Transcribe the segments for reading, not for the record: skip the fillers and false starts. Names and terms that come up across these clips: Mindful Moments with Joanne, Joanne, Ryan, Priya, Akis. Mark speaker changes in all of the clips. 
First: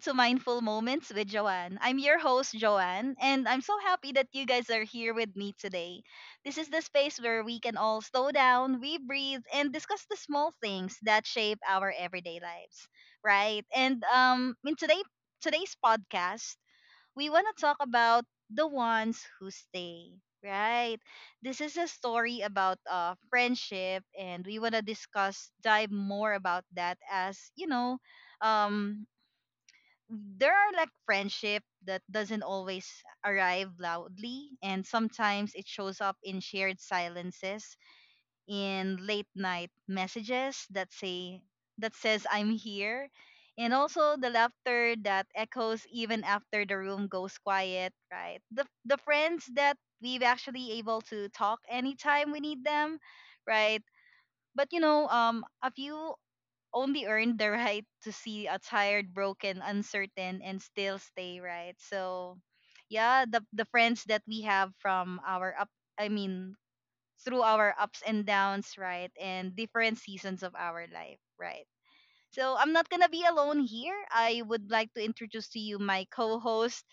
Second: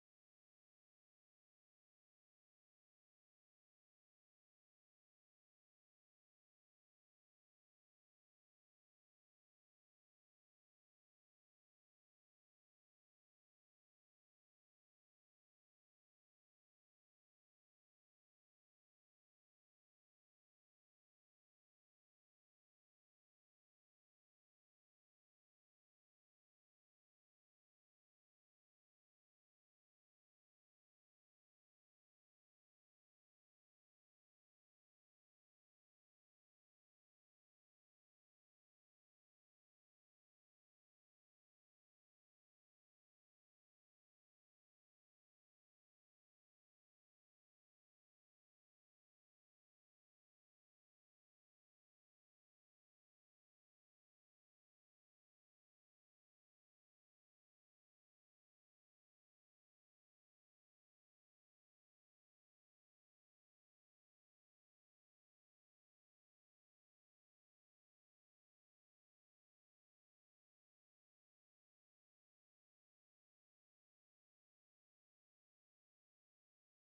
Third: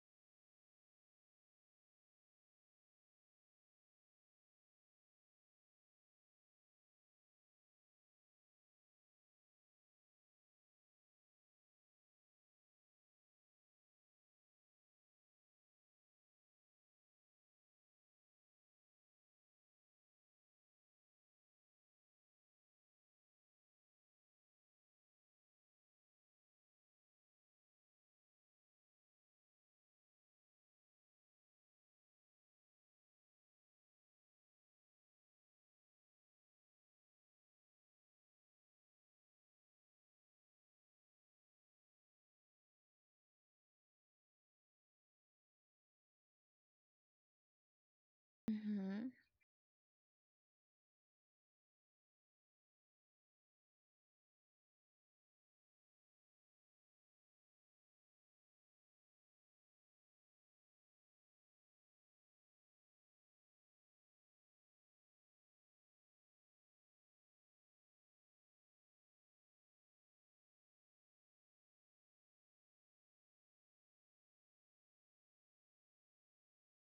Speaker 1: to Mindful Moments with Joanne. I'm your host, Joanne, and I'm so happy that you guys are here with me today. This is the space where we can all slow down, we breathe, and discuss the small things that shape our everyday lives, right? And in today, today's podcast, we want to talk about the ones who stay, right? This is a story about friendship, and we want to discuss, dive more about that as, um, there are like friendship that doesn't always arrive loudly, and sometimes it shows up in shared silences in late night messages that say that says I'm here, and also the laughter that echoes even after the room goes quiet, right? The
Speaker 2: Mm-hmm.
Speaker 1: friends that we've actually able to talk anytime we need them, right? But a few only earned the right to see a tired, broken, uncertain and still stay, right? So yeah, the friends that we have from our up I mean through our ups and downs, right? And different seasons of our life, right? So I'm not going to be alone here. I would like to introduce to you my co host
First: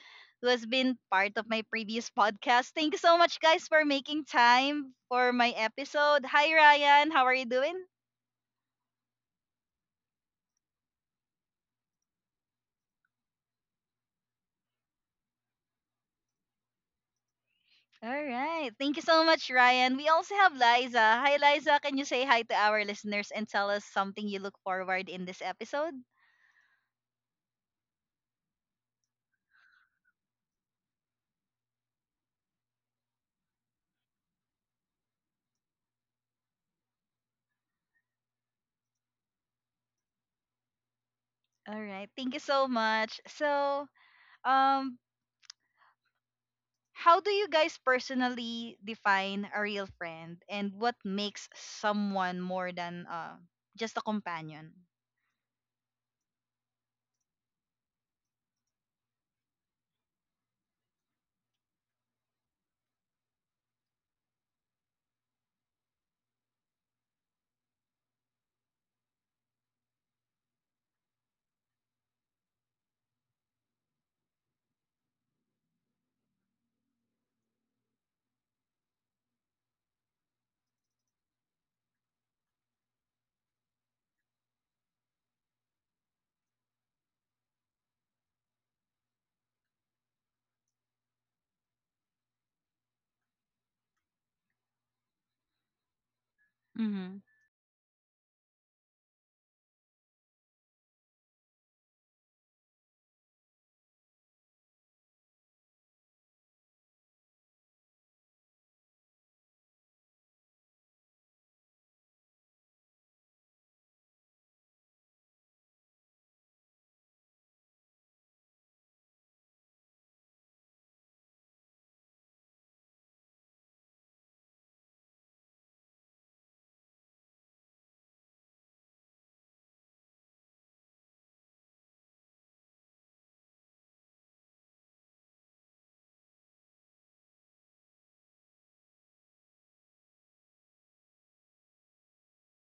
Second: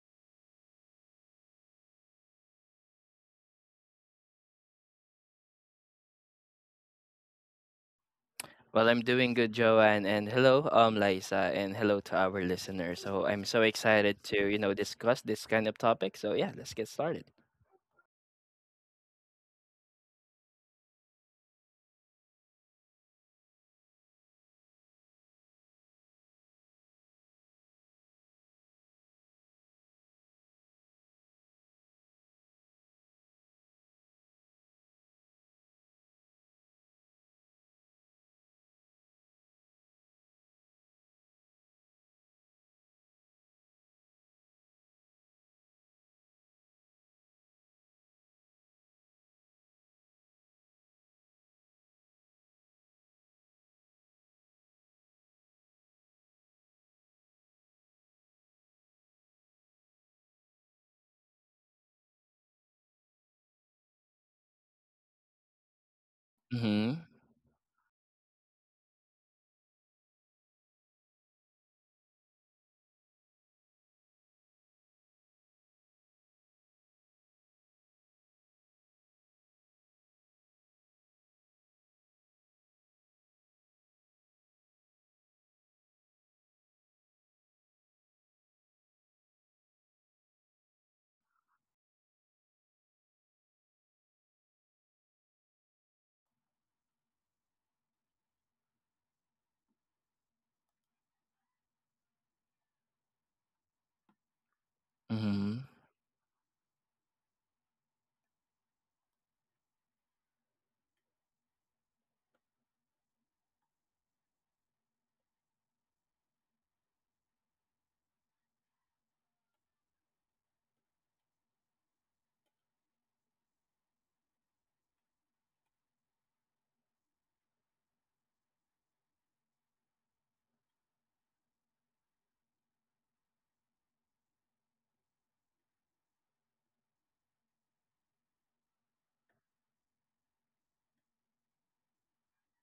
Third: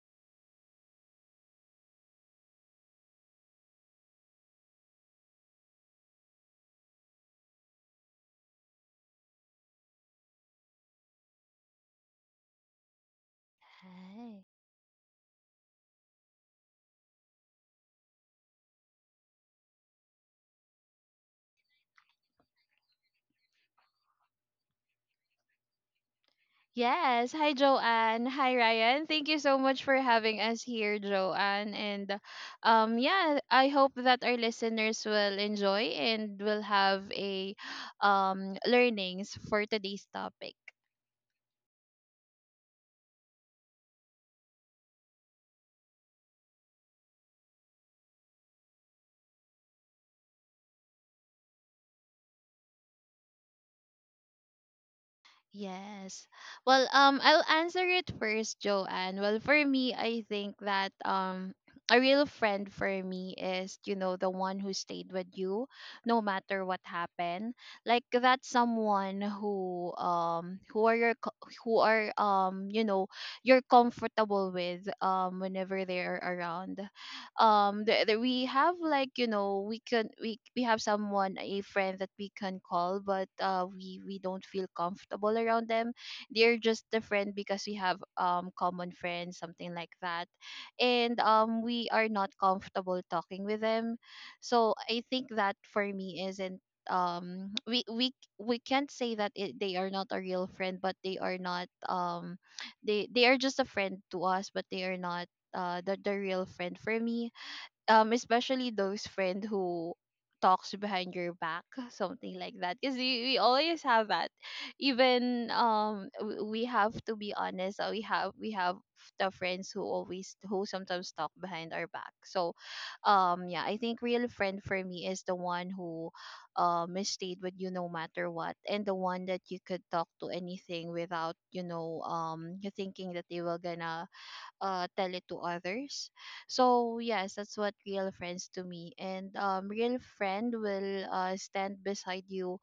Speaker 1: who has been part of my previous podcast. Thank you so much, guys, for making time for my episode. Hi, Ryan. How are you doing?
Speaker 3: Well, I'm doing good, Joanne, and hello, Liza, and hello to our listeners. So I'm so excited
Speaker 2: Hi.
Speaker 3: to discuss this kind of topic. So yeah, let's get started.
Speaker 1: All right. Thank you so much, Ryan. We also have Liza. Hi, Liza. Can you say hi to our listeners and tell us something you look forward in this episode?
Speaker 2: Yes. Hi, Joanne. Hi, Ryan. Thank you so much for having us here, Joanne. And yeah, I hope that our listeners will enjoy and will have a learnings for today's topic.
Speaker 1: All right. Thank you so much. So, um, How do you guys personally define a real friend and what makes someone more than just a companion?
Speaker 2: Yes. Well, I'll answer it first, Joanne. Well, for me, I think that a real friend for me is, you know, the one who stayed with you no matter what
Speaker 3: Mm-hmm.
Speaker 2: happened. Like that's someone who who are you're comfortable with whenever they are around. There we have, like, we can we have someone, a friend that we can call, but we don't feel comfortable around them. They're just the friend because we have common friends, something like that. And we are not comfortable talking with them. So I think that for me isn't
Speaker 1: Mm-hmm.
Speaker 2: we can't say that they are not a real friend, but they are not they are just a friend to us, but they are not
Speaker 3: Mm-hmm.
Speaker 2: the real friend for me, especially those friend who talks behind your back something like that, because we always have that. Even we have to be honest, we have the friends who always, who sometimes talk behind our back. So yeah, I think real friend for me is the one who is stayed with you no matter what, and the one that you could talk to anything without you thinking that they will gonna tell it to others. So yes, that's what real friends to me. And real friend will stand beside you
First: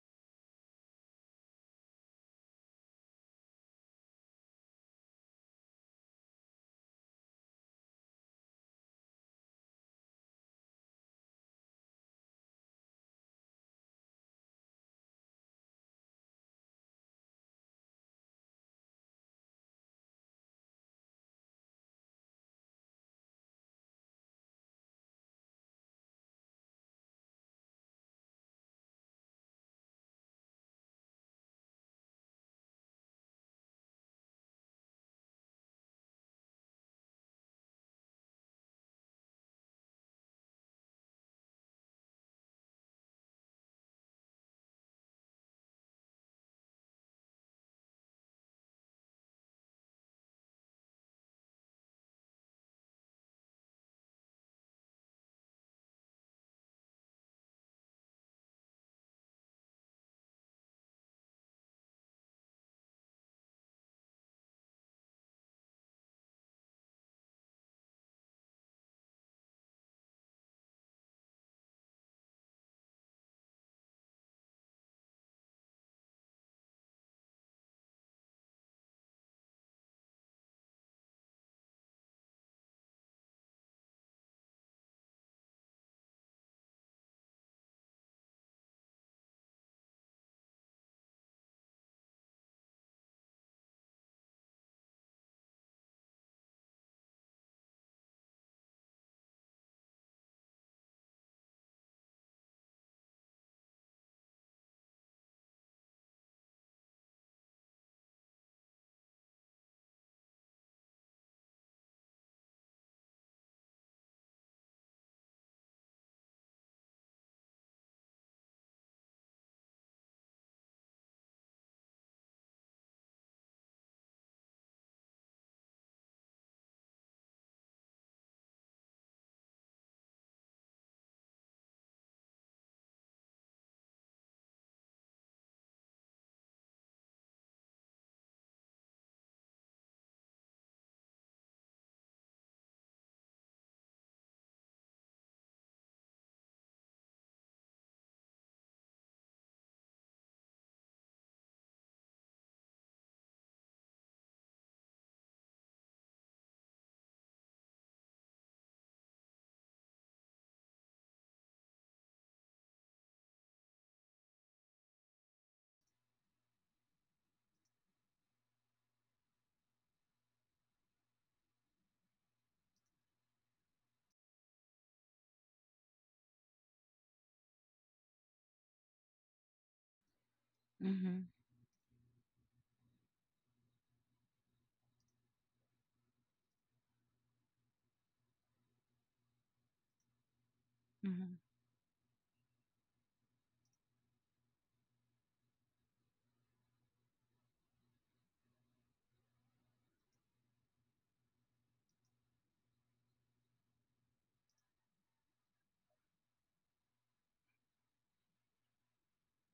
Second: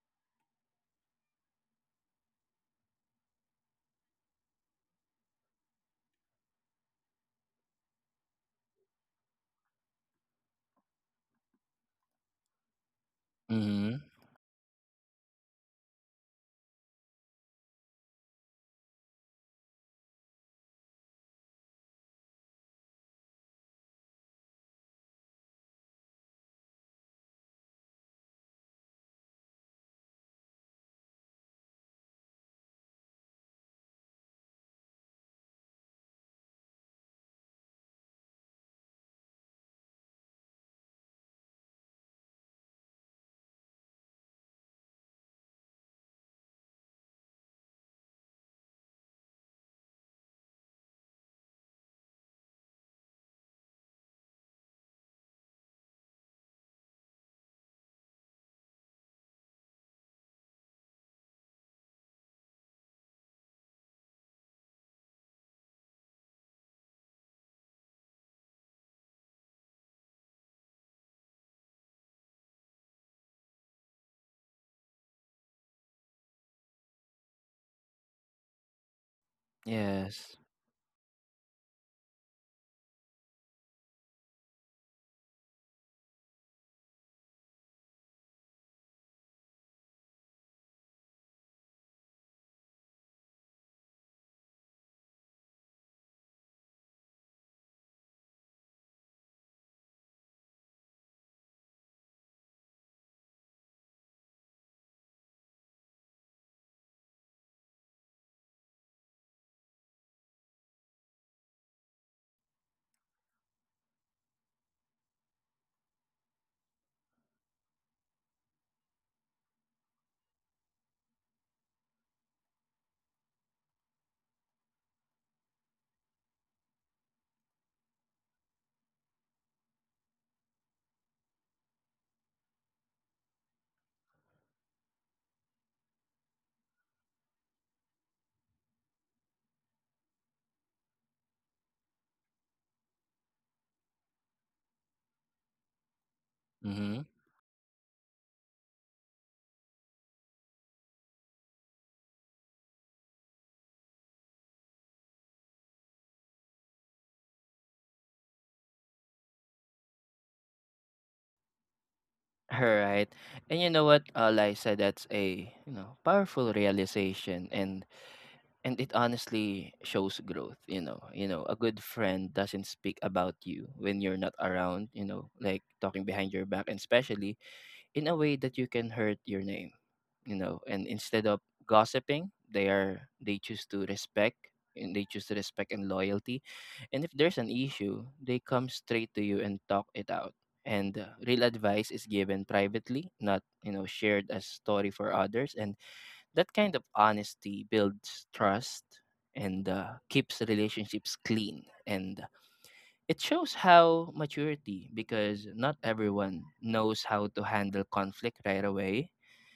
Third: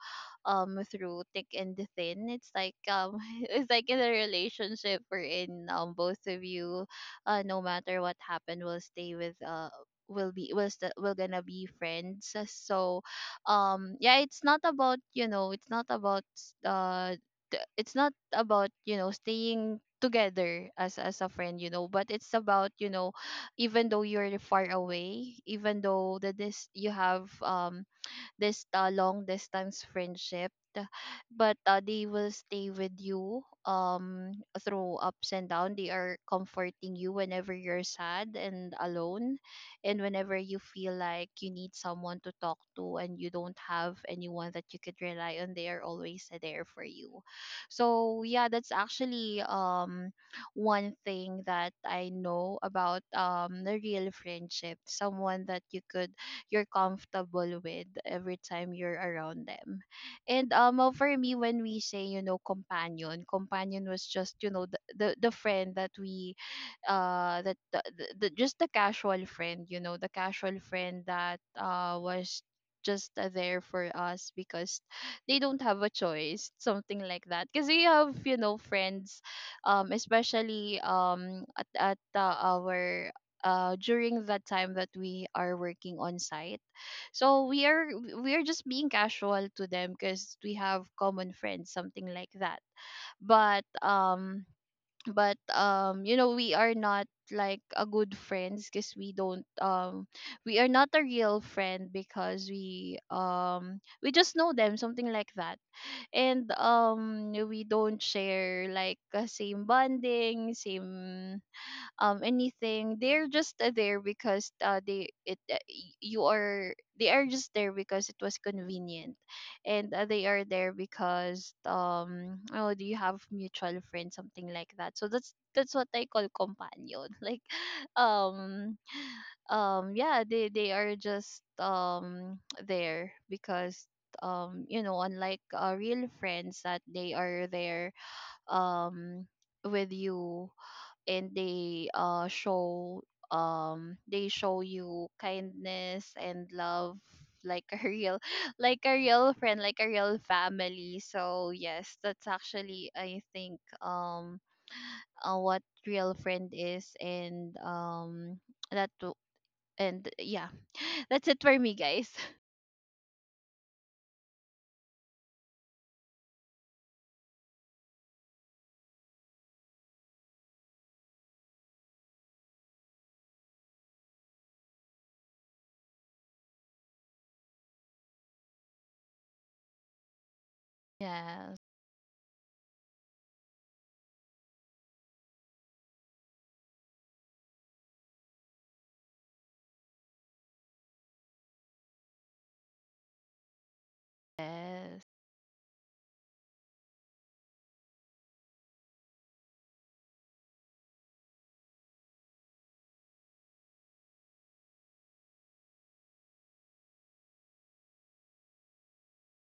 Speaker 2: through thick and thin. It's like it's like in a relationship we're in, both of you, no matter what happened, will stay with will be will gonna be friends. So
Speaker 3: Mm-hmm.
Speaker 2: yeah, it's not about, you know, it's not about it's not about, you know, staying together as a friend, you know, but it's about, you know, even though you're far away, even though that this you have this long distance friendship, but they will stay with you through ups and down. They are comforting you whenever you're sad and alone, and whenever you feel like you need someone to talk to and you don't have anyone that you could rely on, they are always there for you. So yeah, that's actually one thing that I know about the real friendship. Someone that you could, you're comfortable with every time you're around them. And well, for me, when we say, you know, companion, companion was just, you know, the friend that we that the just the casual friend, you know, the casual friend that was just there for us because they don't have a choice, something like that, because we have, you know, friends.
Speaker 3: Yes.
Speaker 2: Especially at our during that time that we are working on site. So we are just being casual to them because we have common friends, something like that. But you know, we are not like a good friends because we don't we are not a real friend because we just know them, something like that. And we don't share like a same bonding, same anything. They're just there because you are, they are just there because it was convenient. And they are there because oh, do you have mutual friends, something like that. So that's what I call companion like um yeah, they are just there because you know, unlike real friends that they are there um with you, and they show they show you kindness and love,
Speaker 3: Mm-hmm.
Speaker 2: like a real like a real friend, like a real family. So yes, that's actually, I think, what real friend is. And that w- and yeah, that's it for me, guys.
Speaker 3: All right. And you know what, Liza, that's a, you know, powerful realization, and it honestly shows growth. You know, you know, a good friend doesn't speak about you when you're not around, you know, like talking behind your back, and especially in a way that you can hurt your name, you know. And instead
Speaker 1: Mm-hmm.
Speaker 3: of
Speaker 2: Yes.
Speaker 3: gossiping, they choose to respect, and they choose to respect and loyalty. And if there's an issue, they come straight to you and talk it out. And
Speaker 1: Mm-hmm.
Speaker 3: real advice is given privately, not, you know, shared as story
Speaker 2: Yes.
Speaker 3: for others. And that kind of honesty builds trust and keeps relationships clean. And it shows how maturity, because not everyone knows how to handle conflict right away.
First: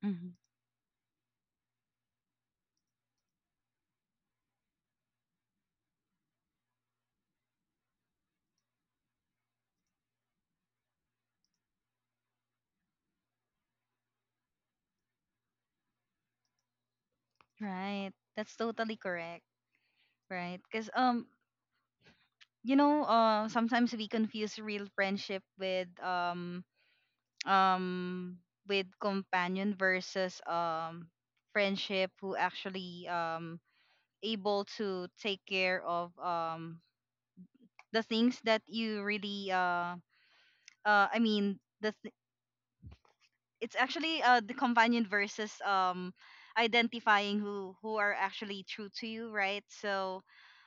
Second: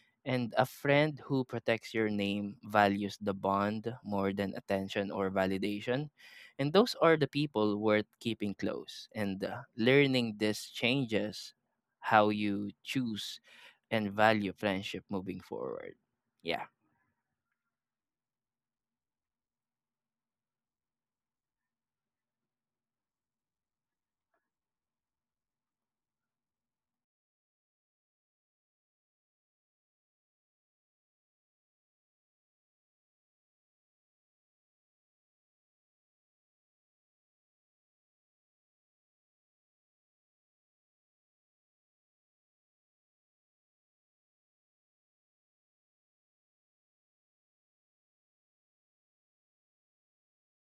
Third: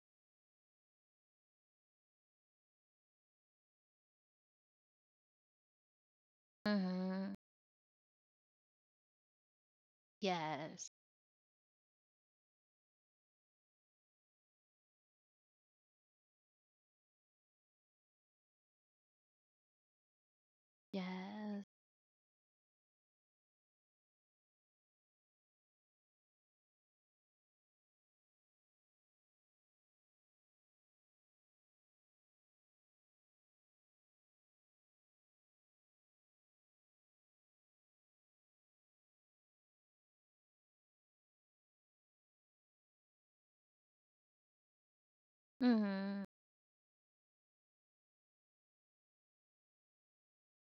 Speaker 1: Mm-hmm.
Speaker 3: And a friend who protects your name values the bond more than attention or validation. And those are the
Speaker 2: Mm-hmm.
Speaker 3: people worth keeping close. And learning this
Speaker 2: Yes.
Speaker 3: changes how you choose and value friendship moving forward. Yeah.
Speaker 1: Right. That's totally correct. Right. Because
Speaker 2: Yes.
Speaker 1: You know, sometimes we confuse real friendship um with companion versus friendship who actually able to take care of the things that you really uh i mean the th- it's actually the companion versus
Speaker 2: Mm-hmm.
Speaker 1: identifying who are actually true to you, right? So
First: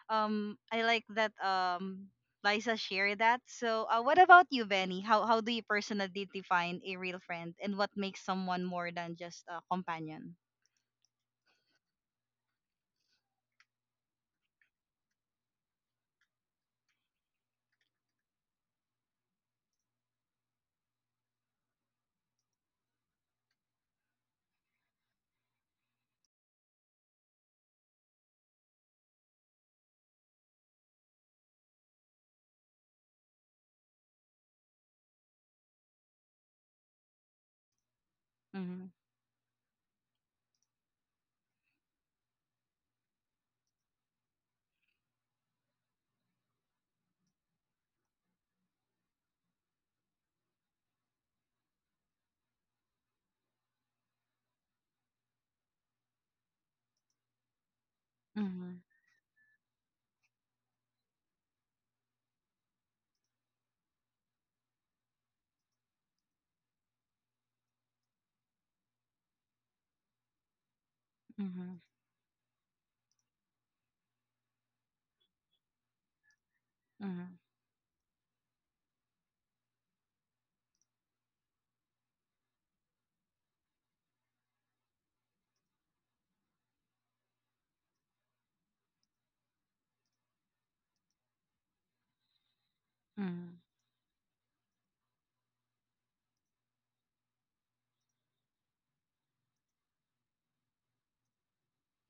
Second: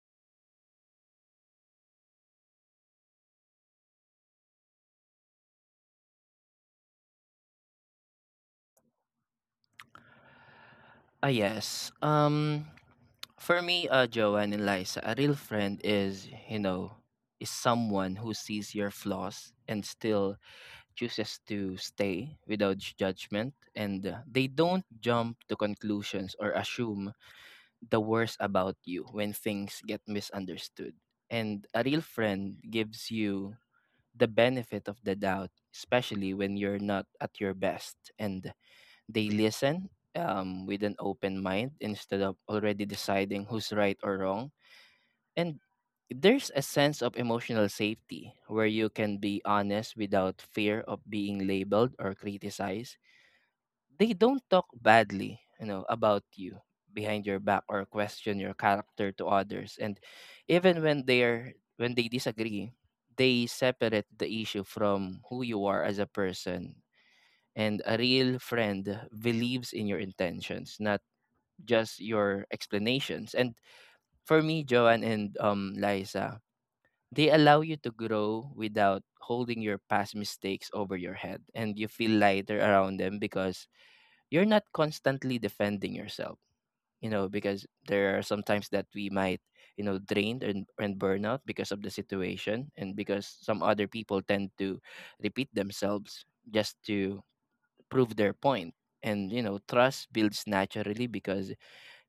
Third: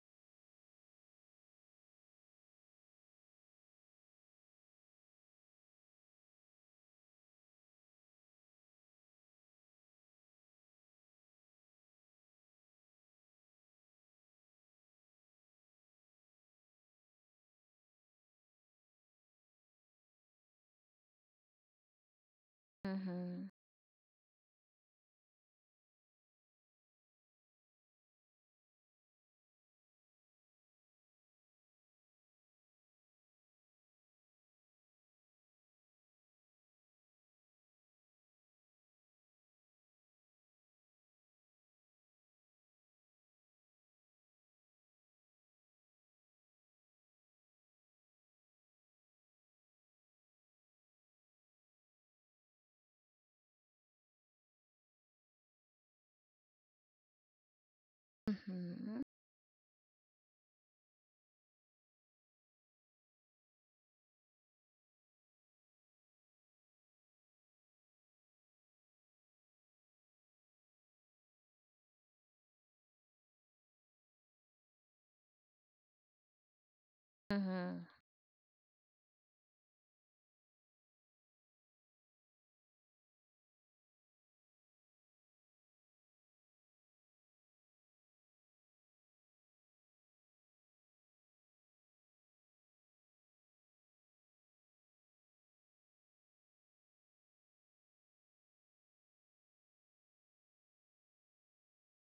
Speaker 1: I like that Liza shared that. So what about you, Benny? How do you personally define a real friend and what makes someone more than just a companion?
Speaker 3: Ah, yes. For me, Joanne and Liza, a real friend is, you know, is someone who sees your flaws and still chooses to stay without
Speaker 2: Mm-hmm.
Speaker 3: judgment. And they don't jump to conclusions or assume the worst about you when things get misunderstood. And a real friend gives you the benefit of the doubt, especially when you're not at your best. And
Speaker 1: Mm-hmm.
Speaker 3: they listen with an open mind instead of already deciding who's right or wrong. And there's a sense of emotional safety where you can be honest without fear of being labeled or criticized. They don't talk badly, you know, about you behind your back or question your
Speaker 1: Mm-hmm.
Speaker 2: Mm-hmm.
Speaker 3: character to others. And even when they disagree, they separate the issue from who you are as a person. And a real friend believes in your intentions, not
Speaker 1: Mm-hmm.
Speaker 3: just your explanations. And for me, Joanne and Liza, they
Speaker 1: Mm-hmm.
Speaker 3: allow you
Speaker 2: Mm-hmm.
Speaker 3: to grow without holding your past mistakes over your head. And you feel lighter around them because you're not constantly defending yourself. You know, because there are sometimes that we might, you know, drained and, burn out because of the situation, and because some other people tend to repeat themselves just to prove their point. And you know trust builds naturally because,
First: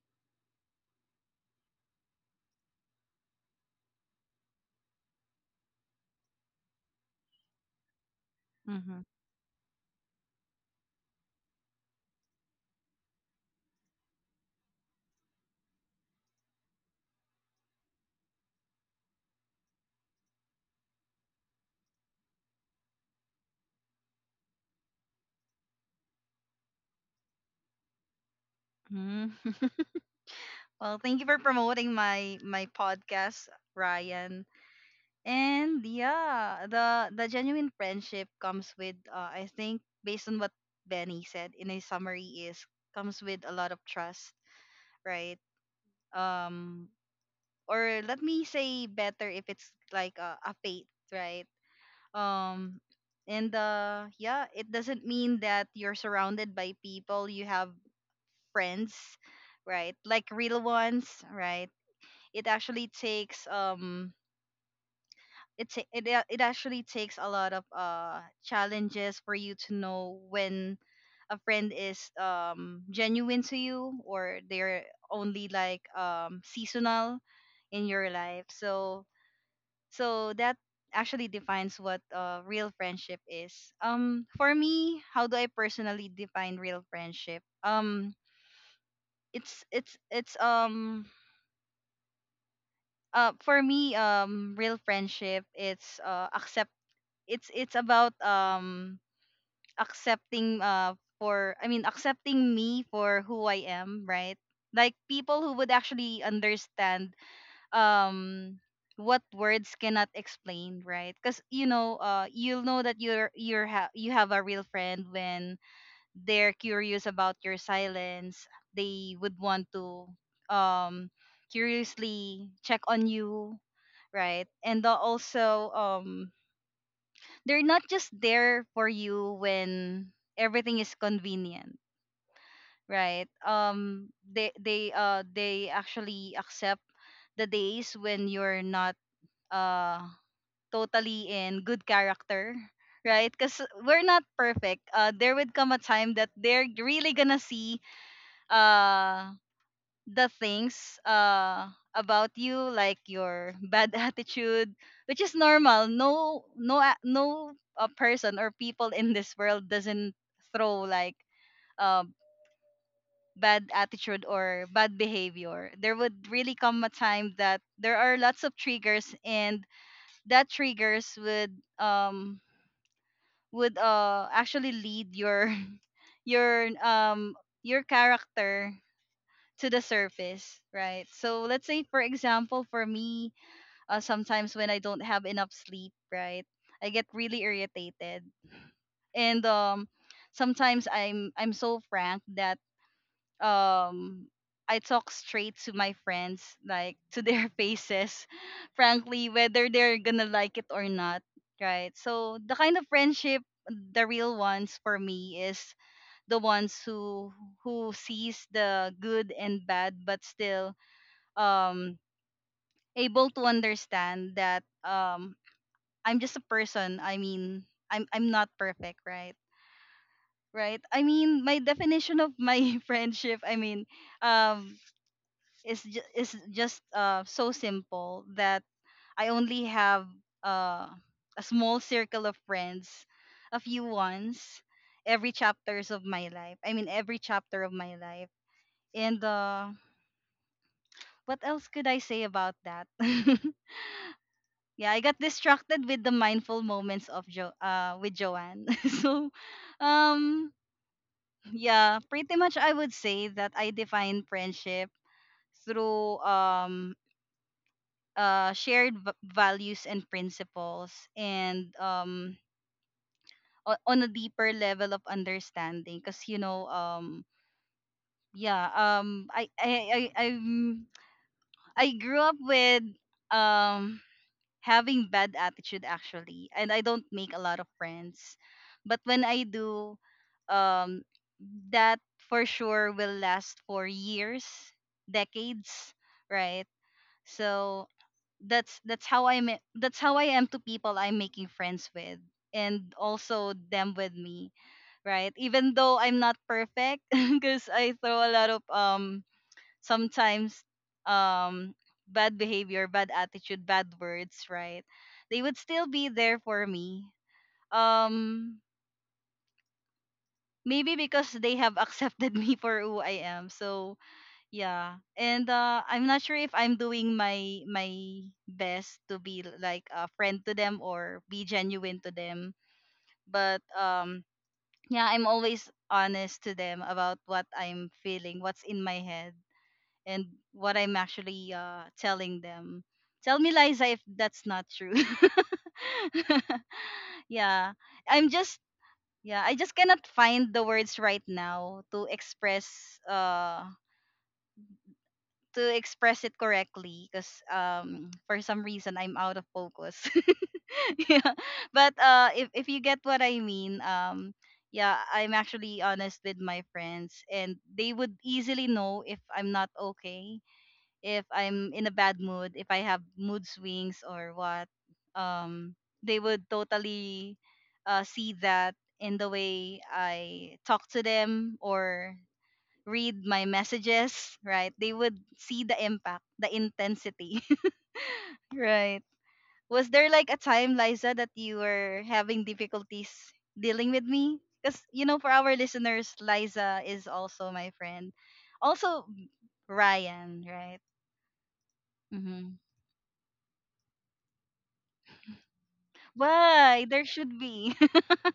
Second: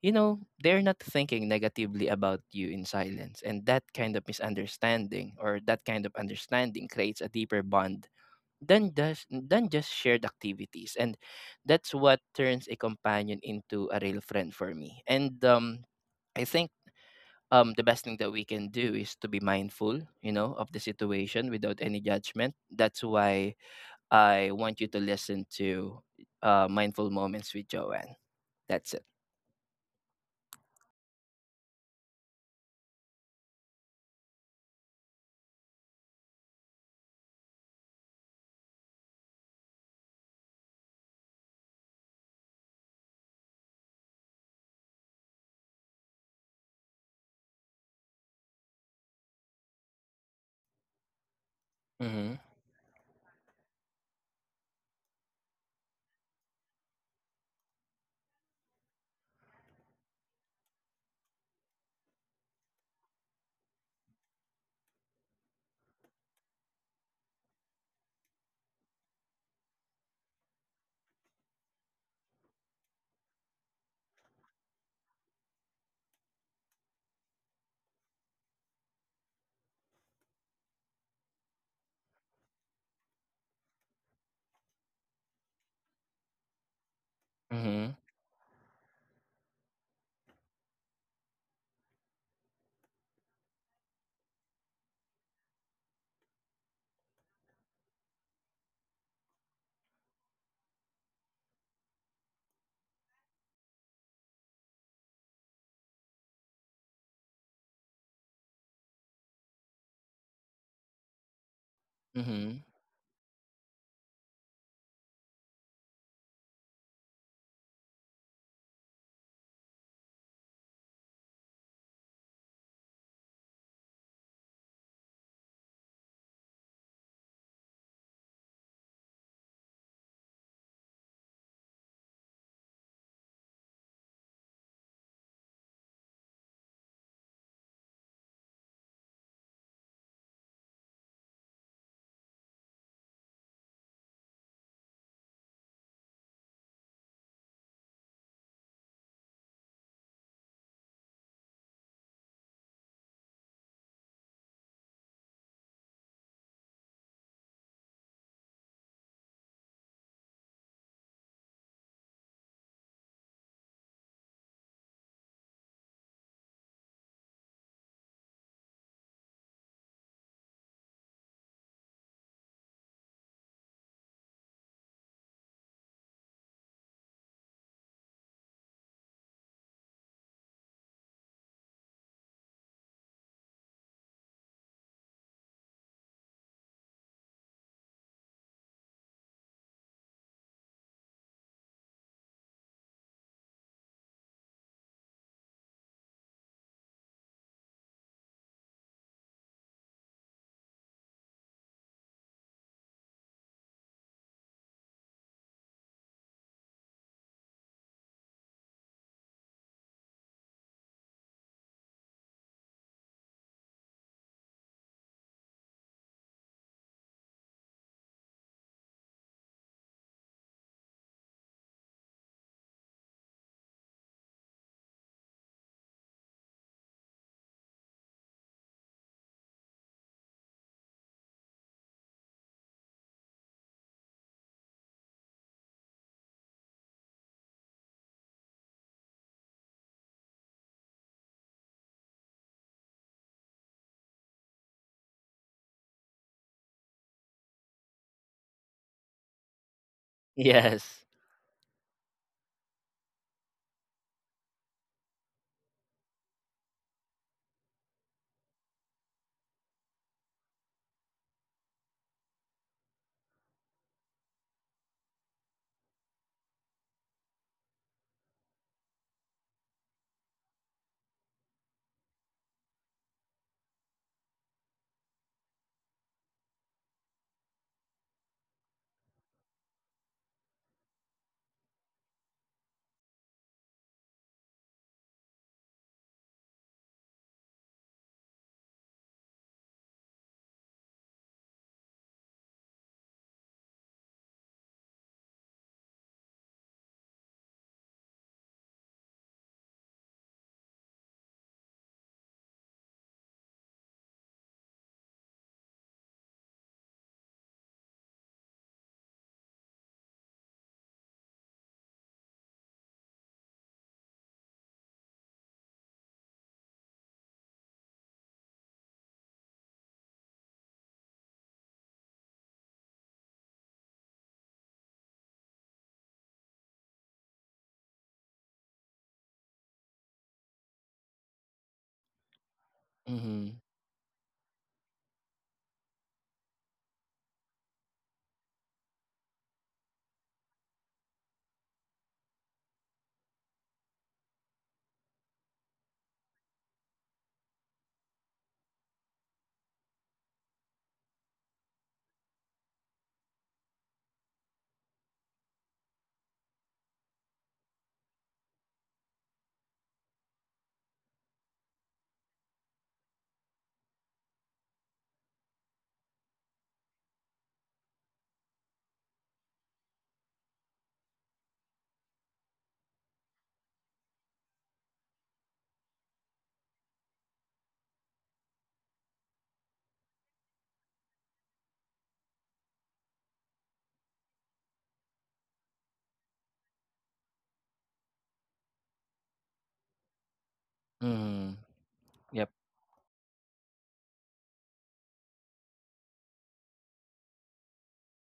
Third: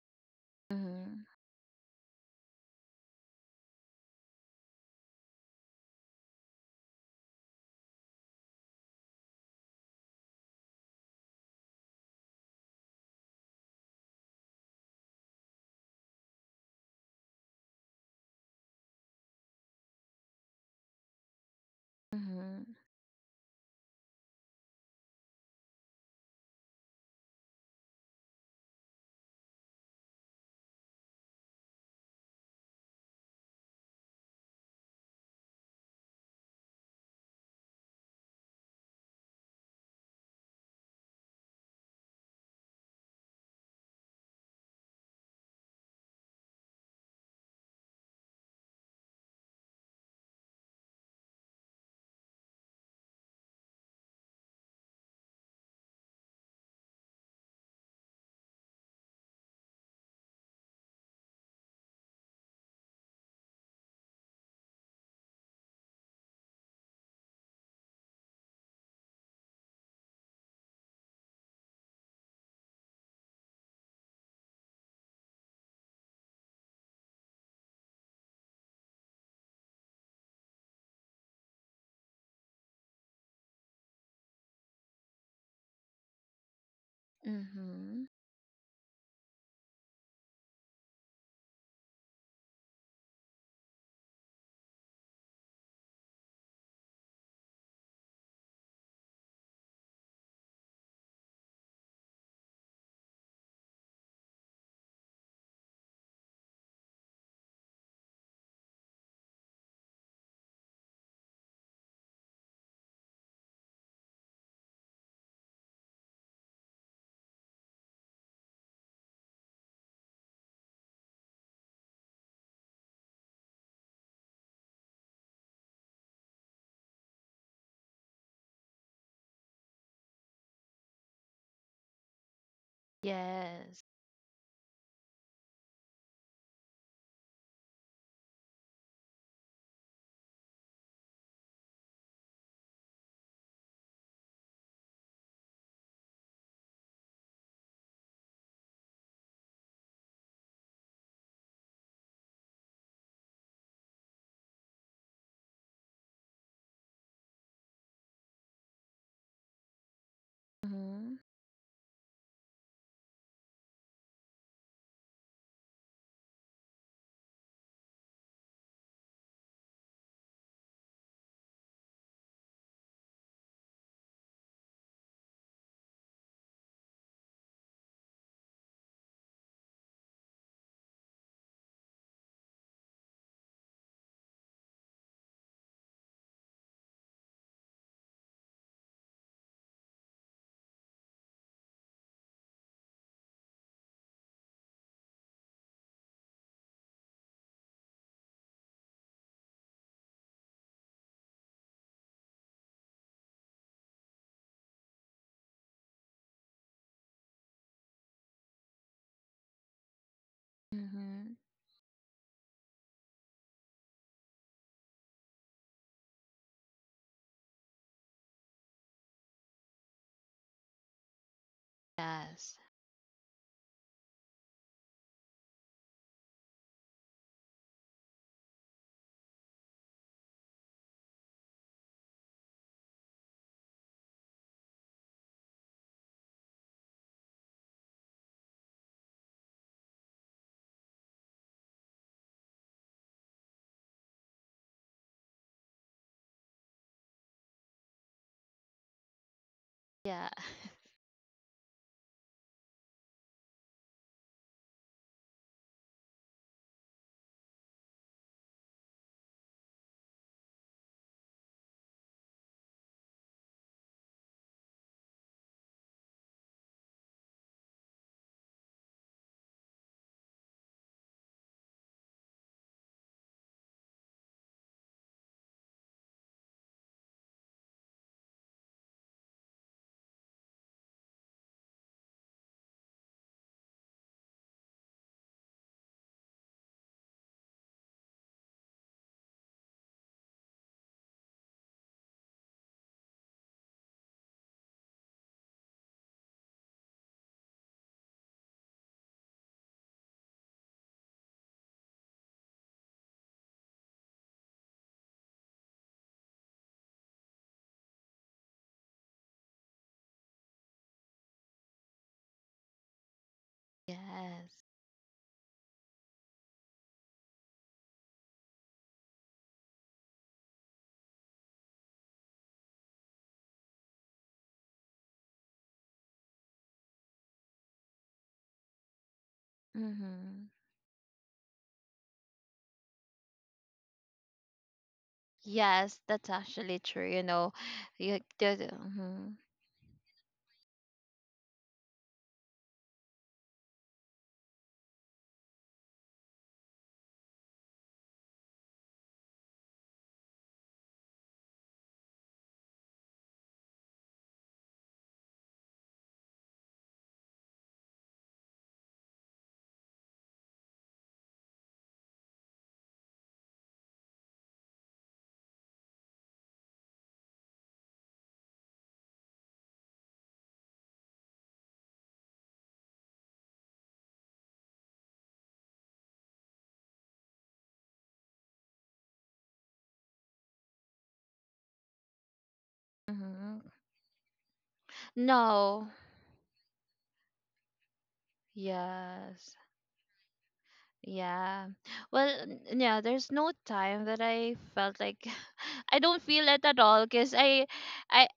Speaker 3: you know, they're not
Speaker 2: Mm-hmm.
Speaker 3: thinking negatively about you in silence, and that kind of misunderstanding or that kind of understanding creates a deeper bond
Speaker 1: Mm-hmm.
Speaker 3: than just shared activities. And that's what turns a companion into a real friend for me. And I think the best thing that we can do is to be mindful, you know, of the situation without any judgment.
Speaker 2: Mhm.
Speaker 3: That's why I want you to listen to Mindful Moments with Joanne. That's it.
Speaker 1: Mm-hmm. Well, thank you for promoting my podcast, Ryan. And yeah, the genuine friendship comes with I think based on what Benny said in a summary is, comes with a lot of trust, right? Um or let me say better, if it's like a faith, right?
Speaker 3: Mm-hmm.
Speaker 1: Um and yeah, it doesn't mean that you're surrounded by people, you have friends, right? Like real ones, right? It actually takes it actually takes a lot of challenges for you to know when a friend is genuine to you or they're only like seasonal in your life. So so that actually defines what real friendship is. For me, how do I personally define real friendship?
Speaker 3: Mm-hmm.
Speaker 2: Mhm.
Speaker 1: It's For me, real friendship, it's about accepting for I mean accepting me for who I am, right? Like people who would actually understand um what words cannot explain, right? Cuz you know,
Speaker 3: Mm-hmm.
Speaker 1: you'll know that you have a real friend when they're curious about your silence. They would want to um curiously check on you, right? And also they're not just there for you when everything is convenient, right?
Speaker 2: Yes.
Speaker 1: They actually accept the days when you're not uh totally in good character, right? Because we're not perfect. There would come a time that they're really gonna see uh the things about you, like your bad attitude, which is normal. No person or people in this world doesn't throw
Speaker 2: Mhm.
Speaker 1: like uh, bad attitude or bad behavior. There would really come a time that there are lots of triggers, and that triggers would um actually lead your your um your character to the surface, right? So let's say, for example, for me, sometimes when I don't have enough sleep, right, I get really irritated, and sometimes I'm so frank that um, I talk straight to my friends, like to their faces, frankly, whether they're gonna like it or not, right? So the kind of friendship, the real ones for me is the ones who sees the good and bad, but still
Speaker 2: Mhm.
Speaker 1: um able to understand that I'm just a person. I mean, I'm not perfect, right? Right? I mean, my definition of
Speaker 2: Yes.
Speaker 1: my friendship, I mean, um is just so simple that I only have uh a small circle of friends, a few ones every chapter of my life. And what else could I say about that? Yeah, I got distracted with the mindful moments of Jo with Joanne. So
Speaker 2: Yeah.
Speaker 1: um
Speaker 3: Yes.
Speaker 1: yeah, pretty much I would say that I define friendship through shared values and principles, and on a deeper level of understanding, because you know yeah, I grew up with um having bad attitude, actually, and I don't make a lot of friends, but when I do, um that for sure will last for years, decades, right? So that's how I am to people I'm making friends with, and also them with me, right? Even though I'm not perfect because I throw a lot of sometimes um bad behavior, bad attitude, bad words, right? They would still be there for me, um maybe because they have accepted me for who I am. So
Speaker 2: Yes.
Speaker 1: yeah. And I'm not sure if I'm doing my best to be like a friend to them or be genuine to them, but yeah, I'm always honest to them about what I'm feeling, what's in my head, and
Speaker 2: Mhm.
Speaker 1: what I'm actually telling them. Tell me,
Speaker 3: Mm-hmm.
Speaker 1: Liza, if that's not true.
Speaker 2: Yes, that's actually true, you know.
Speaker 1: Yeah,
Speaker 2: You
Speaker 1: I'm
Speaker 2: did,
Speaker 1: just
Speaker 2: mhm.
Speaker 1: yeah, I just cannot find the words right now uh to express it correctly, because for some reason I'm out of focus. Yeah, but if you get what I mean. Yeah, I'm actually honest with my friends, and they would easily know if I'm not okay, if I'm in a bad mood, if I have mood swings or what, um, they would totally see that in the way I talk to them or read my messages, right? They would see the impact, the intensity, right? Was there like a time, Liza, that you were having difficulties
Speaker 2: Mhm.
Speaker 1: dealing with me? Because, you know, for our
Speaker 2: No.
Speaker 1: listeners, Liza is also my friend. Also,
Speaker 2: Yes.
Speaker 1: Ryan, right?
Speaker 3: Mm-hmm.
Speaker 2: Yeah. Well,
Speaker 3: Yep.
Speaker 1: Mm-hmm.
Speaker 2: yeah, there's no time that I felt like I don't feel it at
Speaker 1: Why?
Speaker 2: all
Speaker 1: There
Speaker 2: because
Speaker 1: should be.
Speaker 2: I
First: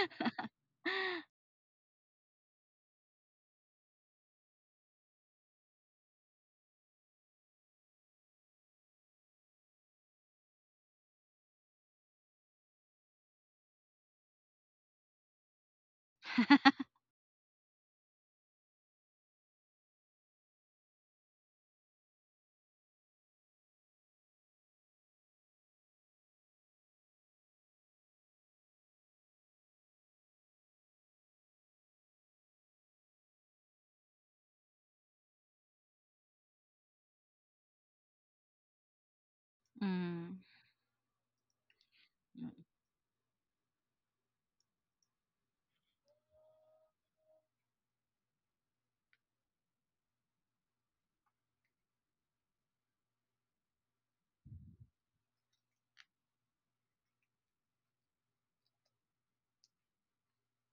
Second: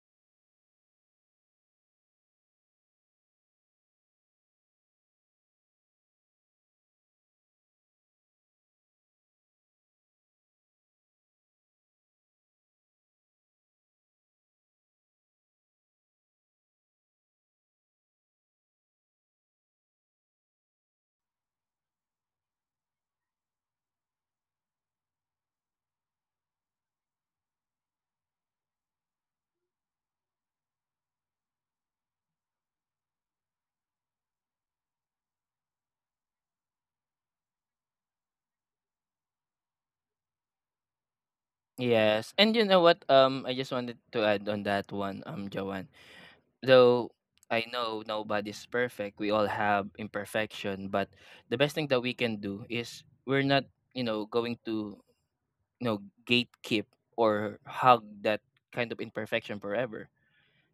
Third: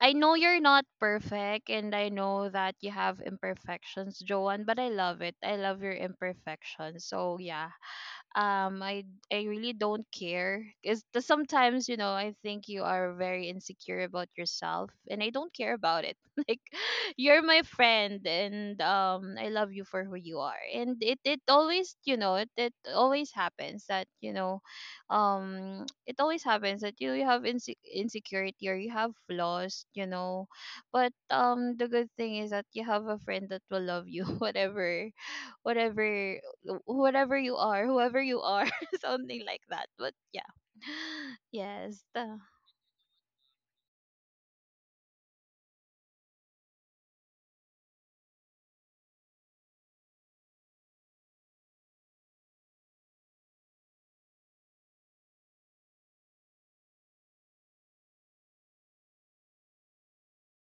Speaker 2: I know you're not perfect and I know that you have imperfections, Joanne, but I love it. I love your imperfections. So, yeah, um i I really don't care because sometimes, you know, I think you are very insecure about yourself and I don't care about it like, you're my friend and I love you for who you are. And it always, you know, it always happens that it always happens that you have insecurity or you have flaws, you know, but the good thing is that you have a friend that will love you whatever whatever you are, whoever you are, something like that. But
Speaker 1: Mm.
Speaker 2: yeah, yes,
Speaker 3: Yes. And you know what? I just wanted to add on that one, Joanne. Though I know nobody's perfect, we all have imperfection, but the best thing that we can do is we're not, you know, going to, you know, gatekeep or hug that kind of imperfection forever.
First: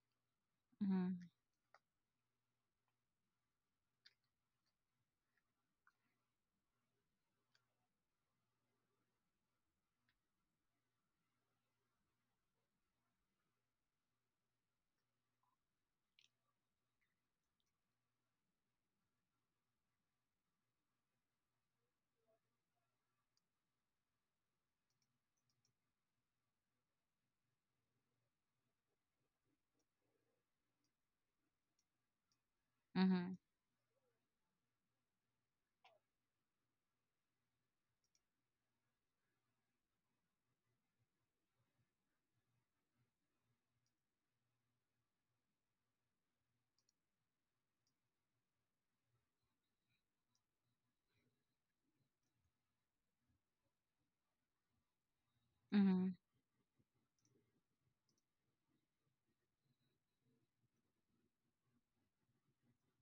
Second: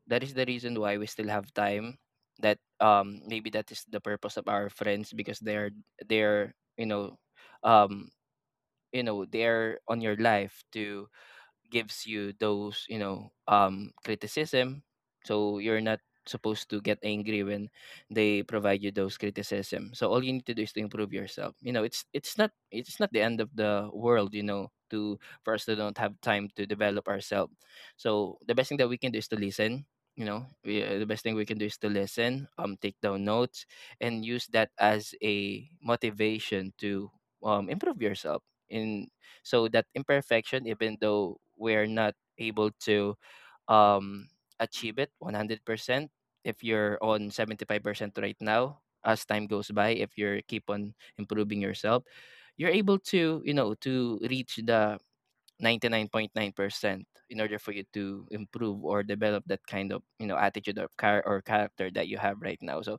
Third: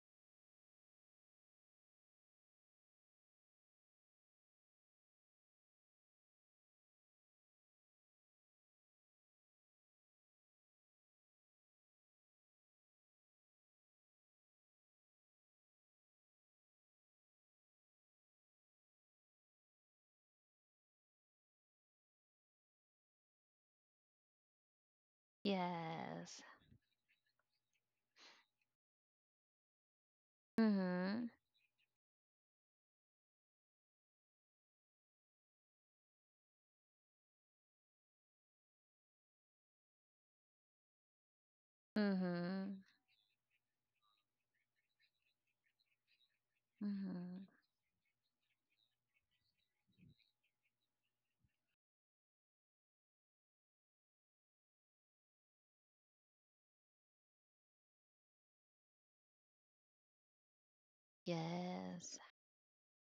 Speaker 3: That is the reason why we
Speaker 1: Mhm.
Speaker 3: still have time, that maybe that is the purpose of our friends, because they're, you know, um you know, they're on your life to gives you those, you know, criticism. So you're not supposed to get angry when they provide you those criticism. So all you need to do is to improve yourself. You know, it's not the end of the world, you know, to for us to don't have
Speaker 2: yes.
Speaker 3: time to develop ourselves. So the best thing that we can do is to listen. You know, the best
Speaker 2: Mhm.
Speaker 3: thing we can do is to listen, take down
Speaker 1: Mhm.
Speaker 3: notes and use that as a motivation to improve yourself in, so that imperfection, even though we're not able
Speaker 2: Mhm.
Speaker 3: to um achieve it 100%, if you're on
Speaker 2: Mhm.
Speaker 3: 75% right now, as time goes by, if you keep on improving yourself, you're able to, you know, to reach the
Speaker 1: Mhm.
Speaker 3: 99.9% in order for you to improve or develop that kind of, you know, attitude or, character that
Speaker 2: Yes.
Speaker 3: you have right now. So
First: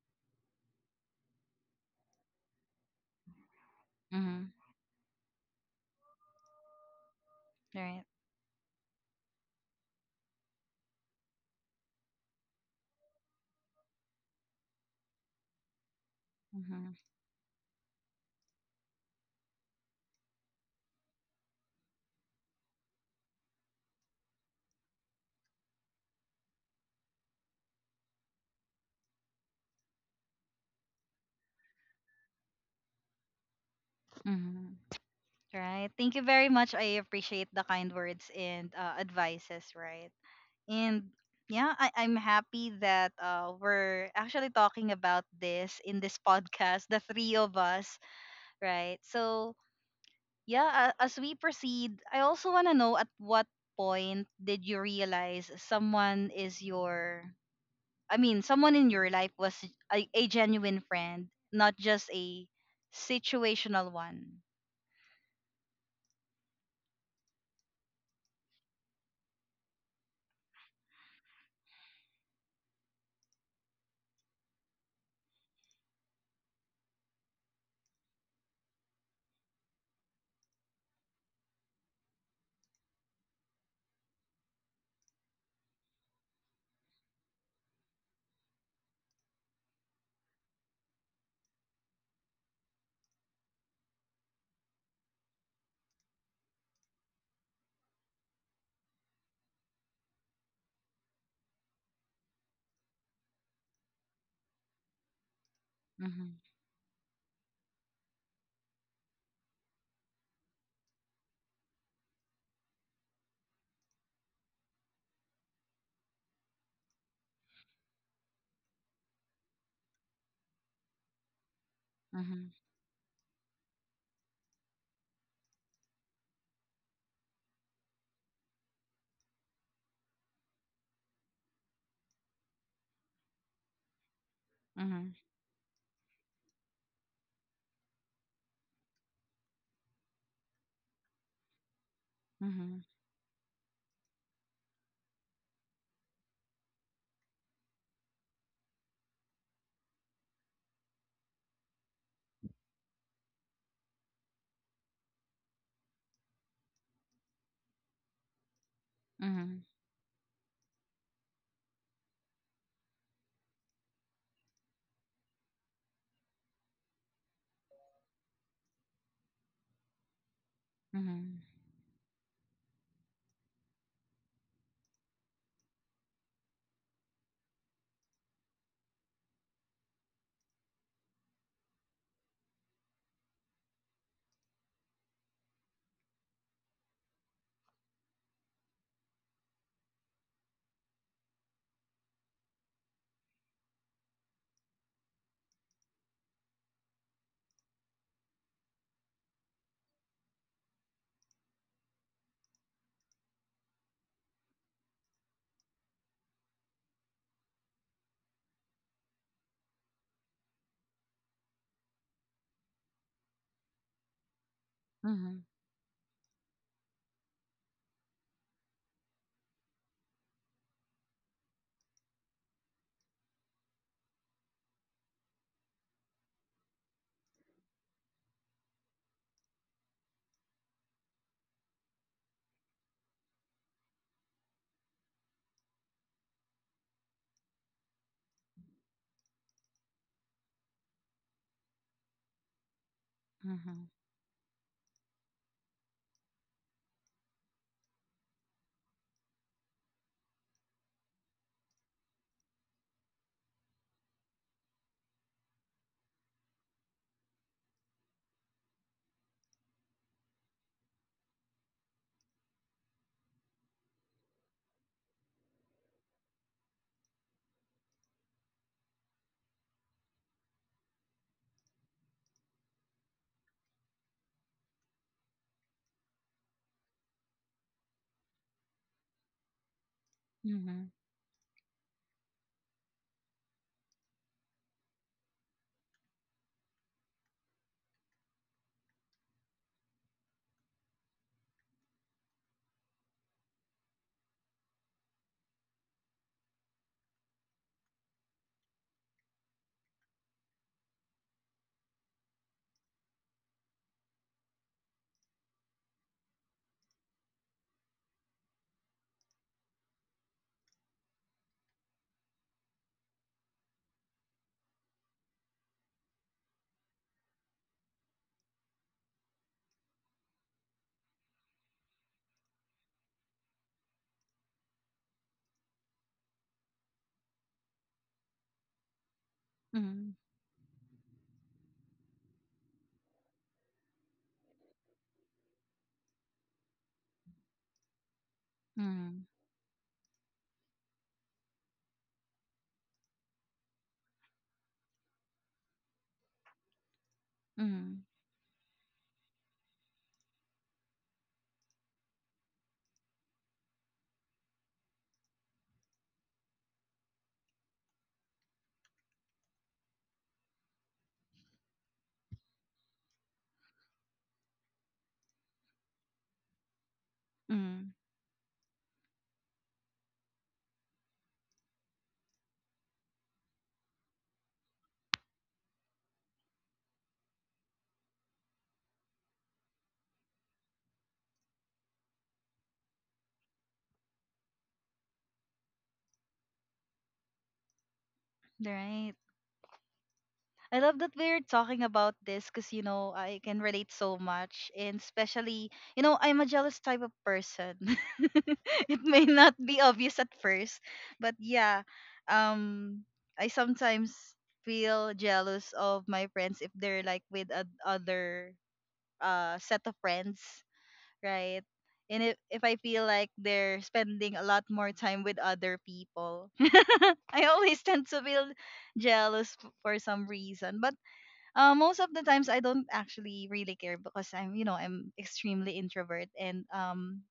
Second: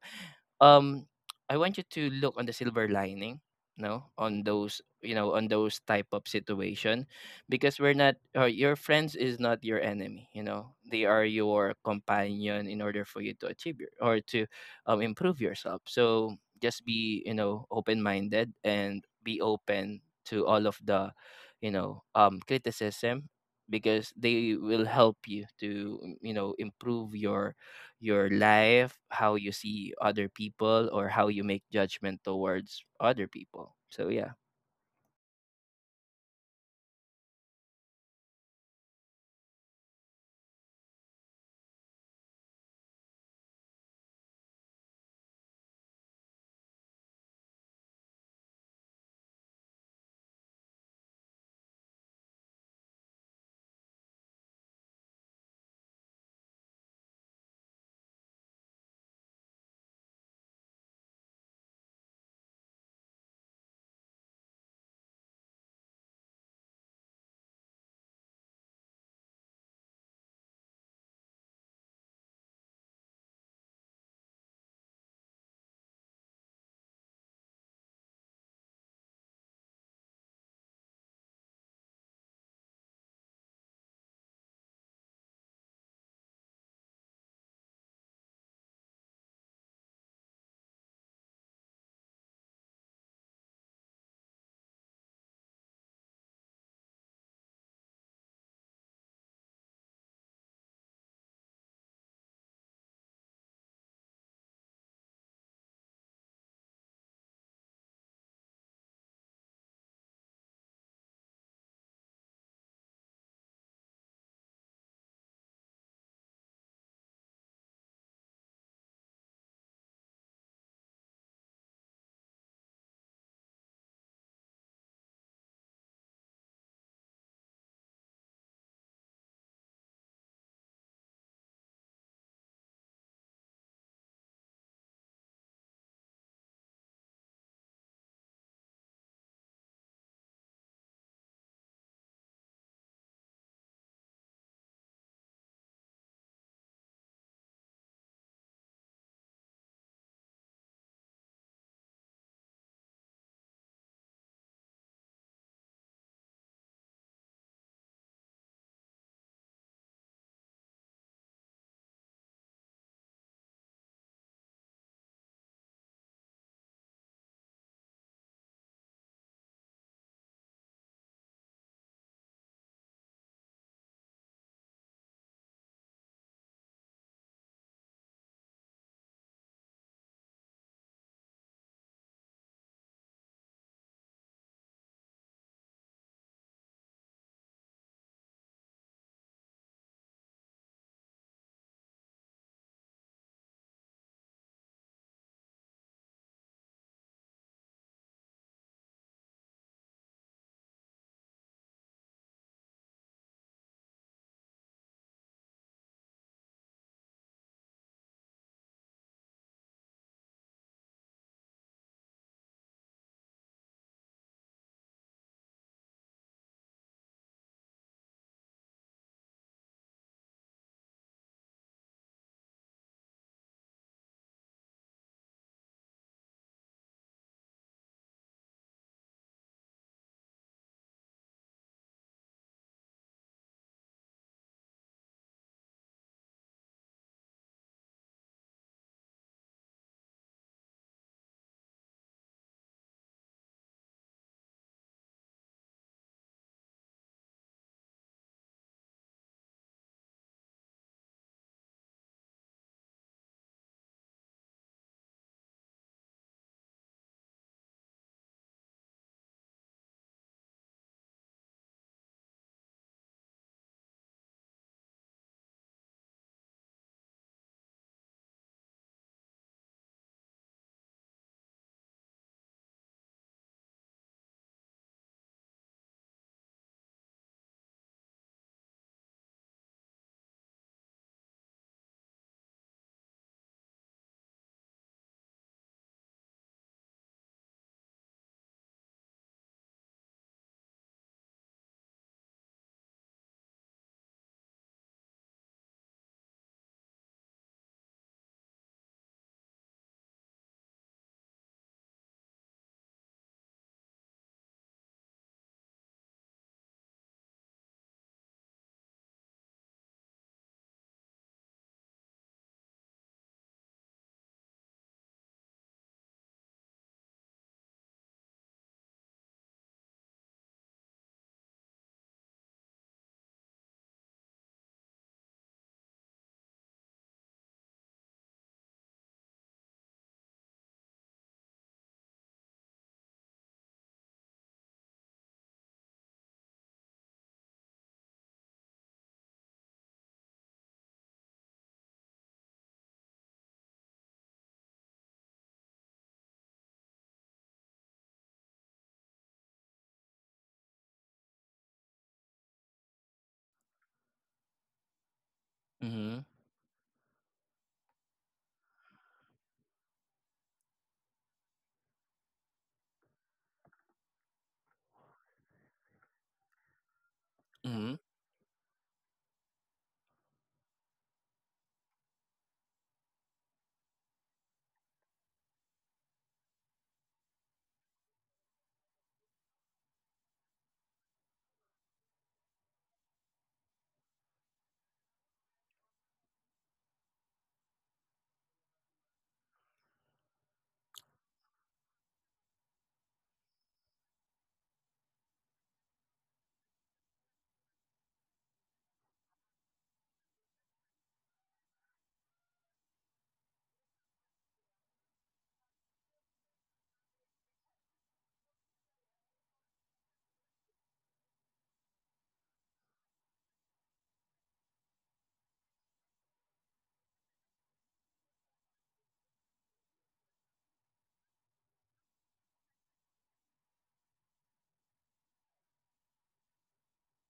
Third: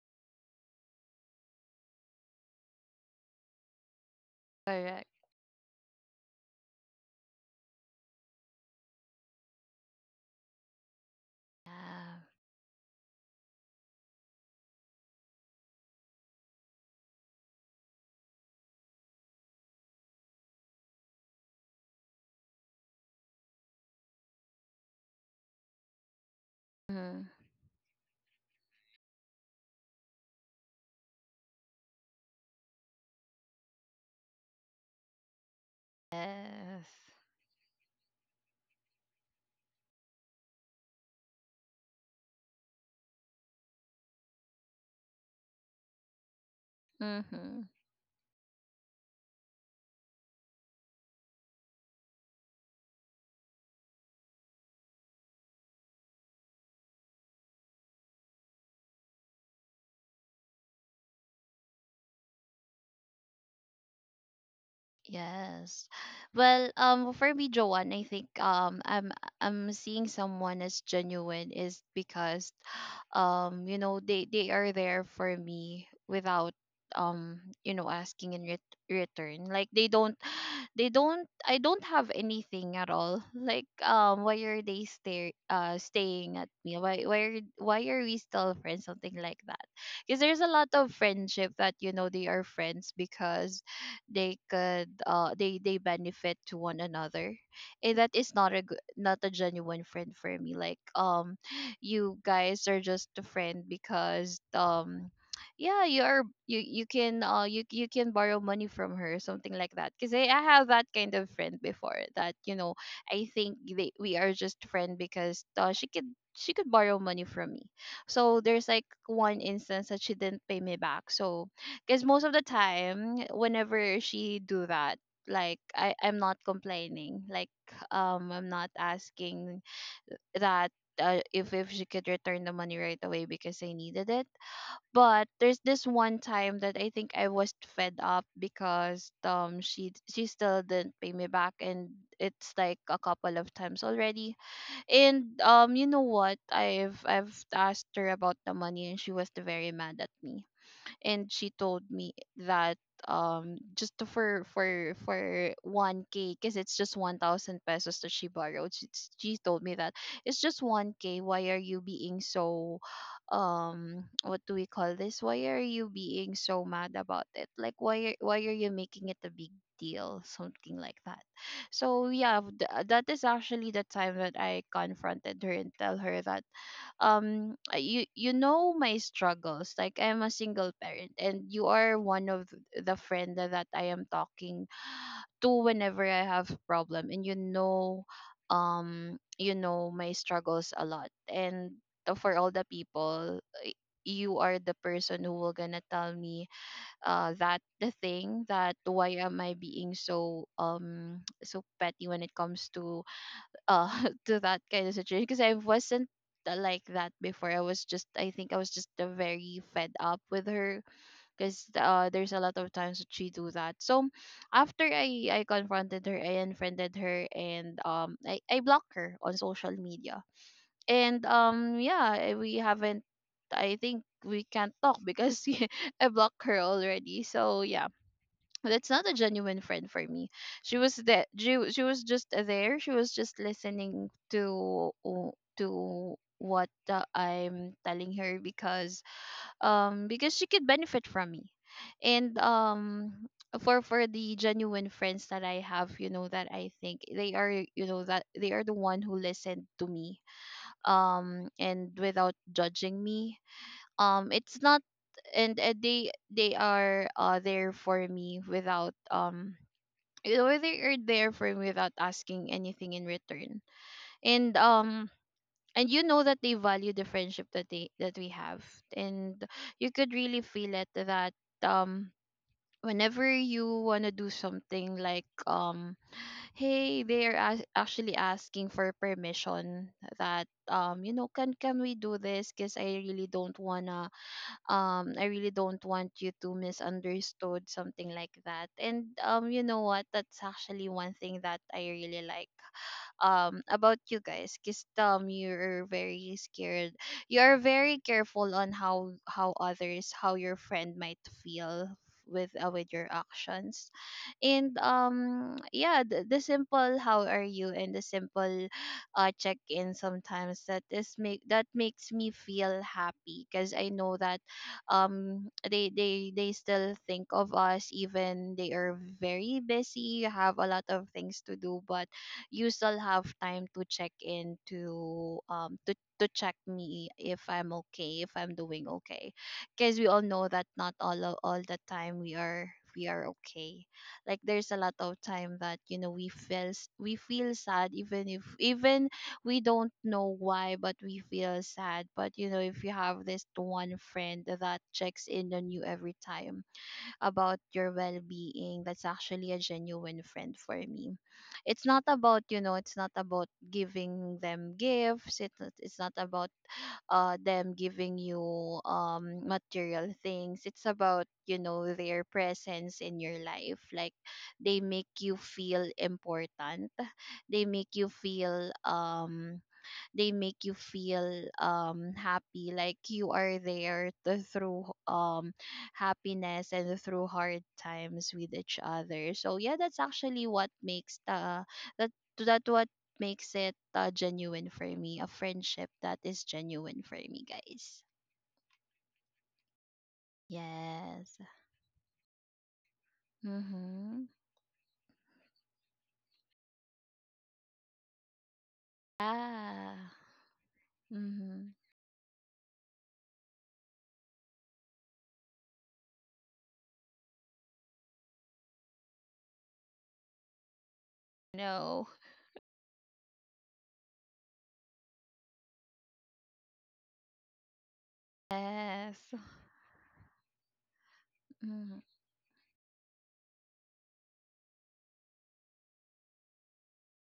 Speaker 3: um I want you to look on the silver lining, no, on
Speaker 1: Mhm.
Speaker 3: those,
Speaker 2: Correct.
Speaker 3: you know, on those type of situation, because we're
Speaker 1: Right.
Speaker 3: not, or your friends is not your enemy. You know they are your
Speaker 2: Yeah.
Speaker 3: companion in order for you to achieve your or to improve yourself. So just
Speaker 1: Mhm.
Speaker 3: be, you know, open minded and be open to all of the, you know, criticism, because they will help you to, you know, improve
Speaker 2: Mhm.
Speaker 3: your life, how you see other people, or how you make judgment towards other people. So yeah.
Speaker 1: Mhm. Right. Thank you very much. I
Speaker 2: Yes.
Speaker 1: appreciate the kind words and advices, right? And yeah, I, I'm happy that we're actually talking about this in this podcast, the three of
Speaker 2: Mhm.
Speaker 1: us, right? So yeah, as we proceed, I also want to know at what point did you realize someone is your, I mean, someone in your life was a genuine friend, not just a situational one.
Speaker 2: Yes. Well, for me, Joanne, I think I'm seeing someone as genuine is because, you know, they are there for me without you know, asking in return. Like they don't. I don't have anything at all. Like why are they staying at me? Why are we still friends? Something like that. Because there's a lot of friendship that, you know, they are friends because they could, they benefit to one another. And that is not a good, not a genuine friend for me. Like you guys are just a friend because yeah,
Speaker 1: Mhm,
Speaker 2: you can you can borrow money from her, something like that, because I have that kind of friend before that, you know, I think we are just friend because she could borrow money from me. So there's like one instance that she didn't pay me back. So because most of the
Speaker 1: mhm,
Speaker 2: time whenever she do that, like I'm not complaining, like I'm not asking that if she could return the money right away because I needed it.
Speaker 1: mhm,
Speaker 2: But there's this one time that I think I was fed up because she still didn't pay me back. And it's like
Speaker 1: mhm,
Speaker 2: a couple of times already. And you know what, I've asked her about the money and she was very mad at me. And she told me that just for 1k, because it's just 1000 pesos that she borrowed. She told me that it's just 1k, why are you being so what do we call this, why are you being so mad about it, like, why are you making it a big deal, something like that.
Speaker 1: mhm,
Speaker 2: So yeah, that is actually the time that I confronted her and tell her that you know my struggles. Like, I'm a single parent and you are one of the friend that I am talking to whenever I have problem. And, you know, you know my struggles a lot. And for all the people, uh, you are the person who will gonna tell me that the thing that why am I being so so petty when it comes to uh to that kind of situation. Because I wasn't like that before. I was just, I think I was just very fed up with her because there's a lot of times that she do that. So after I
Speaker 1: mhm,
Speaker 2: I confronted her, I unfriended her and I blocked her on social media. And yeah, we haven't I think we can't talk because I blocked her already. So yeah, that's not a genuine friend for me. She was she was just there. She was just listening to to what I'm telling her because she could benefit from me. And
Speaker 1: mhm,
Speaker 2: for the genuine friends that I have, you know that I think they are, that they are the one who listened to me, and without judging me. It's not. And they are there for me without you know, they are there for me without asking anything in return. And um and you know that they value the friendship that we have. And you could really feel it that, um whenever you want to do something, like, hey, they are actually asking for permission. That,
Speaker 1: mhm,
Speaker 2: you know, can we do this, because I really don't want you to misunderstood something like that. And you know what, that's actually one thing that I really like about you guys, because you're very scared, you are very careful on how others, how your friend might feel with your actions. And yeah, the simple how are you, and the simple check in sometimes, that makes me feel happy because I know that they still think of us, even they are very busy, have a lot of things to do, but you still have time to check in to, to check me if I'm okay, if I'm doing okay. Because we
Speaker 1: mhm,
Speaker 2: all know that not all of, all the time we are okay. Like, there's a lot of time that, you know, we feel sad, even if,
Speaker 1: mhm,
Speaker 2: even
Speaker 1: mhm,
Speaker 2: we don't know why, but we feel sad. But you know, if you have this one friend that checks in on you every time about your
Speaker 1: mhm,
Speaker 2: well-being, that's actually a genuine friend for me. It's not about, you know, it's not about giving them gifts, it's not
Speaker 3: Mm-hmm.
Speaker 2: about them giving you material things. It's about, you know, their presence in your life, like, they make you feel important, they make
Speaker 1: mhm.
Speaker 3: Mm-hmm.
Speaker 2: you feel they make you feel happy, like, you are there to, through happiness and through hard times with each other. So yeah, that's actually what makes the that, that what makes it genuine for me, a friendship that is genuine for me, guys.
Speaker 1: Right. I love that
Speaker 2: Yes.
Speaker 1: we're talking about this because, you know, I can relate so
Speaker 2: Mm-hmm.
Speaker 1: much. And especially, you know, I'm a jealous type of person. It may not be
Speaker 2: Ah.
Speaker 1: obvious at first, but
Speaker 2: Mm-hmm.
Speaker 1: yeah, um, I sometimes feel jealous of my friends if they're like with other set of friends, right?
Speaker 2: No.
Speaker 1: And if I feel like they're spending a lot more time with other people, I always tend to feel
Speaker 2: Yes.
Speaker 1: jealous for some reason. But most of the times I don't actually really care because I'm, you know, I'm extremely introvert, and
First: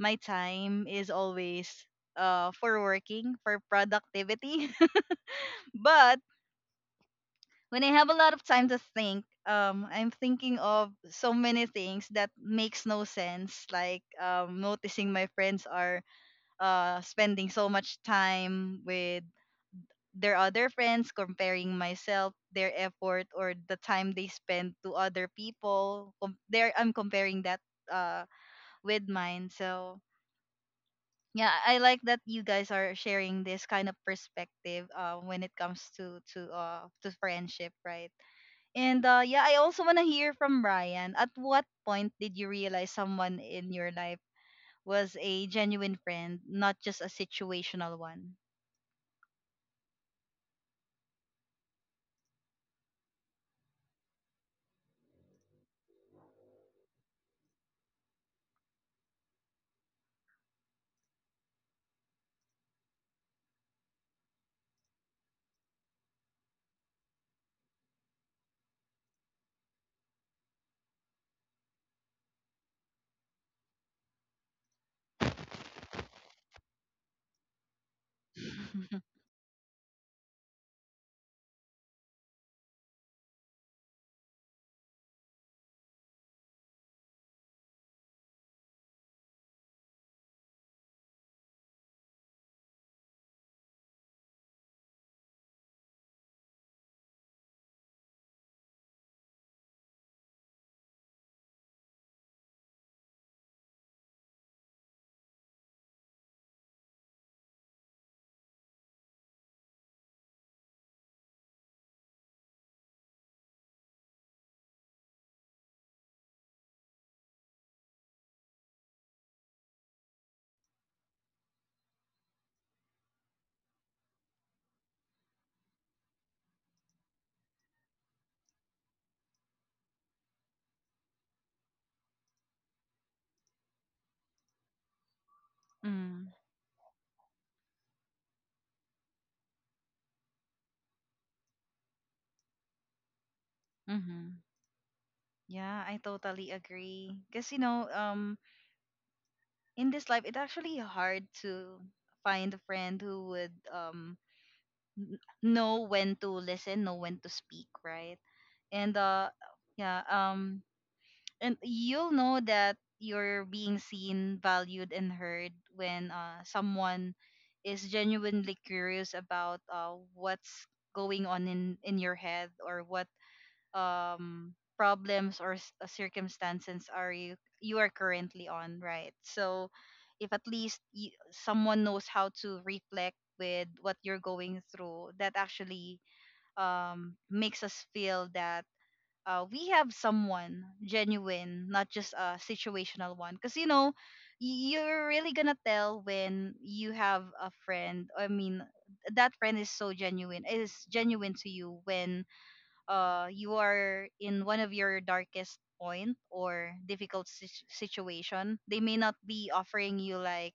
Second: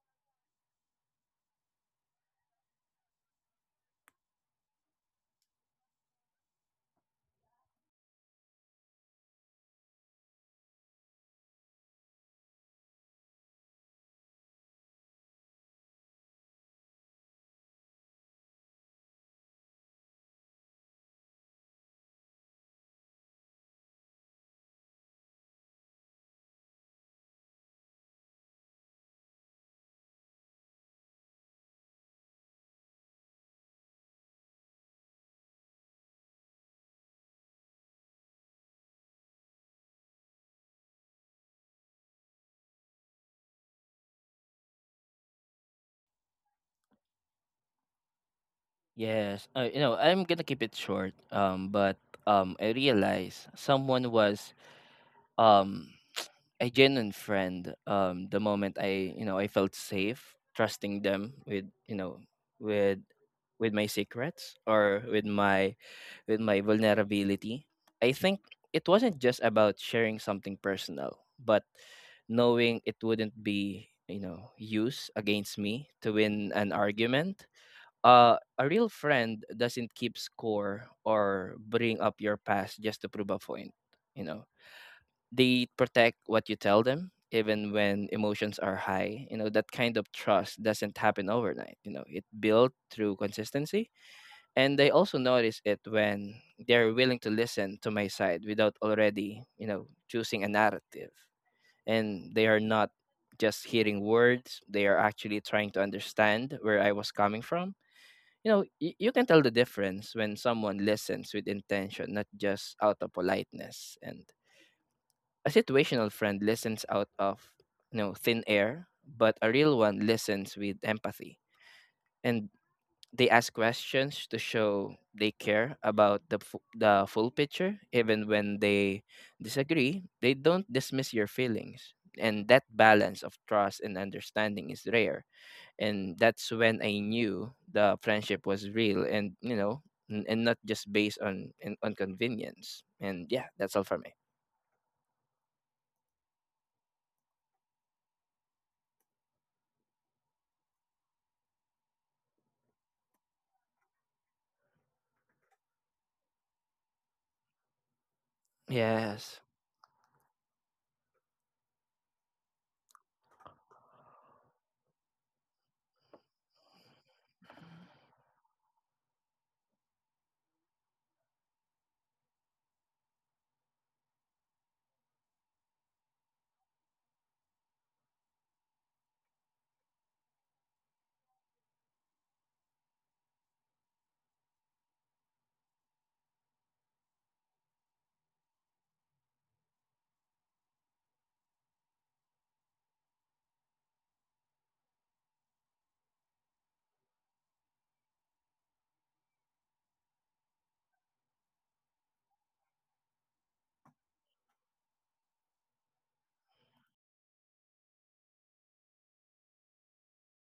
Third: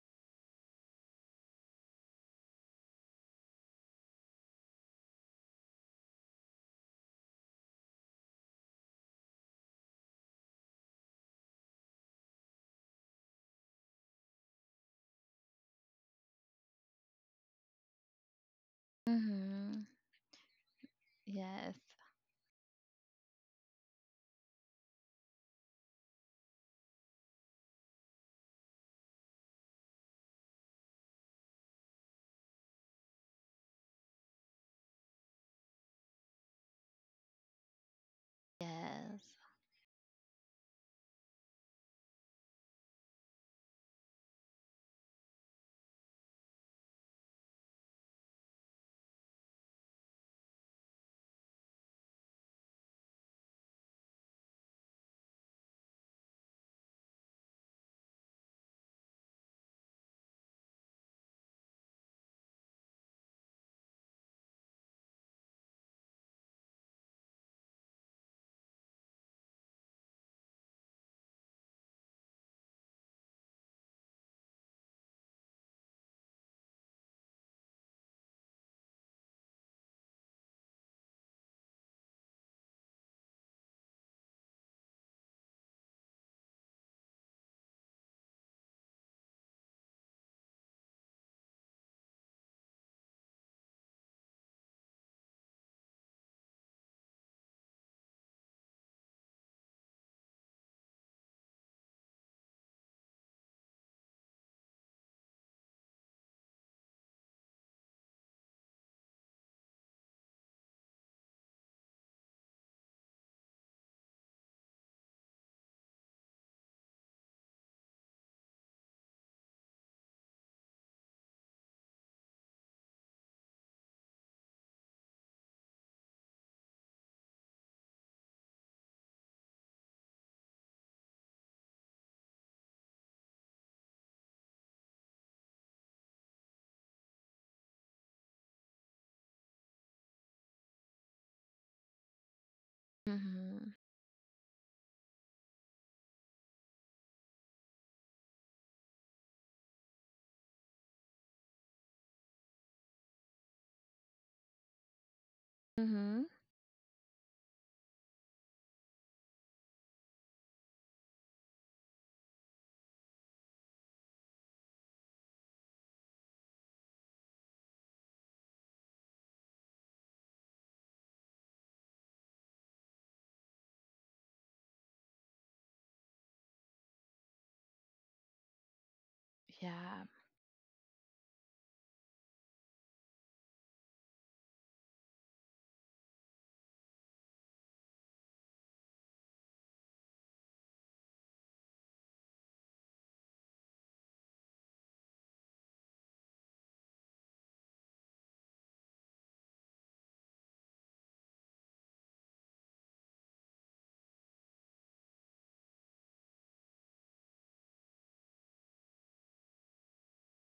Speaker 1: my time is always for working, for productivity. But when I have a lot of time to think, I'm thinking of so many things that makes no sense, like noticing my friends are spending so much time with
Speaker 2: Mm-hmm.
Speaker 1: their other friends,
Speaker 2: Yes,
Speaker 1: comparing myself, their effort, or the time they spend to other people. I'm comparing that uh, with mine. So yeah, I like that you guys are sharing this kind of perspective when it comes to to friendship, right? And
Speaker 2: yes, yes.
Speaker 1: yeah, I also want to hear from Brian. At what point did you realize someone in your life was a genuine friend, not just a situational one?
Speaker 3: Yes. You know, I'm gonna keep it short. But I realized someone was um a genuine friend the moment I, you know, I felt safe trusting them with, you know, with with my secrets, or with my vulnerability. I think it wasn't just about sharing something personal, but knowing it wouldn't be, you know, used against me to win an argument. A real friend doesn't keep score or bring up your past just to prove a point. You know, they protect what you tell them even when emotions are high. You know, that kind of trust doesn't happen overnight. You know, it built through consistency. And they also notice it when they're willing to listen to my side without already, you know, choosing a narrative. And they are not just hearing words, they are actually trying to understand where I was coming from. You know, you can tell the difference when someone listens with intention, not just out of politeness. And a situational friend listens out of, you know, thin air, but a real one listens with empathy, and they ask questions to show they care about the full picture. Even when they disagree, they don't dismiss your feelings, and that balance of trust and understanding is rare. And that's when I knew the friendship was real, and you know, and not just based on on convenience. And yeah,
Speaker 2: Mm-hmm.
Speaker 3: that's all for me.
Speaker 1: Mm-hmm. Yeah, I totally agree. Because, you know, in this life, it's actually hard to find a friend who would know when
Speaker 2: Mm-hmm.
Speaker 1: to listen, know when to speak, right? And, uh,
Speaker 3: Yes.
Speaker 1: yeah, um, and you'll know that you're being seen, valued, and heard when someone is genuinely curious about what's going on in your head or what problems or circumstances are you are currently on, right? So
Speaker 2: Yeah.
Speaker 1: if at least you, someone knows how to reflect with what you're going through, that actually makes us feel that we have someone genuine, not just a situational one. Because, you know, you're really gonna tell when you have a friend. I mean, that friend is so genuine. It is genuine to you when you are in one of your darkest point or difficult situation. They may not be offering you, like,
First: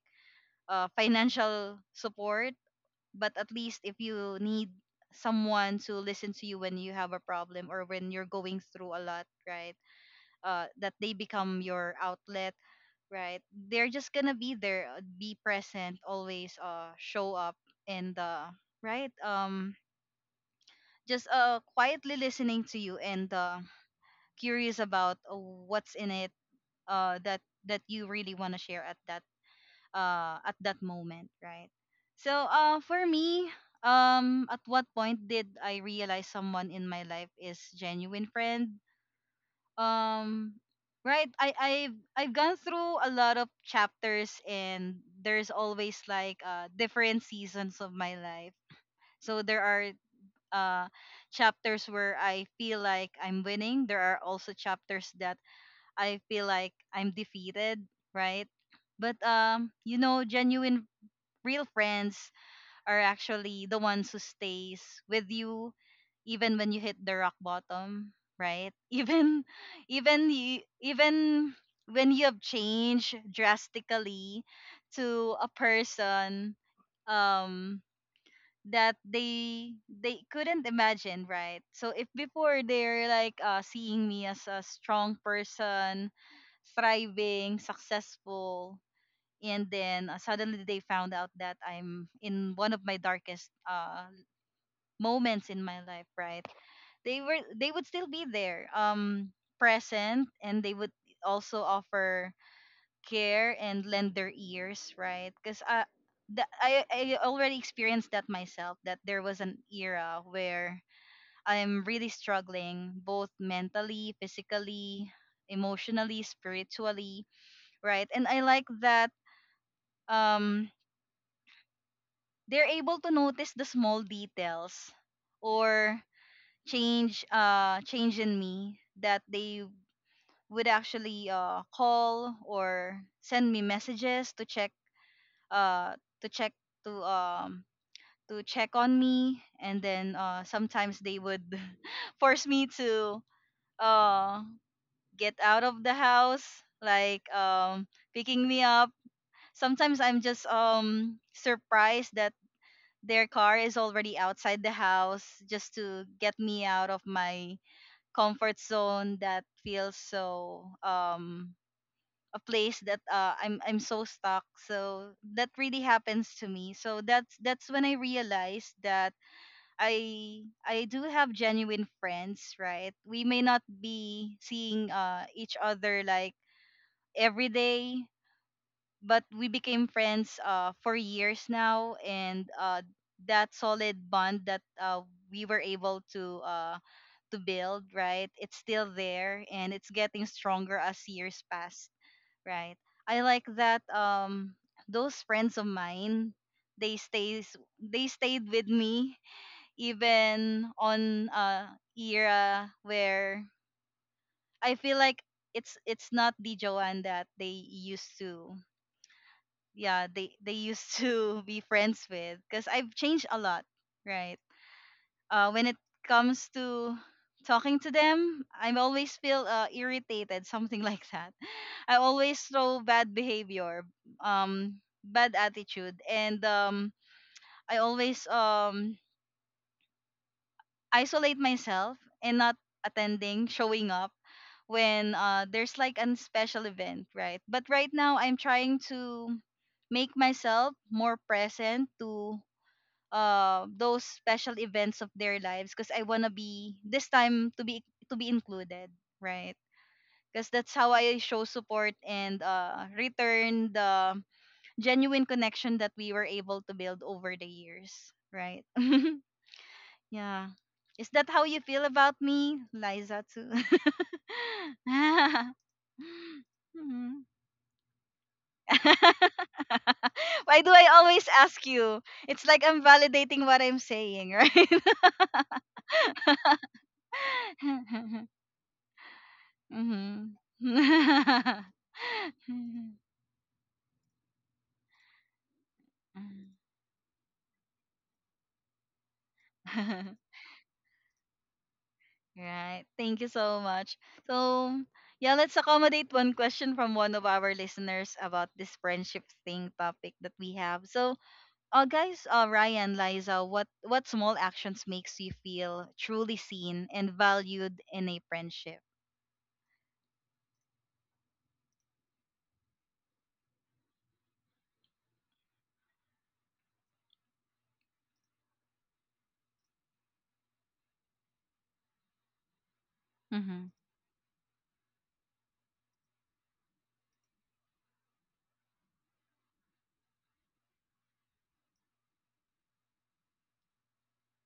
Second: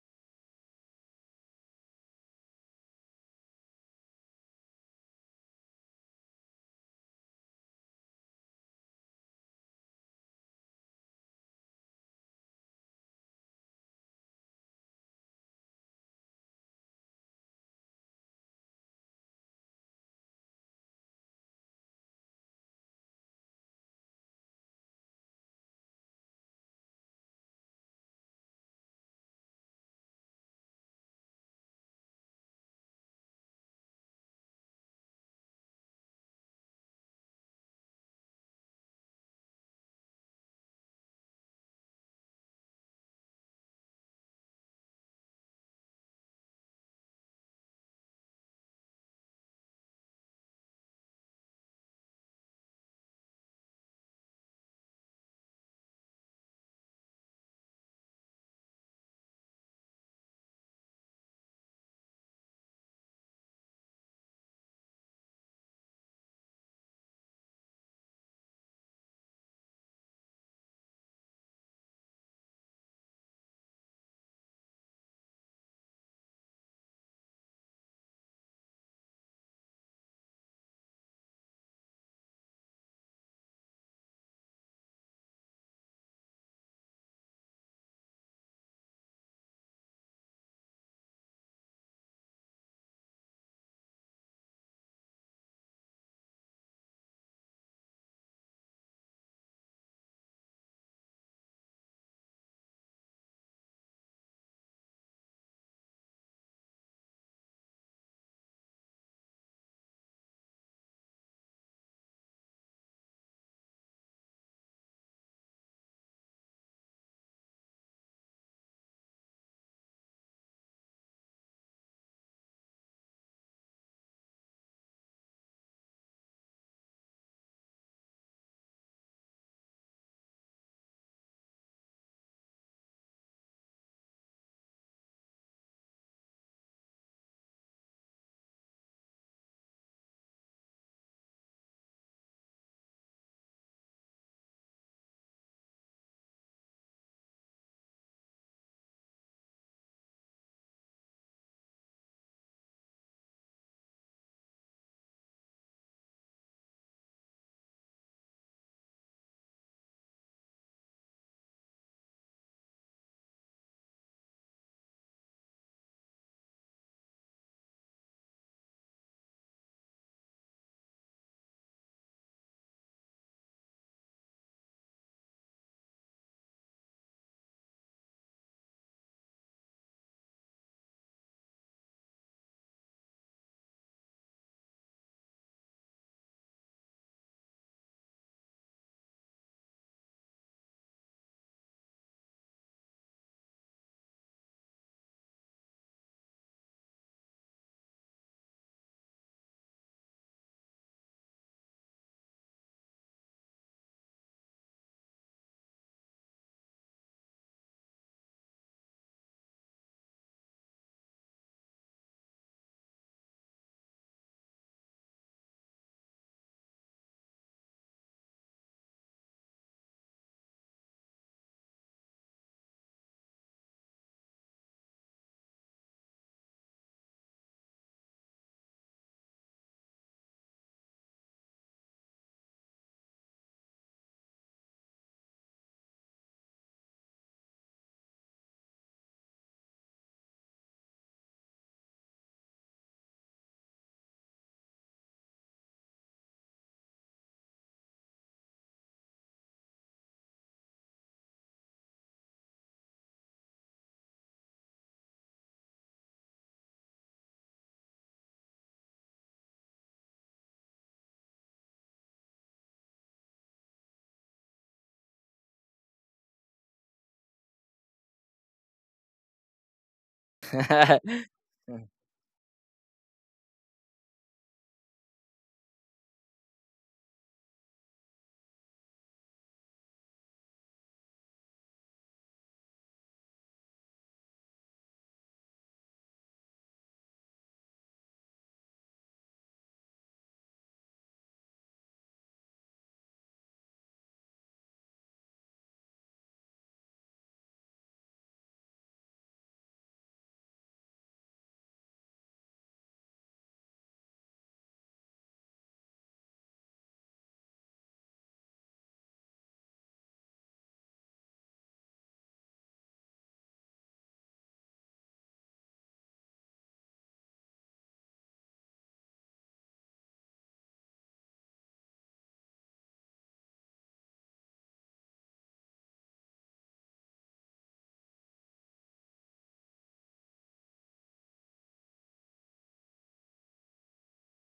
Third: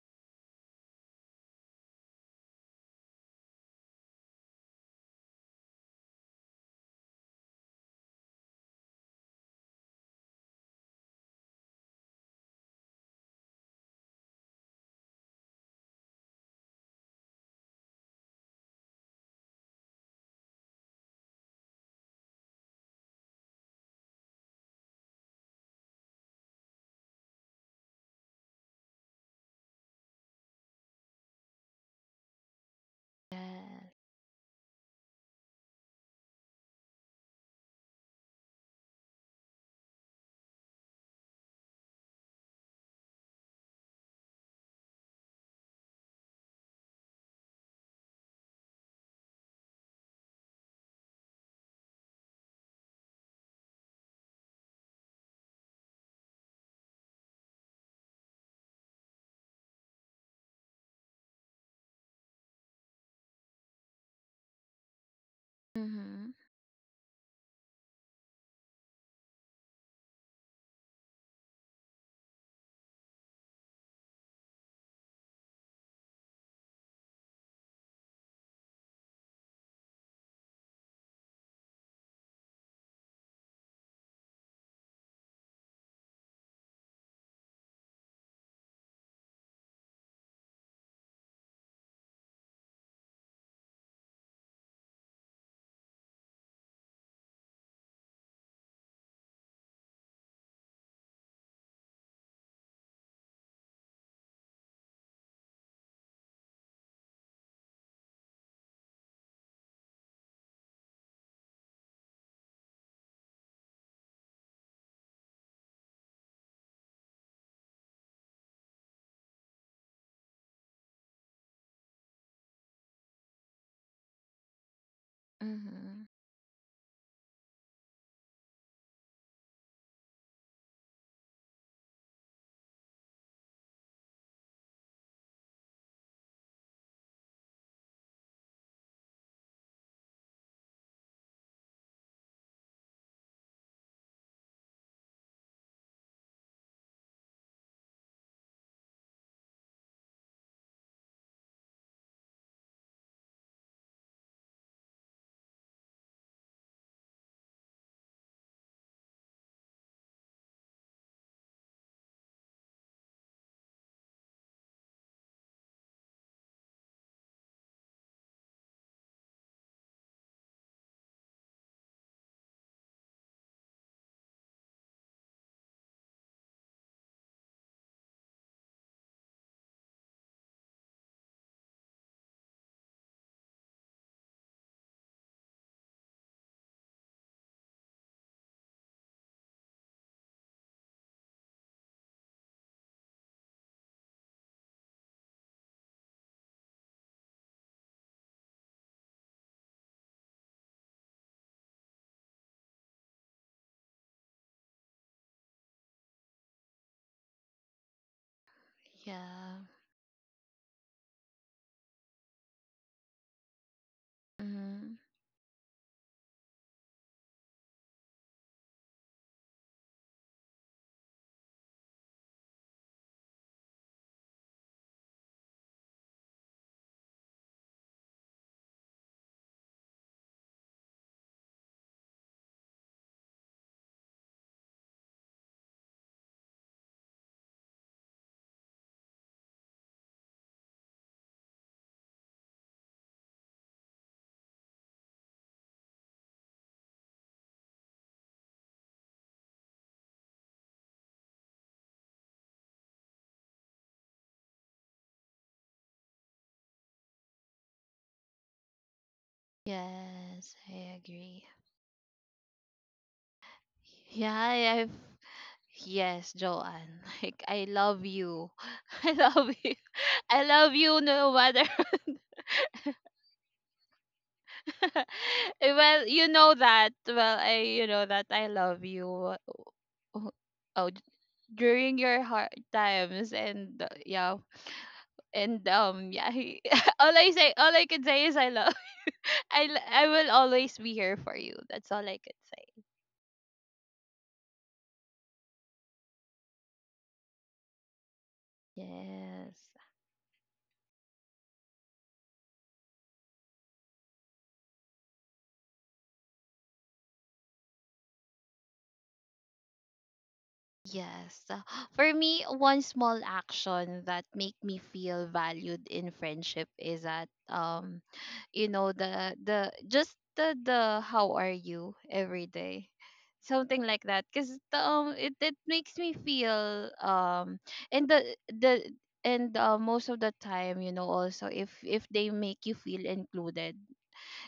Speaker 1: financial support, but at least if you need someone to listen to you when you have a problem or when you're going through a lot, right? That they become your outlet, right? They're just gonna be there, be present always, show up. And uh, right um just uh quietly listening to you and, curious about what's in it, that that you really want to share at that, at that moment, right? So for me,
Speaker 2: Yes.
Speaker 1: at what point did I realize someone in my life is genuine friend? Um right I've gone through a lot of chapters, and there's always, like, different seasons of my life. So there are, uh chapters where I feel like I'm winning. There are also chapters that I feel like I'm defeated, right? But you know, genuine real friends are actually the ones who stays with you
Speaker 2: Mhm.
Speaker 1: even when you hit the rock bottom, right? Even when you have changed drastically to a person um that they couldn't imagine, right? So if before they're like, seeing me as a strong person, thriving, successful, and then, suddenly they found out that I'm in one of my darkest, moments in my life, right? They would still be there, present, and they would also offer care and lend their ears, right? Because, the, I already experienced that myself. That there was an era where I'm really struggling, both mentally, physically, emotionally, spiritually, right? And I like that um they're able to notice the small details or
Speaker 2: Mhm.
Speaker 1: change change in me, that they would actually call or send me messages to check, uh to check to um to check on me. And then sometimes they would force me to uh get out of the house, like, picking me up. Sometimes I'm just surprised that their car is already outside the house, just to get me out of my comfort zone, that feels so, um, a place that, uh, I'm so stuck. So that really happens to me. So that's when I realized that I do have genuine friends, right? We may not be seeing each other, like, every day, but we became friends for years now, and that solid bond that we were able to build, right? It's still there, and it's getting stronger as years pass, right? I like that those friends of mine, they stayed with me, even on, era where I feel like it's not the Joanne that they used to,
Speaker 2: Yeah.
Speaker 1: yeah, they used to be friends with, because I've changed a lot, right?
Speaker 2: Mhm.
Speaker 1: When it comes to talking to them, I always feel, irritated, something like that. I always throw bad behavior, bad attitude, and, I always isolate myself and not attending, showing up when, there's like a special event, right? But right now, I'm trying to make myself more present to, those special events of their lives, because I wanna be this time to be included, right? Because that's how I show support and, return the genuine connection that we were able to build over the years, right? Yeah.
Speaker 2: Yes, I
Speaker 1: Is that how
Speaker 2: agree.
Speaker 1: you feel about me, Liza too?
Speaker 2: Yeah, I've yes, Joanne.
Speaker 1: Mhm.
Speaker 2: Like, I love you. I love you. I
Speaker 1: Why do
Speaker 2: love
Speaker 1: I
Speaker 2: you,
Speaker 1: always
Speaker 2: no matter.
Speaker 1: ask you? It's like I'm validating what I'm saying, right?
Speaker 2: Well, you know that. Well, I you know that I love you. Oh,
Speaker 1: Mhm.
Speaker 2: oh, during your hard times, and yeah, and yeah. All I can say is I love. I will always be here for you. That's all I could say.
Speaker 1: Right. Thank you so much. So, yeah, let's accommodate one question from one of our listeners about this friendship
Speaker 2: Yes.
Speaker 1: thing topic that we have. So, guys, Ryan, Liza, what small actions makes you feel truly seen and valued in a friendship?
Speaker 2: Yes. For me, one small action that make me feel valued in friendship is that, you know, the how are you every day.
Speaker 1: Mm-hmm.
Speaker 2: Something like that, cuz it makes me feel and the and most of the time, you know, also, if they make you feel included,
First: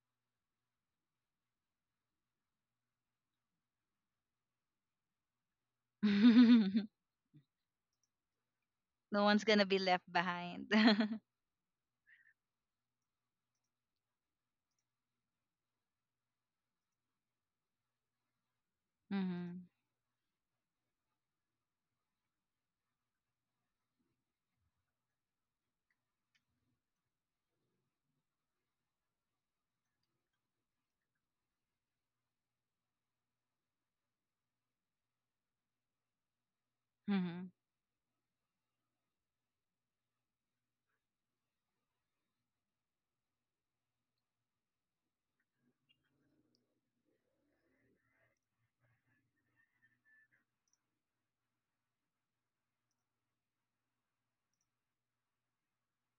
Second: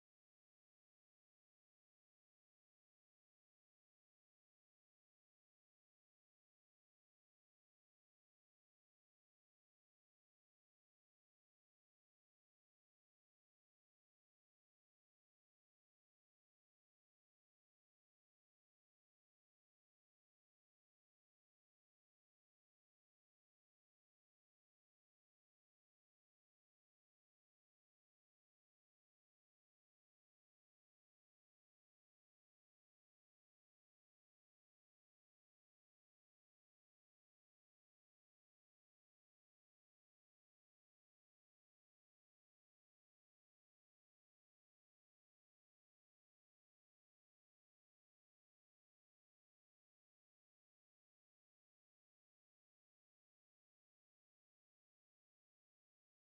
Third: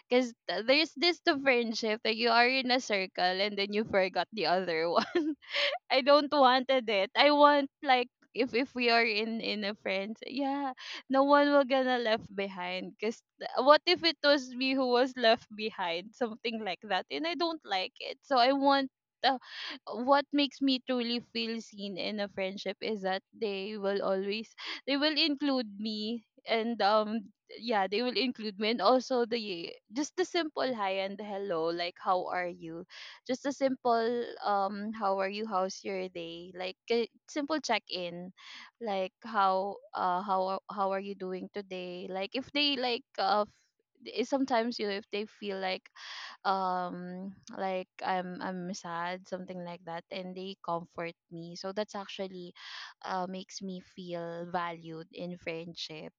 Speaker 2: because there's this the friendship that you are in a circle and then you forgot the other one. I don't wanted it. I want, like, if we are
Speaker 1: No
Speaker 2: in
Speaker 1: one's gonna
Speaker 2: a
Speaker 1: be left
Speaker 2: friends,
Speaker 1: behind.
Speaker 2: yeah, no one will gonna left behind. Cause what if it was me who was left behind, something like that, and I don't like it. So I want. Uh,
Speaker 1: Mm-hmm.
Speaker 2: what makes me truly feel seen in a friendship is that they will include me, and yeah, they will include me. And also the, just the simple hi and hello, like, how are you, just a simple how are you, how's your day, like a
Speaker 1: Mm-hmm.
Speaker 2: simple check in, like, how are you doing today. Like, if they like, sometimes, you know, if they feel like, um I'm sad, something like that, and they comfort me. So that's actually makes me feel valued in friendship.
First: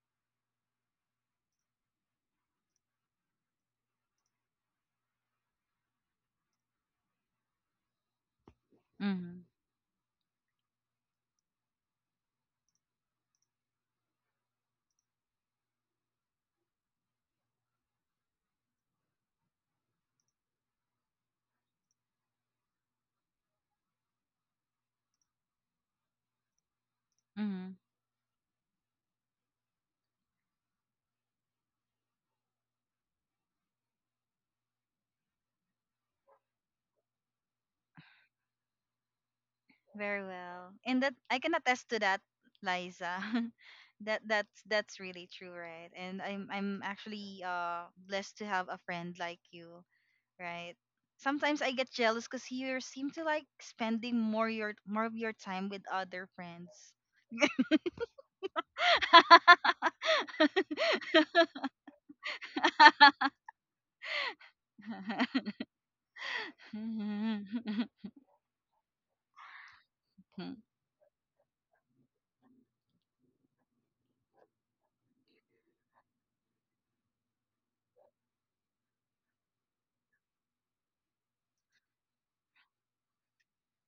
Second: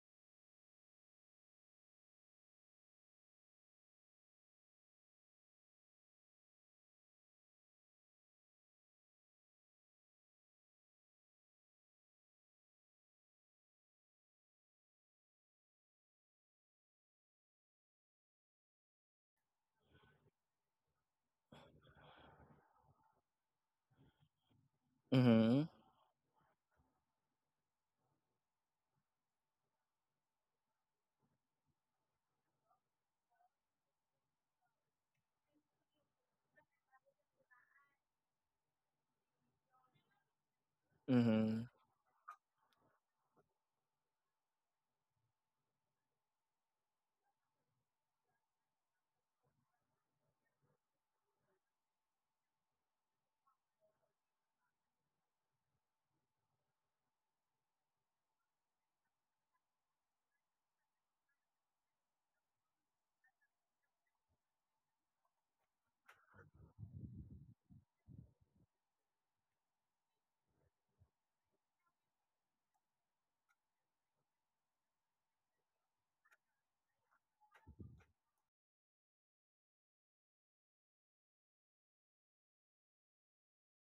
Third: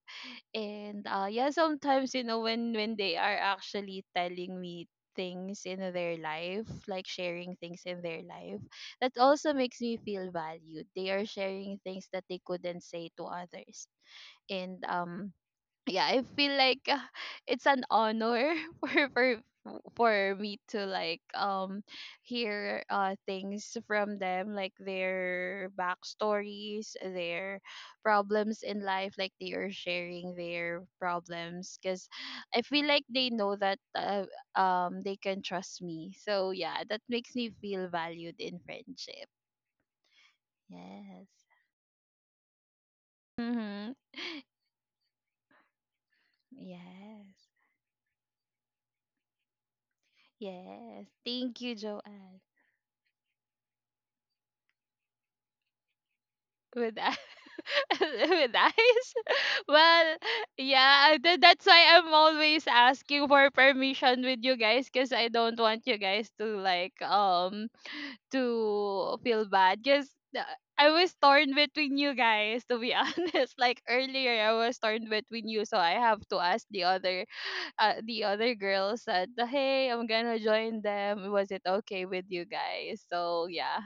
Speaker 2: And yeah, sometimes, you know, when they are actually telling me things in their life, like, sharing things in their life, that
Speaker 1: Mm-hmm.
Speaker 2: also makes me feel valued. They are sharing things that they couldn't say to others. And yeah, I feel like, it's an honor for for for me to, like, hear things from them, like,
Speaker 3: mm-hmm.
Speaker 2: their backstories, their
Speaker 1: Mm-hmm.
Speaker 2: problems in life, like, they are sharing their problems, because I feel like they know that, they can trust me. So yeah, that makes me feel valued in friendship.
Speaker 1: Very well. And that
Speaker 2: Yes.
Speaker 1: I can
Speaker 3: Mm-hmm.
Speaker 1: attest to that, Liza.
Speaker 2: Mm-hmm.
Speaker 1: That that's really true, right? And I'm actually
Speaker 2: Yes.
Speaker 1: blessed to have a friend like you, right?
Speaker 2: Yes, thank
Speaker 1: Sometimes I
Speaker 2: you,
Speaker 1: get jealous
Speaker 2: Joanne.
Speaker 1: because you seem to like spending more your more of your time with other friends.
Speaker 2: With with eyes, well, yeah, that's why I'm always asking for permission with you guys, because I don't want you guys to, like, to feel bad, because I was torn between you guys, to be honest. Like, earlier I was torn between you, so I have to ask the other, the other girls, that, hey, I'm gonna join them, was it okay with you guys, so yeah.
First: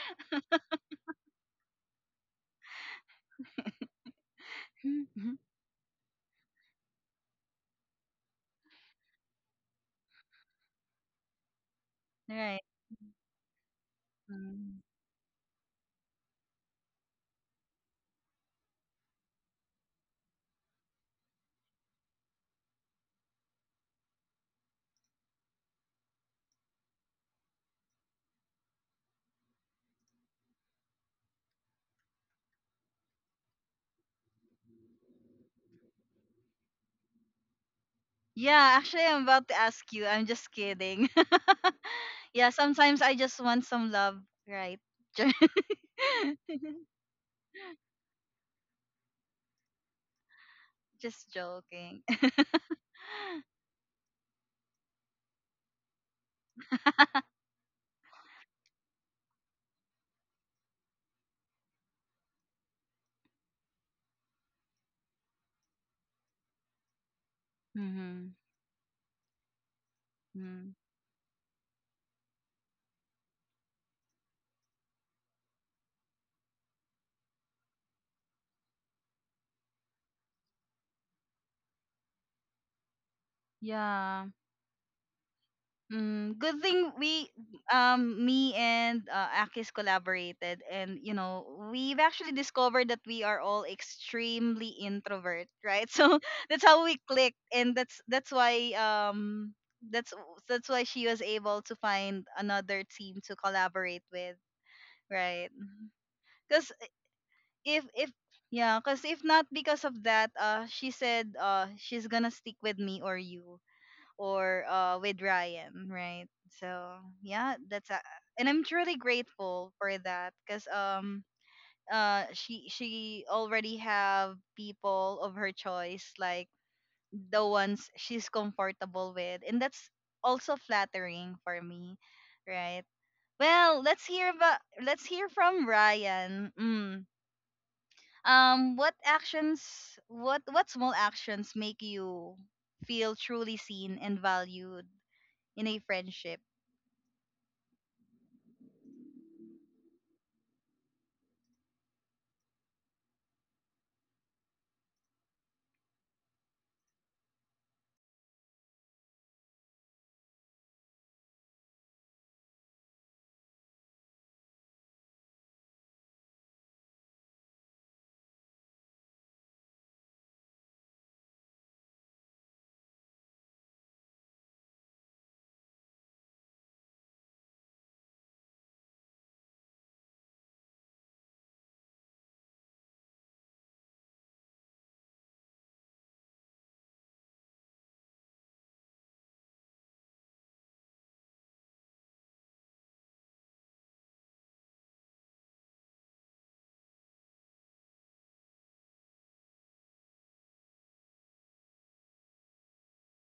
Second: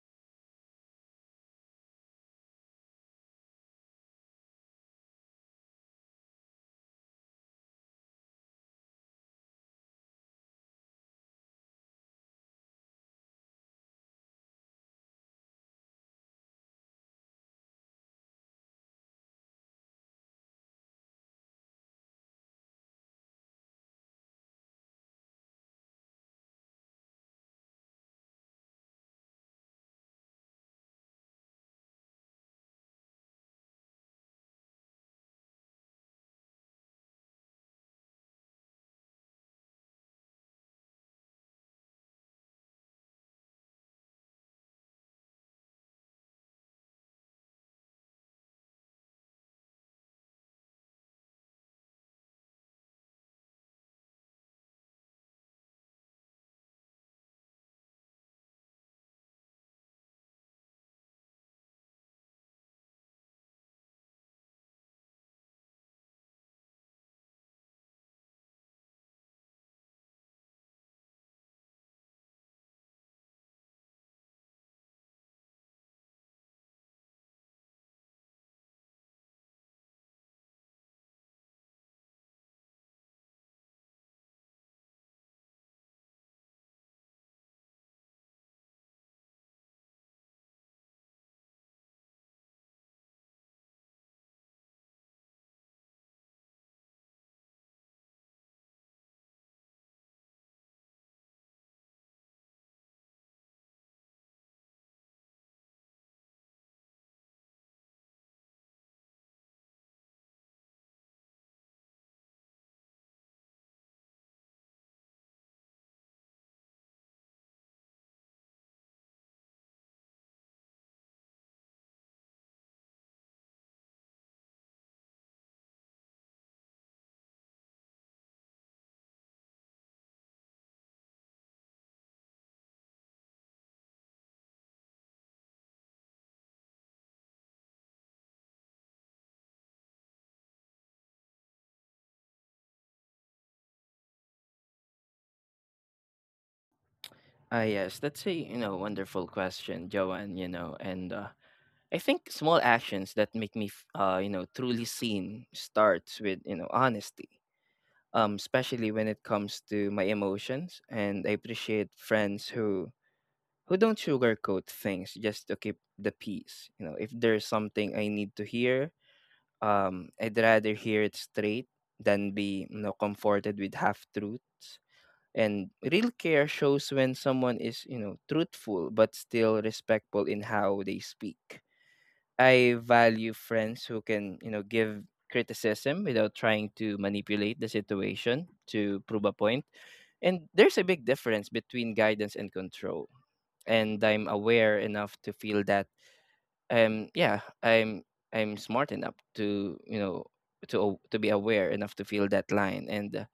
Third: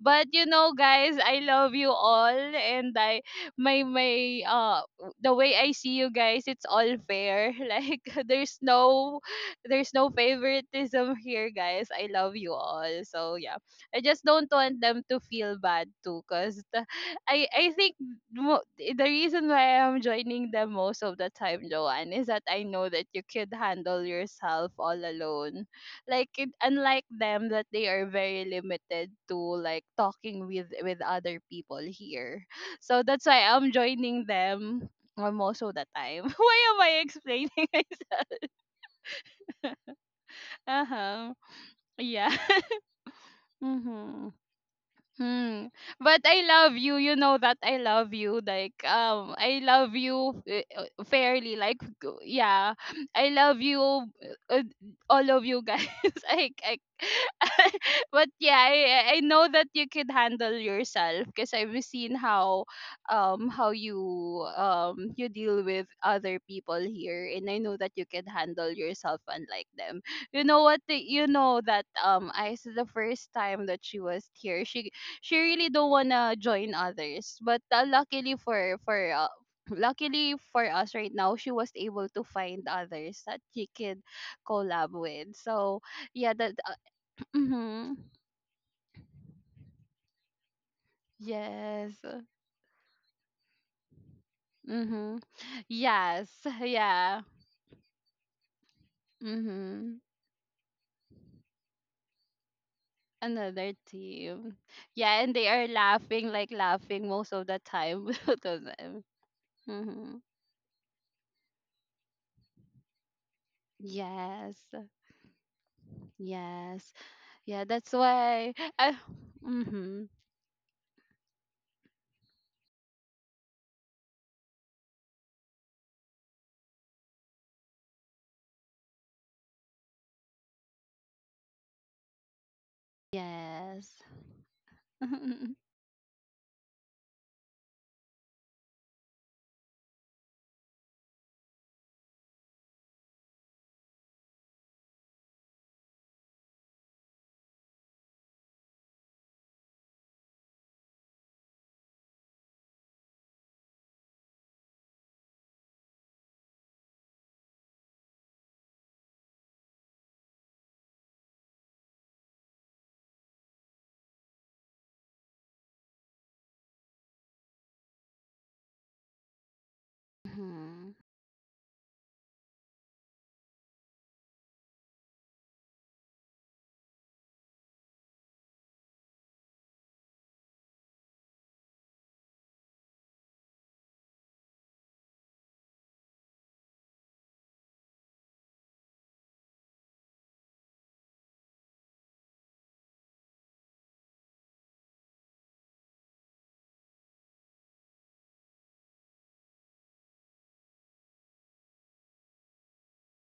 Speaker 2: But you know, guys, I love you all, and I my my the way I see you guys, it's all fair. Like, there's no there's no favoritism here, guys. I love you
Speaker 1: Right.
Speaker 2: all. So yeah, I just don't
Speaker 1: Mm.
Speaker 2: want them to feel bad too, cause I think, the reason why I'm joining them most of the time, Joanne, is that I know that you could handle yourself all alone, like unlike them, that they are very limited to, like, talking with other people here. So that's why I'm joining them, most of the time. Why am I explaining myself?
Speaker 1: Yeah, actually, I'm about to ask you. I'm just kidding.
Speaker 2: Uh-huh. Yeah.
Speaker 1: Yeah, sometimes I just want some love,
Speaker 2: Mm-hmm.
Speaker 1: right?
Speaker 2: Hmm. But I love you. You know that I love you. Like, I love you,
Speaker 1: Just
Speaker 2: fairly. Like,
Speaker 1: joking.
Speaker 2: yeah, I love you, uh, all of you guys. I, I, but yeah, I know that you can handle yourself because I've seen how you, you deal with other people here, and I know that you can
Speaker 1: Mm-hmm.
Speaker 2: handle yourself unlike them. You know
Speaker 1: Mm.
Speaker 2: you know that, I this is the first time that she was here. She she really don't wanna join others. But luckily for, luckily for us right now, she was able to find others that she can
Speaker 1: Yeah.
Speaker 2: collab with. So yeah,
Speaker 1: Mm,
Speaker 2: that
Speaker 1: good thing we,
Speaker 2: mm-hmm.
Speaker 1: me and, Akis collaborated, and, you know,
Speaker 2: Yes.
Speaker 1: we've actually discovered that we are all extremely
Speaker 2: Mm-hmm.
Speaker 1: introvert, right? So
Speaker 2: Yes.
Speaker 1: that's how we
Speaker 2: Yeah.
Speaker 1: clicked, and that's why
Speaker 2: Mm-hmm.
Speaker 1: that's that's why she was able to find another team to
Speaker 2: Another
Speaker 1: collaborate with,
Speaker 2: team, yeah, and they
Speaker 1: right?
Speaker 2: are laughing, like,
Speaker 1: Because
Speaker 2: laughing most of the
Speaker 1: if
Speaker 2: time
Speaker 1: if
Speaker 2: to
Speaker 1: yeah because
Speaker 2: them.
Speaker 1: if not because of
Speaker 2: Mm-hmm.
Speaker 1: that, she said, she's gonna stick with me or you
Speaker 2: Yes,
Speaker 1: or, with Ryan, right?
Speaker 2: yes,
Speaker 1: So yeah,
Speaker 2: yeah.
Speaker 1: that's
Speaker 2: That's
Speaker 1: a, and
Speaker 2: why.
Speaker 1: I'm
Speaker 2: I,
Speaker 1: truly grateful for
Speaker 2: mm-hmm.
Speaker 1: that, because she already have people of her choice, like the ones she's comfortable with, and that's also flattering for me, right? Well,
Speaker 2: Yes.
Speaker 1: let's hear about, let's hear from Ryan. Mm, um, what small actions make you feel truly seen and valued in a friendship?
Speaker 3: Ah, yes, that's a, you know, wonderful question, Joanne. You know, and I think small actions that make me, you know, truly seen starts with, you know, honesty. Especially when it comes to my emotions, and I appreciate friends who don't sugarcoat things just to keep the peace. You know, if there's something I need to hear, I'd rather
Speaker 2: Mhm.
Speaker 3: hear it straight than be, you know, comforted with half truths. And real care shows when someone is, you know, truthful but still respectful in how they speak. I value friends who can, you know, give criticism without trying to manipulate the situation to prove a point. And there's a big difference between guidance and control. And I'm aware enough to feel that yeah, I'm smart enough to, you know, to be aware enough to feel that line. And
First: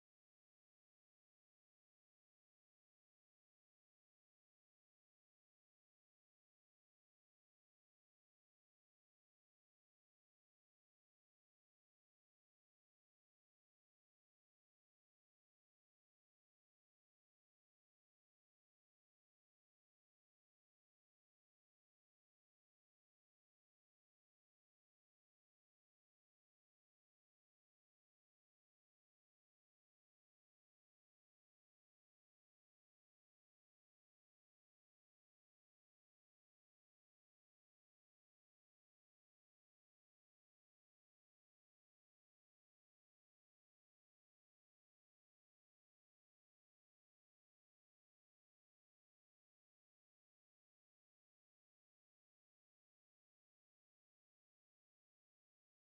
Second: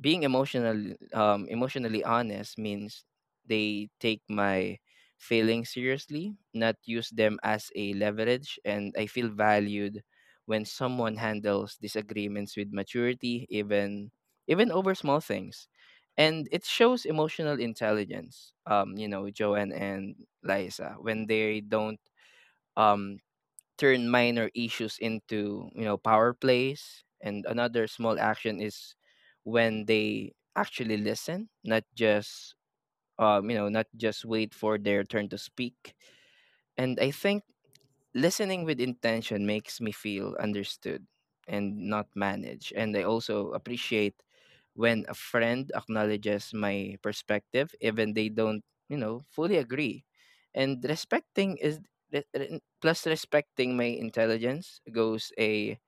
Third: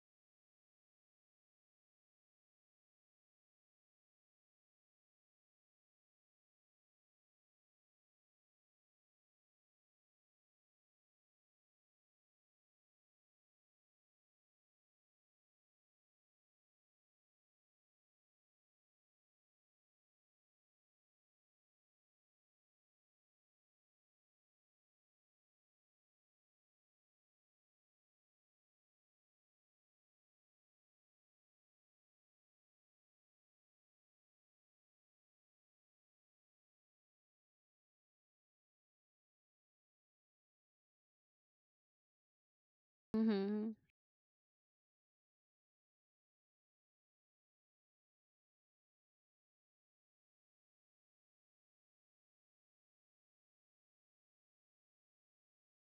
Speaker 3: being emotional, emotionally honest means they take my feelings seriously, not use them as a leverage. And I feel valued when someone handles disagreements with maturity, even over small things. And it shows emotional intelligence, you know, Joanne and Liza, when they don't um turn minor issues into, you know, power plays. And another small action is when they actually listen, not just, you know, not just wait for their turn to speak. And I think listening with intention makes me feel understood and not managed. And I also
Speaker 2: Mhm.
Speaker 3: appreciate when a friend acknowledges my perspective, even they don't, you know, fully agree. And respecting is plus respecting my intelligence goes a,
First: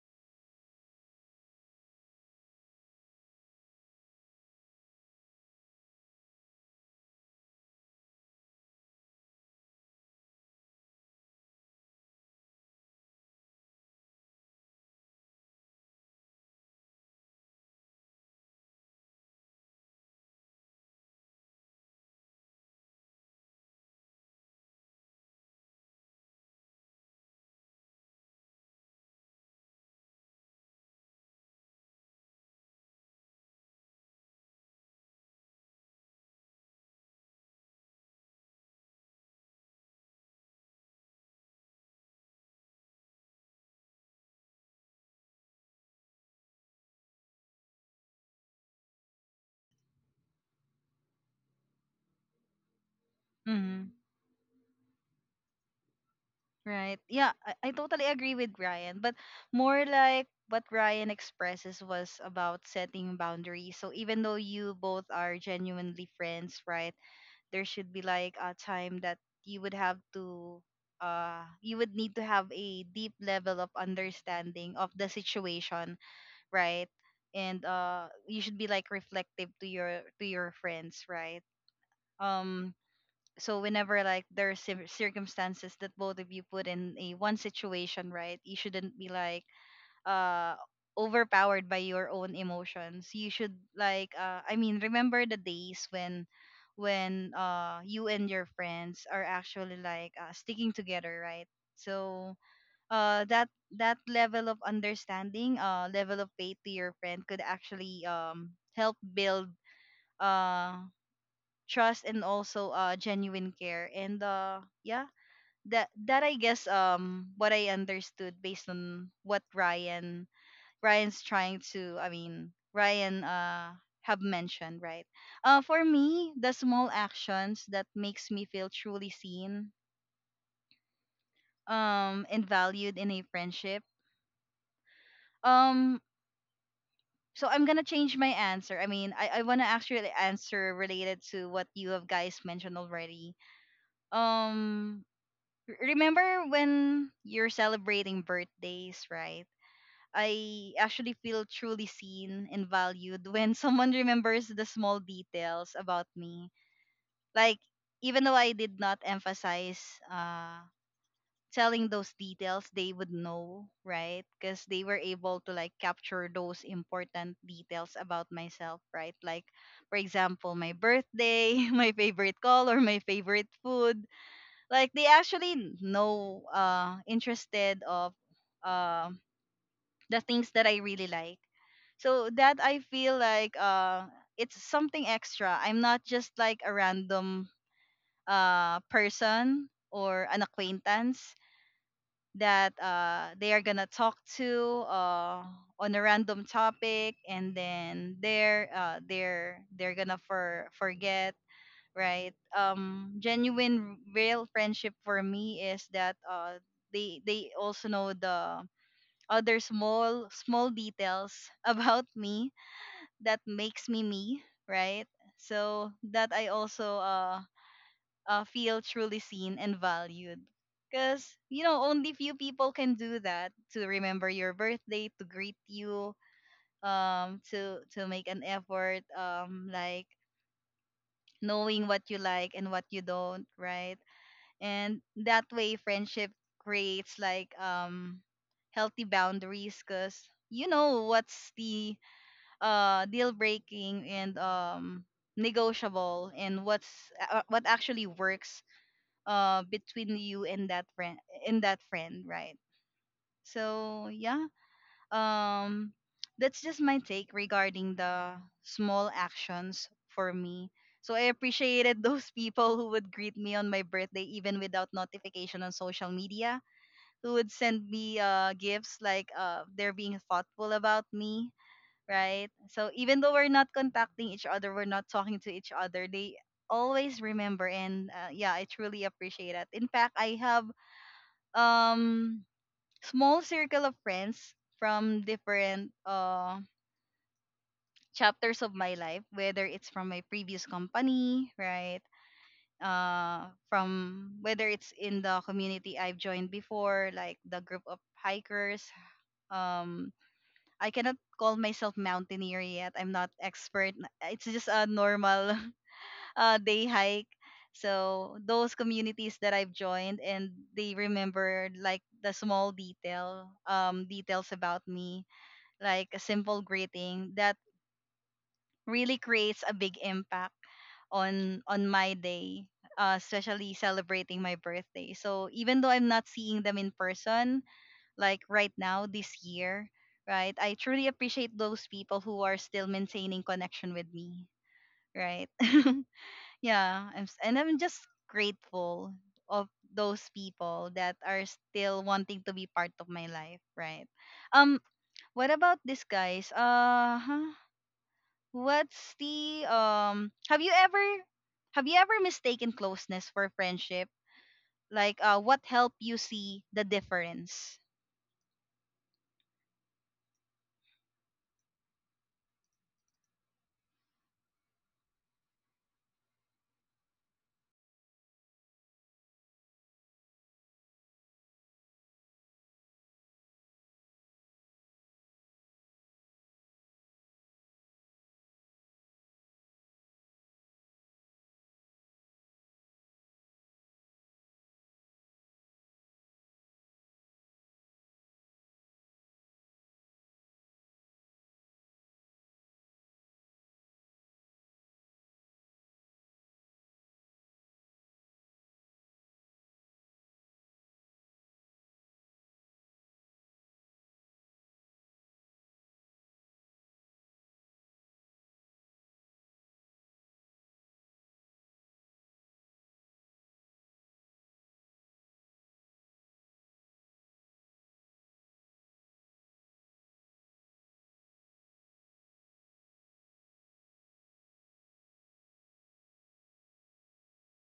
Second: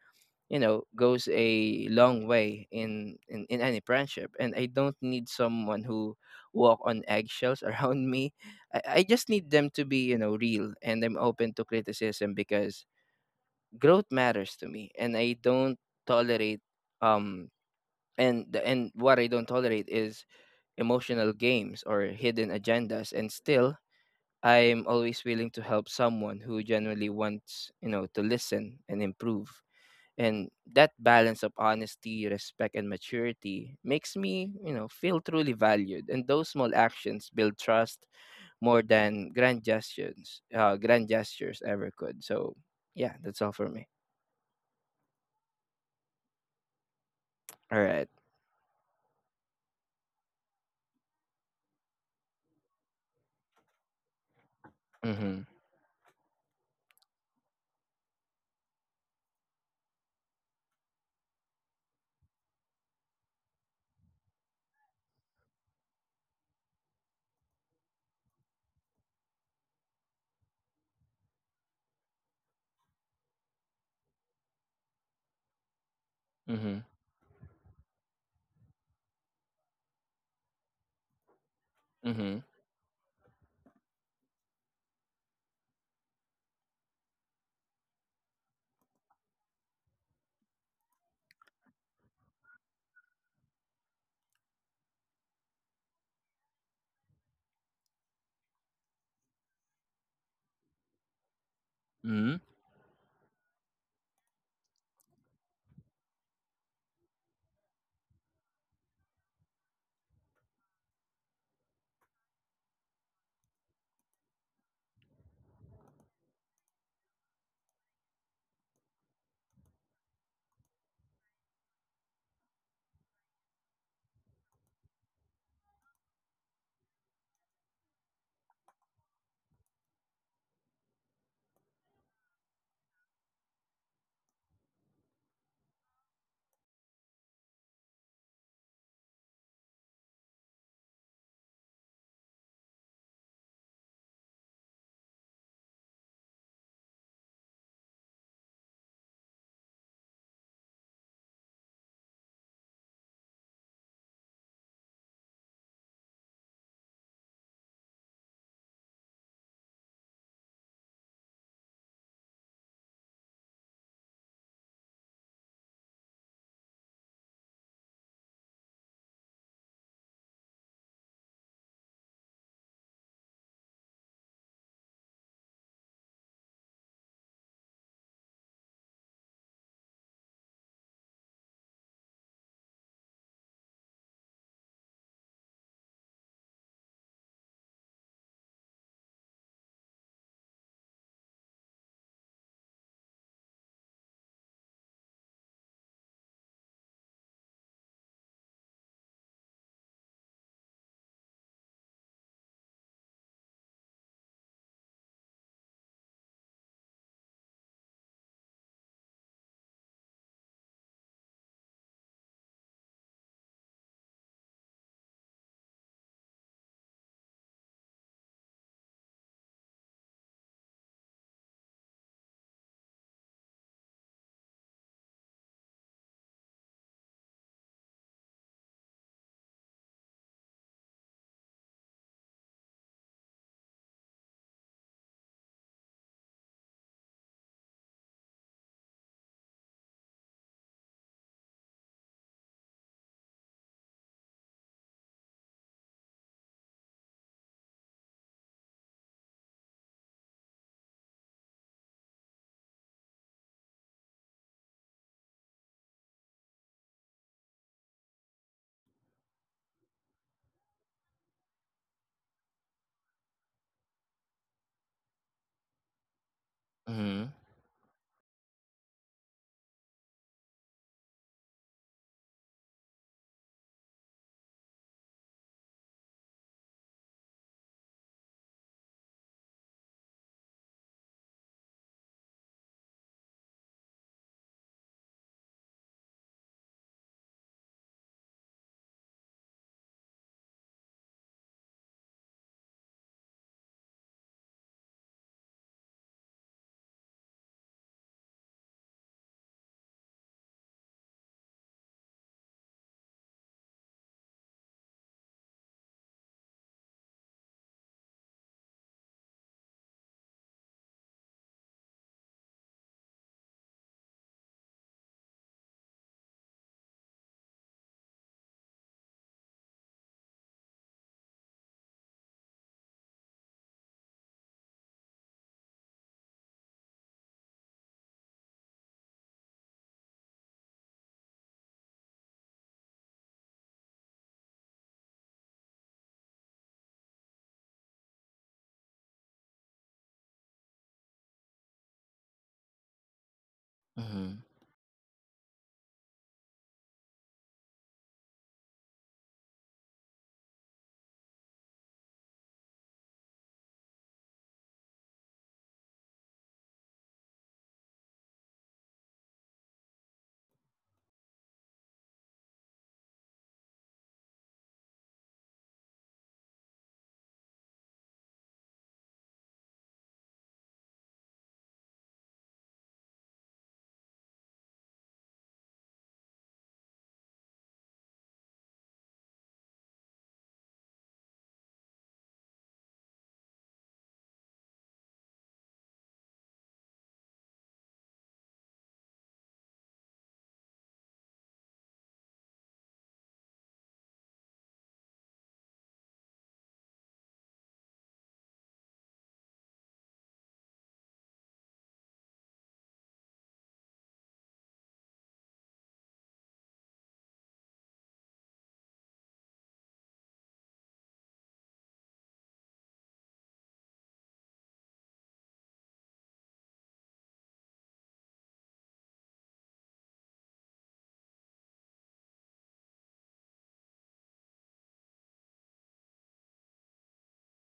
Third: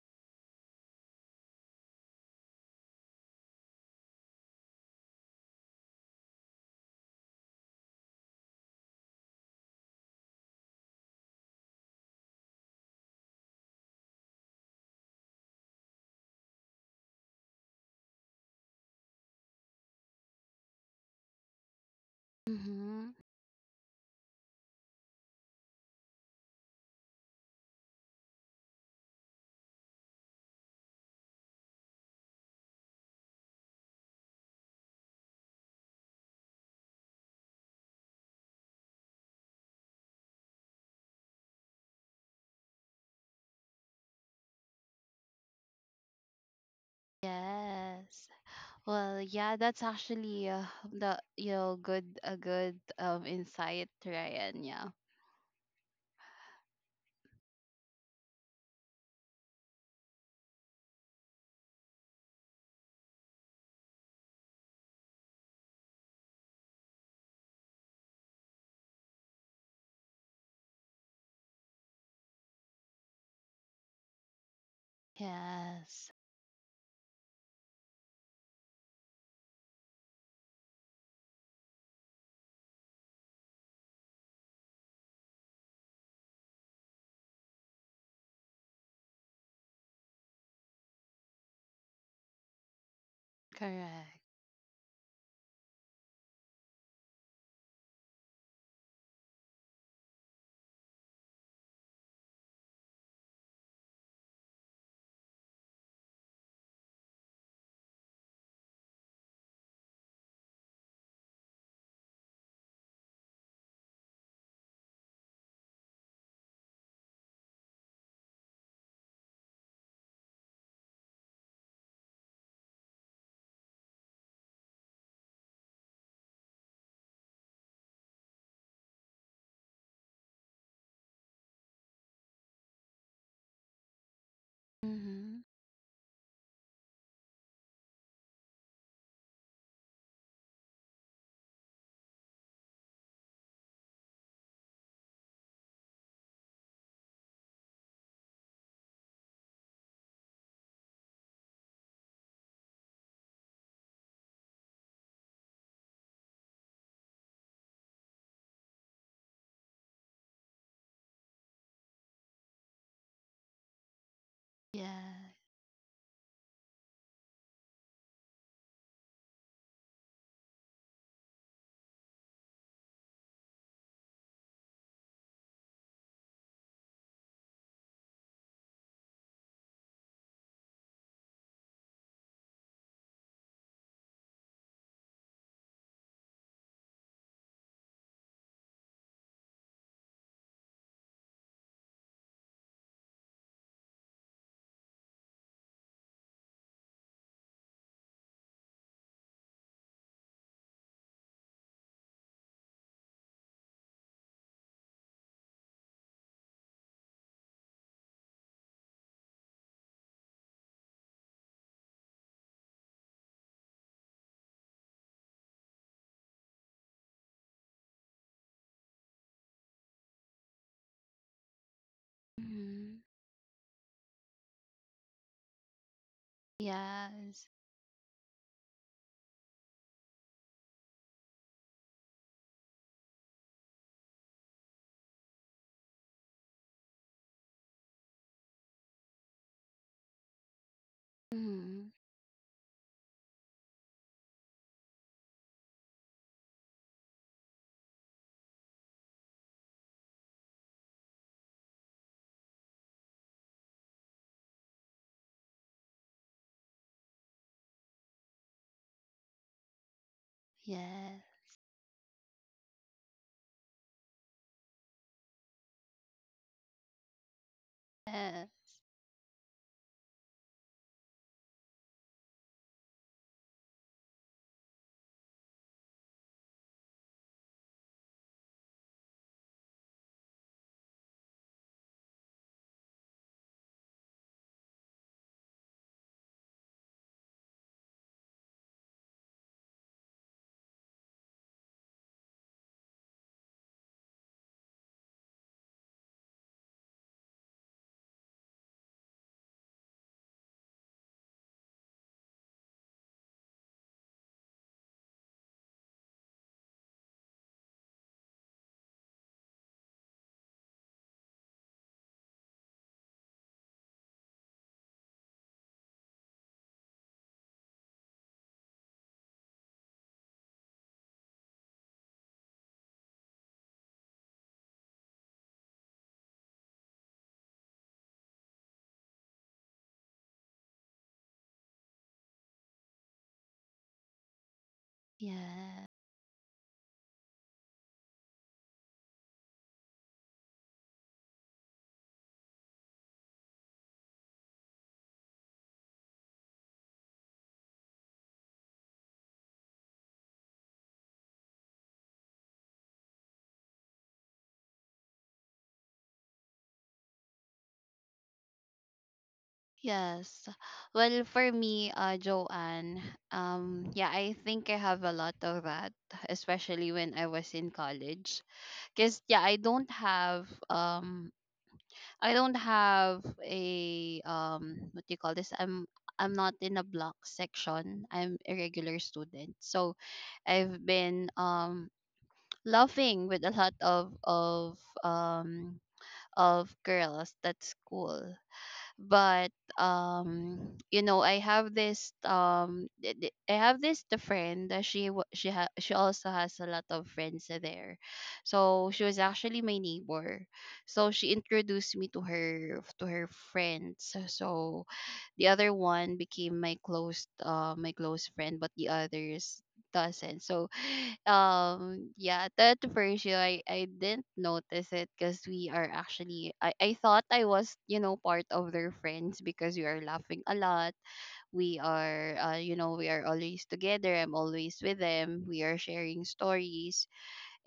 Speaker 3: you know, goes a long way in, in any friendship. And I don't need someone who walk on eggshells around me. I just need them to be, you know, real. And I'm open to criticism because growth matters to me, and I don't tolerate um and what I don't tolerate is emotional games or hidden agendas.
Speaker 2: Mhm.
Speaker 3: And still, I'm always willing to help someone who genuinely wants, you know, to listen and improve. And that balance of honesty, respect, and maturity makes me, you know, feel truly valued. And those small actions build trust more than grand gestures ever could. So yeah, that's all for me. All right.
Speaker 2: Yes. Well, yeah, that's actually the, you know, good
Speaker 1: Mm-hmm.
Speaker 2: insight, Ryan. Yeah.
Speaker 3: Mhm.
Speaker 1: Right. Yeah, I, totally agree with Ryan, but more like what Ryan expresses was about setting boundaries. So even though you both are genuinely friends, right, there should be like a time that you would have to you would need to have a deep level of understanding of the situation,
Speaker 2: Yes.
Speaker 3: Mhm.
Speaker 1: right? And, you should be like reflective to your friends, right?
Speaker 3: Mhm.
Speaker 1: Um, so whenever, like, there are circumstances that both of you put in a one situation, right? You shouldn't be like uh overpowered by your own emotions. You should, like,
Speaker 2: Correct.
Speaker 1: I mean, remember the days when you and your friends are actually like, sticking together, right? So
Speaker 3: Mhm.
Speaker 1: that that level of understanding, level of faith to your friend could actually help build uh trust and also genuine care, and, yeah, that that I guess, what I understood based on what Ryan's trying to, I mean, Ryan have mentioned, right? For me, the small actions that makes me feel truly seen and valued in a friendship,
Speaker 2: Mhm.
Speaker 1: um so I'm gonna change my answer. I mean, I, wanna actually answer related to what you have guys mentioned already. Um, Remember when you're celebrating birthdays, right? I actually feel truly seen and valued when someone remembers the small details about me. Like, even though I did not emphasize uh telling those details, they would know, right? Because they were
Speaker 2: Yeah.
Speaker 1: able to like capture those important details about myself, right? Like, for example, my birthday, my favorite color, my favorite food, like, they actually know, interested of, uh, the things that I really like. So that I feel like it's something extra. I'm not just like a random person or an acquaintance that, they are gonna talk to, on a random topic, and then they're, uh, they're gonna for forget, right? Genuine real friendship for me is that, they also know the other small small details about me, that makes me me, right? So that I also feel truly seen and valued. Because, you know, only few people can
Speaker 2: Mhm.
Speaker 1: do that, to remember your birthday, to greet you,
Speaker 2: Yes.
Speaker 1: to make an effort, like knowing what you like and what you don't, right? And that way, friendship creates healthy boundaries because you know what's
Speaker 2: Mhm.
Speaker 1: the deal breaking and negotiable and what's what actually works between you and that friend, right? So yeah um that's just my take regarding the small actions for me. So
Speaker 2: Yes.
Speaker 1: I appreciated those people who would greet me on my birthday even without notification on social media, who
Speaker 3: Mhm.
Speaker 1: would send me
Speaker 2: Uh,
Speaker 1: gifts, like they're being thoughtful about me, right? So even though we're not contacting each other, we're not talking to each other, they always remember. And yeah, I truly appreciate that. In fact, I have um small circle of friends from different chapters of my life, whether it's from my previous company, right? Uh, from whether it's in the community I've joined before, like the group of hikers. um I cannot call myself mountaineer yet, I'm not expert, it's just a normal day hike. So those communities that I've joined, and they remembered like the small details about me, like a simple greeting that really creates a big impact on my day, especially celebrating my birthday. So even though I'm not seeing them in person, like right now this year, right, I truly appreciate those people who are still maintaining connection with me, right?
Speaker 2: yes.
Speaker 1: Yeah, I'm, s- and I'm just grateful of those people that are still wanting to be part of my life, right?
Speaker 3: Mhm.
Speaker 1: um what about this, guys, uh huh. What's the have you ever mistaken closeness for friendship, like what helped you see the difference?
Speaker 2: Yes. Well, for me, Joanne, yeah, I think I have a lot of that, especially when I was in college. Cause yeah, I don't have a, what do you call this? I'm not in a block section. I'm a regular student, so I've been laughing with a lot um of girls at school, but you know, I have this, the friend that, she wa- she ha- she also has a lot of friends there. So she was actually my neighbor, so she introduced me to her friends. So the other one became my close friend, but the others doesn't. So, yeah, that ratio, I didn't notice it because we are actually I thought I was, you know, part of their friends because we are laughing a lot. We are, you know, we are always together. I'm always with them. We are sharing stories,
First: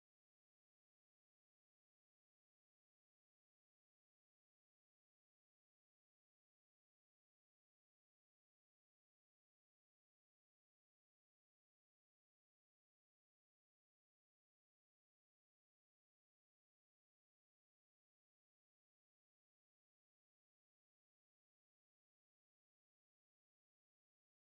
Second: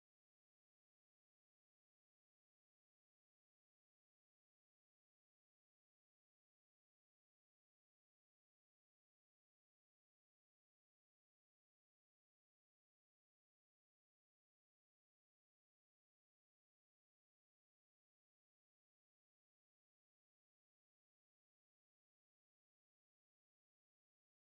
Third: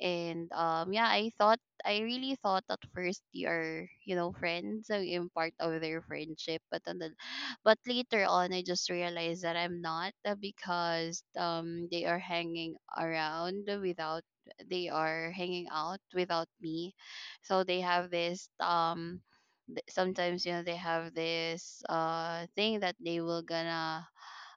Speaker 2: and yeah, I really thought at first you are, you know, friends, so I'm part of their friendship. But but later on I just realized that I'm not, because they are hanging out without me. So they have this th- sometimes, they have this thing that they will gonna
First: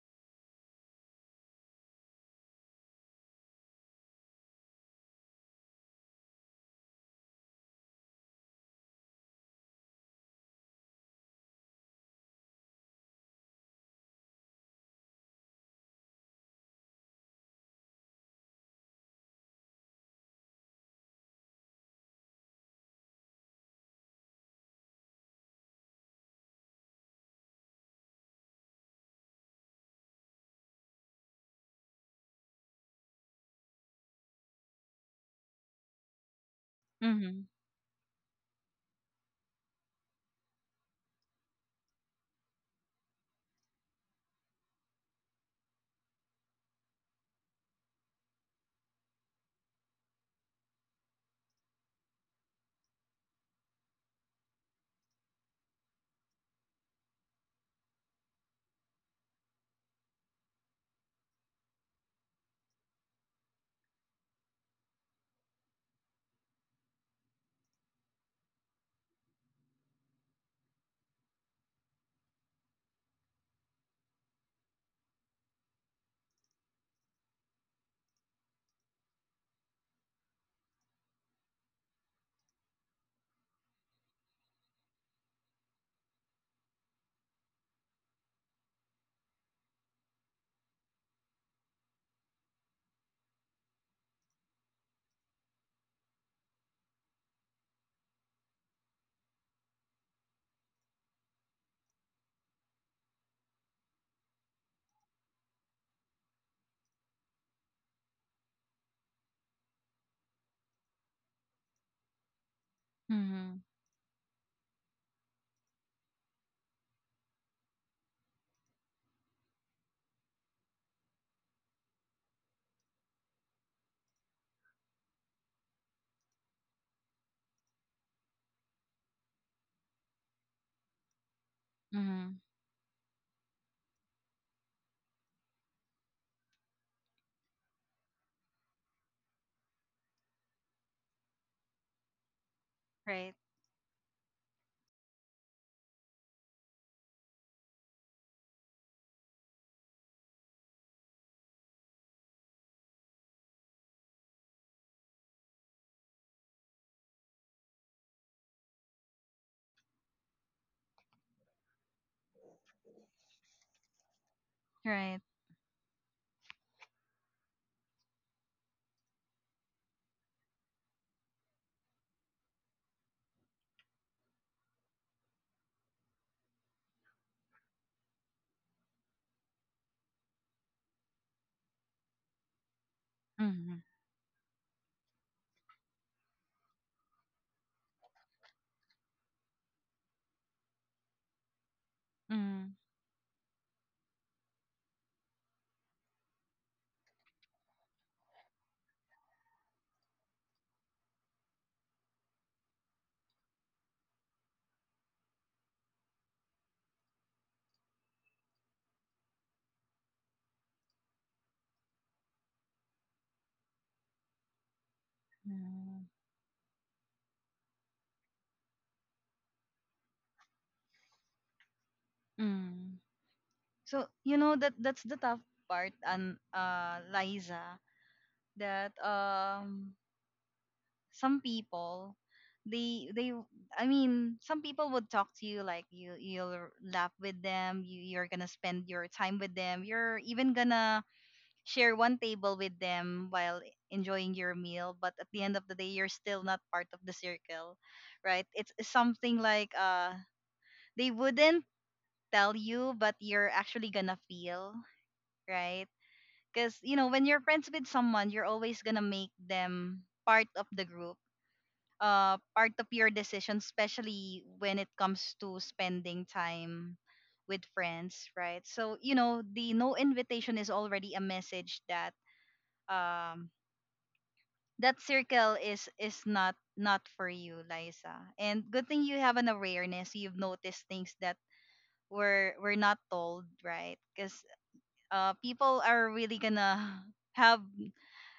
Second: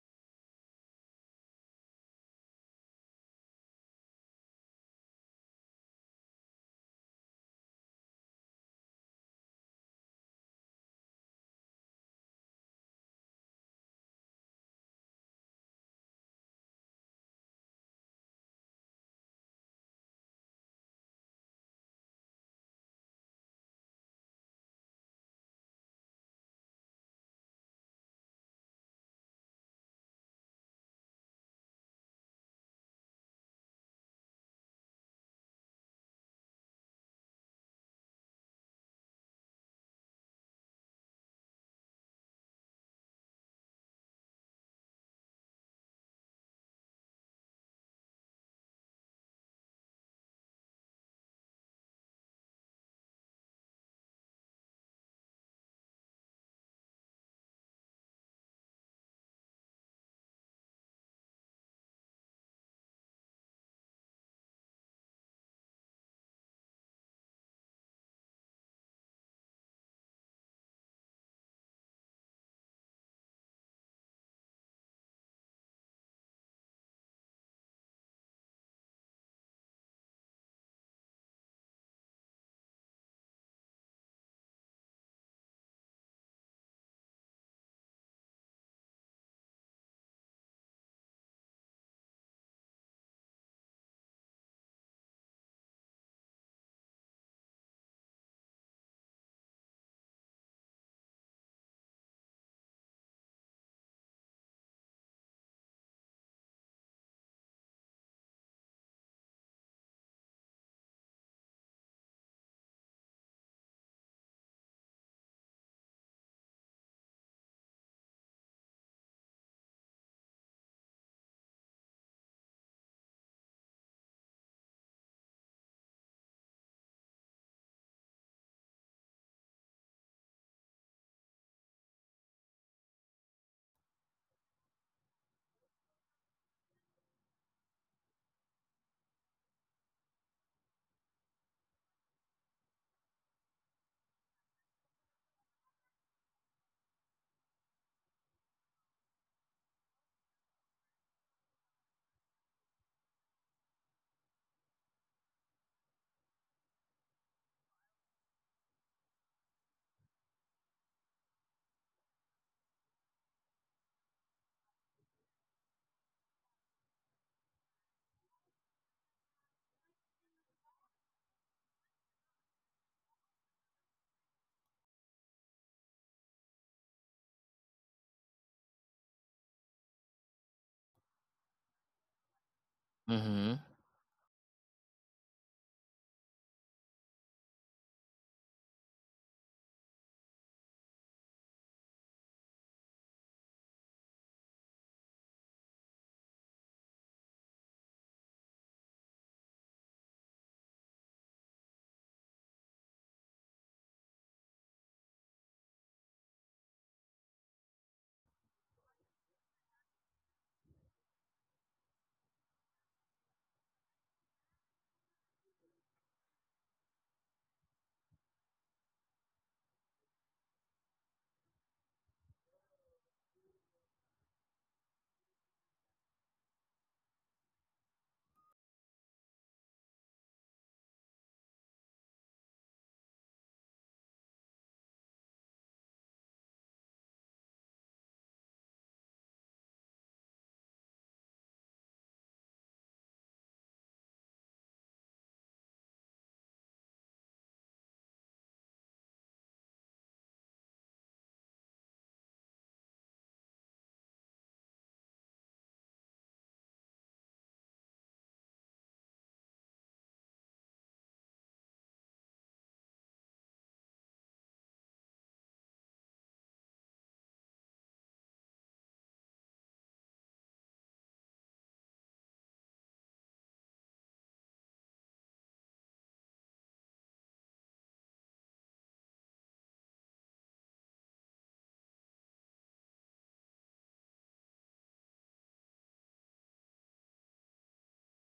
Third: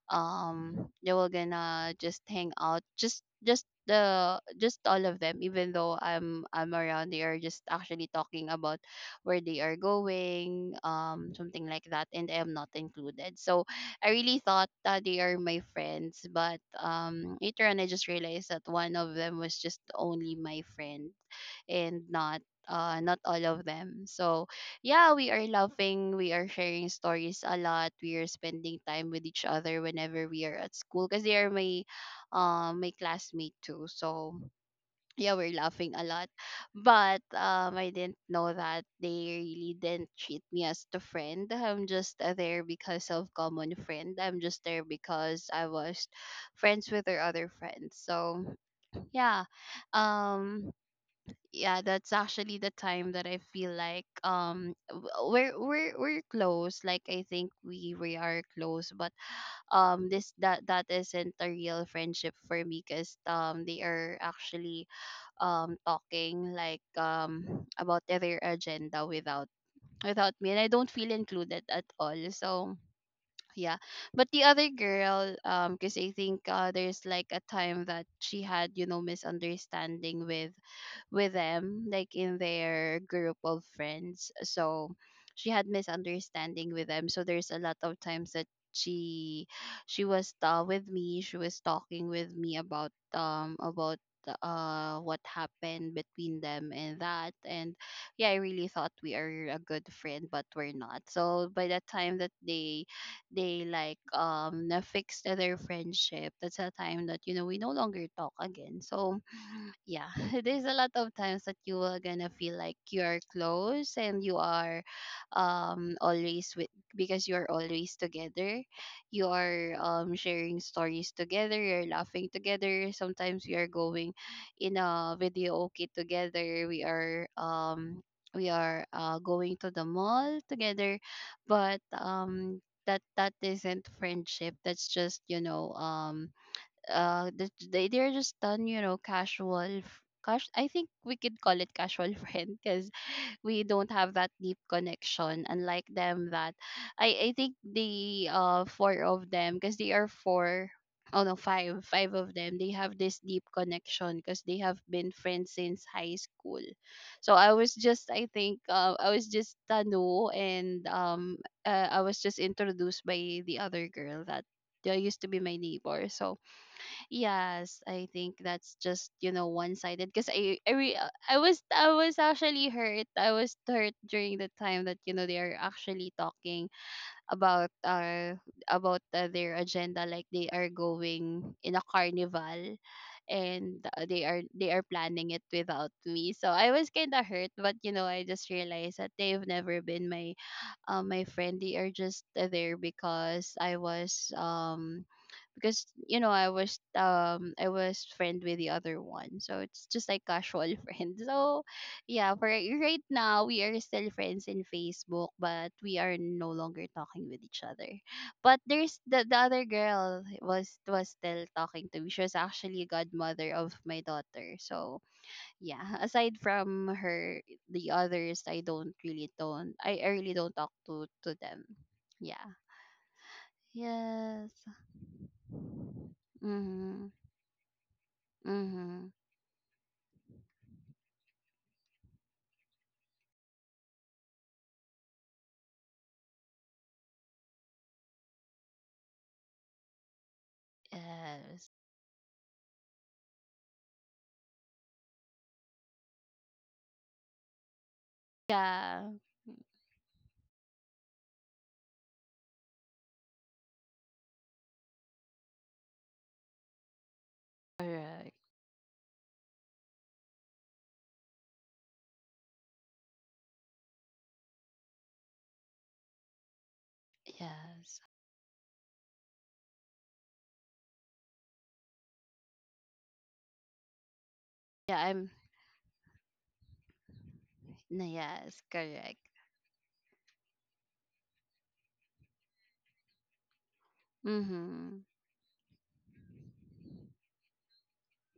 Speaker 2: um they were gonna just hang out just all of them. Even though I'm around, they are just actually talking about where they are going, something like that, and I am not included. So I really thought that they are my friends, but later on I just realized that one of them was just only my friend and not, not all of them. So yeah, we are laughing, we are sharing stories a lot, we are spending time with each other whenever we are at school because they are my classmate too. So yeah, we're laughing a lot. But
Speaker 1: Mm-hmm.
Speaker 2: I didn't know that they really didn't treat me as the friend. I'm just there because of common friend. I'm just there because I was friends with their other friends. So yeah. um yeah, that's actually the time that I feel like, we're close. Like, I think we are close, but this that that isn't a real friendship for me, because they are actually talking, like, about their agenda without me, and I don't feel included at all. So yeah. But the other girl, because I think, there's like a time that she had misunderstanding with them, like in their group of friends. So she had misunderstanding with them. So there's a lot of times that she she was, with me. She was talking with me about what happened between them and that. And yeah, I really thought we are a good friend, but we're not. So by the time that they like na fixed their friendship, that's the time that we no longer talk again. So yeah, there's a lot of times that you are gonna feel like you're
Speaker 1: Mm-hmm.
Speaker 2: close and you are always with, because you're always together. You are sharing stories together, you're laughing together. Sometimes we are going in a video okay together. We are going to the mall together, but
Speaker 1: Mm-hmm.
Speaker 2: that isn't friendship. That's just, they're just done, casual, f- cash I think we could call it casual friend, because
Speaker 1: Right.
Speaker 2: we don't have that deep connection, unlike them. That, I think, the four of them, because they are four, oh no, five of them, they have this deep connection because they have been friends since high school. So I was just, I think, I was just tanu, and I was just introduced by the other girl that they used
Speaker 1: Right.
Speaker 2: to be my neighbor. So yes, I think that's just, one sided, because I was actually hurt. I was hurt during the time that, they are actually talking about, about their agenda, like they are going in a carnival,
Speaker 3: Mhm.
Speaker 1: Mm-hmm.
Speaker 2: and, they are planning it without me. So I was kind of hurt, but I just realized that they've never been my friend. They are just,
Speaker 1: Mm-hmm.
Speaker 2: there because I was, because, I was friend with the other one, so it's just like casual friend. So yeah, for right now we are still friends in Facebook, but we are no longer talking with each other. But there's the other girl was still talking to me. She was actually a godmother of my daughter. So yeah,
Speaker 1: Mm-hmm.
Speaker 2: aside from her, the others, I don't really don't, I really don't talk to them. Yeah.
Speaker 1: Mm-hmm. So you
Speaker 2: Yes.
Speaker 1: know that that's the tough part, and
Speaker 2: Mhm.
Speaker 1: Liza, that
Speaker 2: Mhm.
Speaker 1: some people, they I mean, some people would talk to you, like you you'll laugh with them, you you're gonna spend your time with them, you're even gonna
Speaker 2: Yes.
Speaker 1: share one table with them while enjoying your meal, but at the end of the day you're still not part of the circle, right? It's
Speaker 2: Yeah.
Speaker 1: something like they wouldn't tell you, but you're actually gonna feel right, because you know when you're friends with someone
Speaker 2: Correct.
Speaker 1: you're always gonna make them part of the group, part of your decision, especially when it comes to spending time with
Speaker 2: Yes.
Speaker 1: friends, right? So you know the no invitation is already a message that um
Speaker 2: Yeah,
Speaker 1: that
Speaker 2: I'm
Speaker 1: circle is not for you,
Speaker 2: no,
Speaker 1: Liza.
Speaker 2: yes,
Speaker 1: And good thing you
Speaker 2: correct.
Speaker 1: have an awareness, you've noticed things that were not told, right? Because
Speaker 2: Mm-hmm.
Speaker 1: people are really gonna have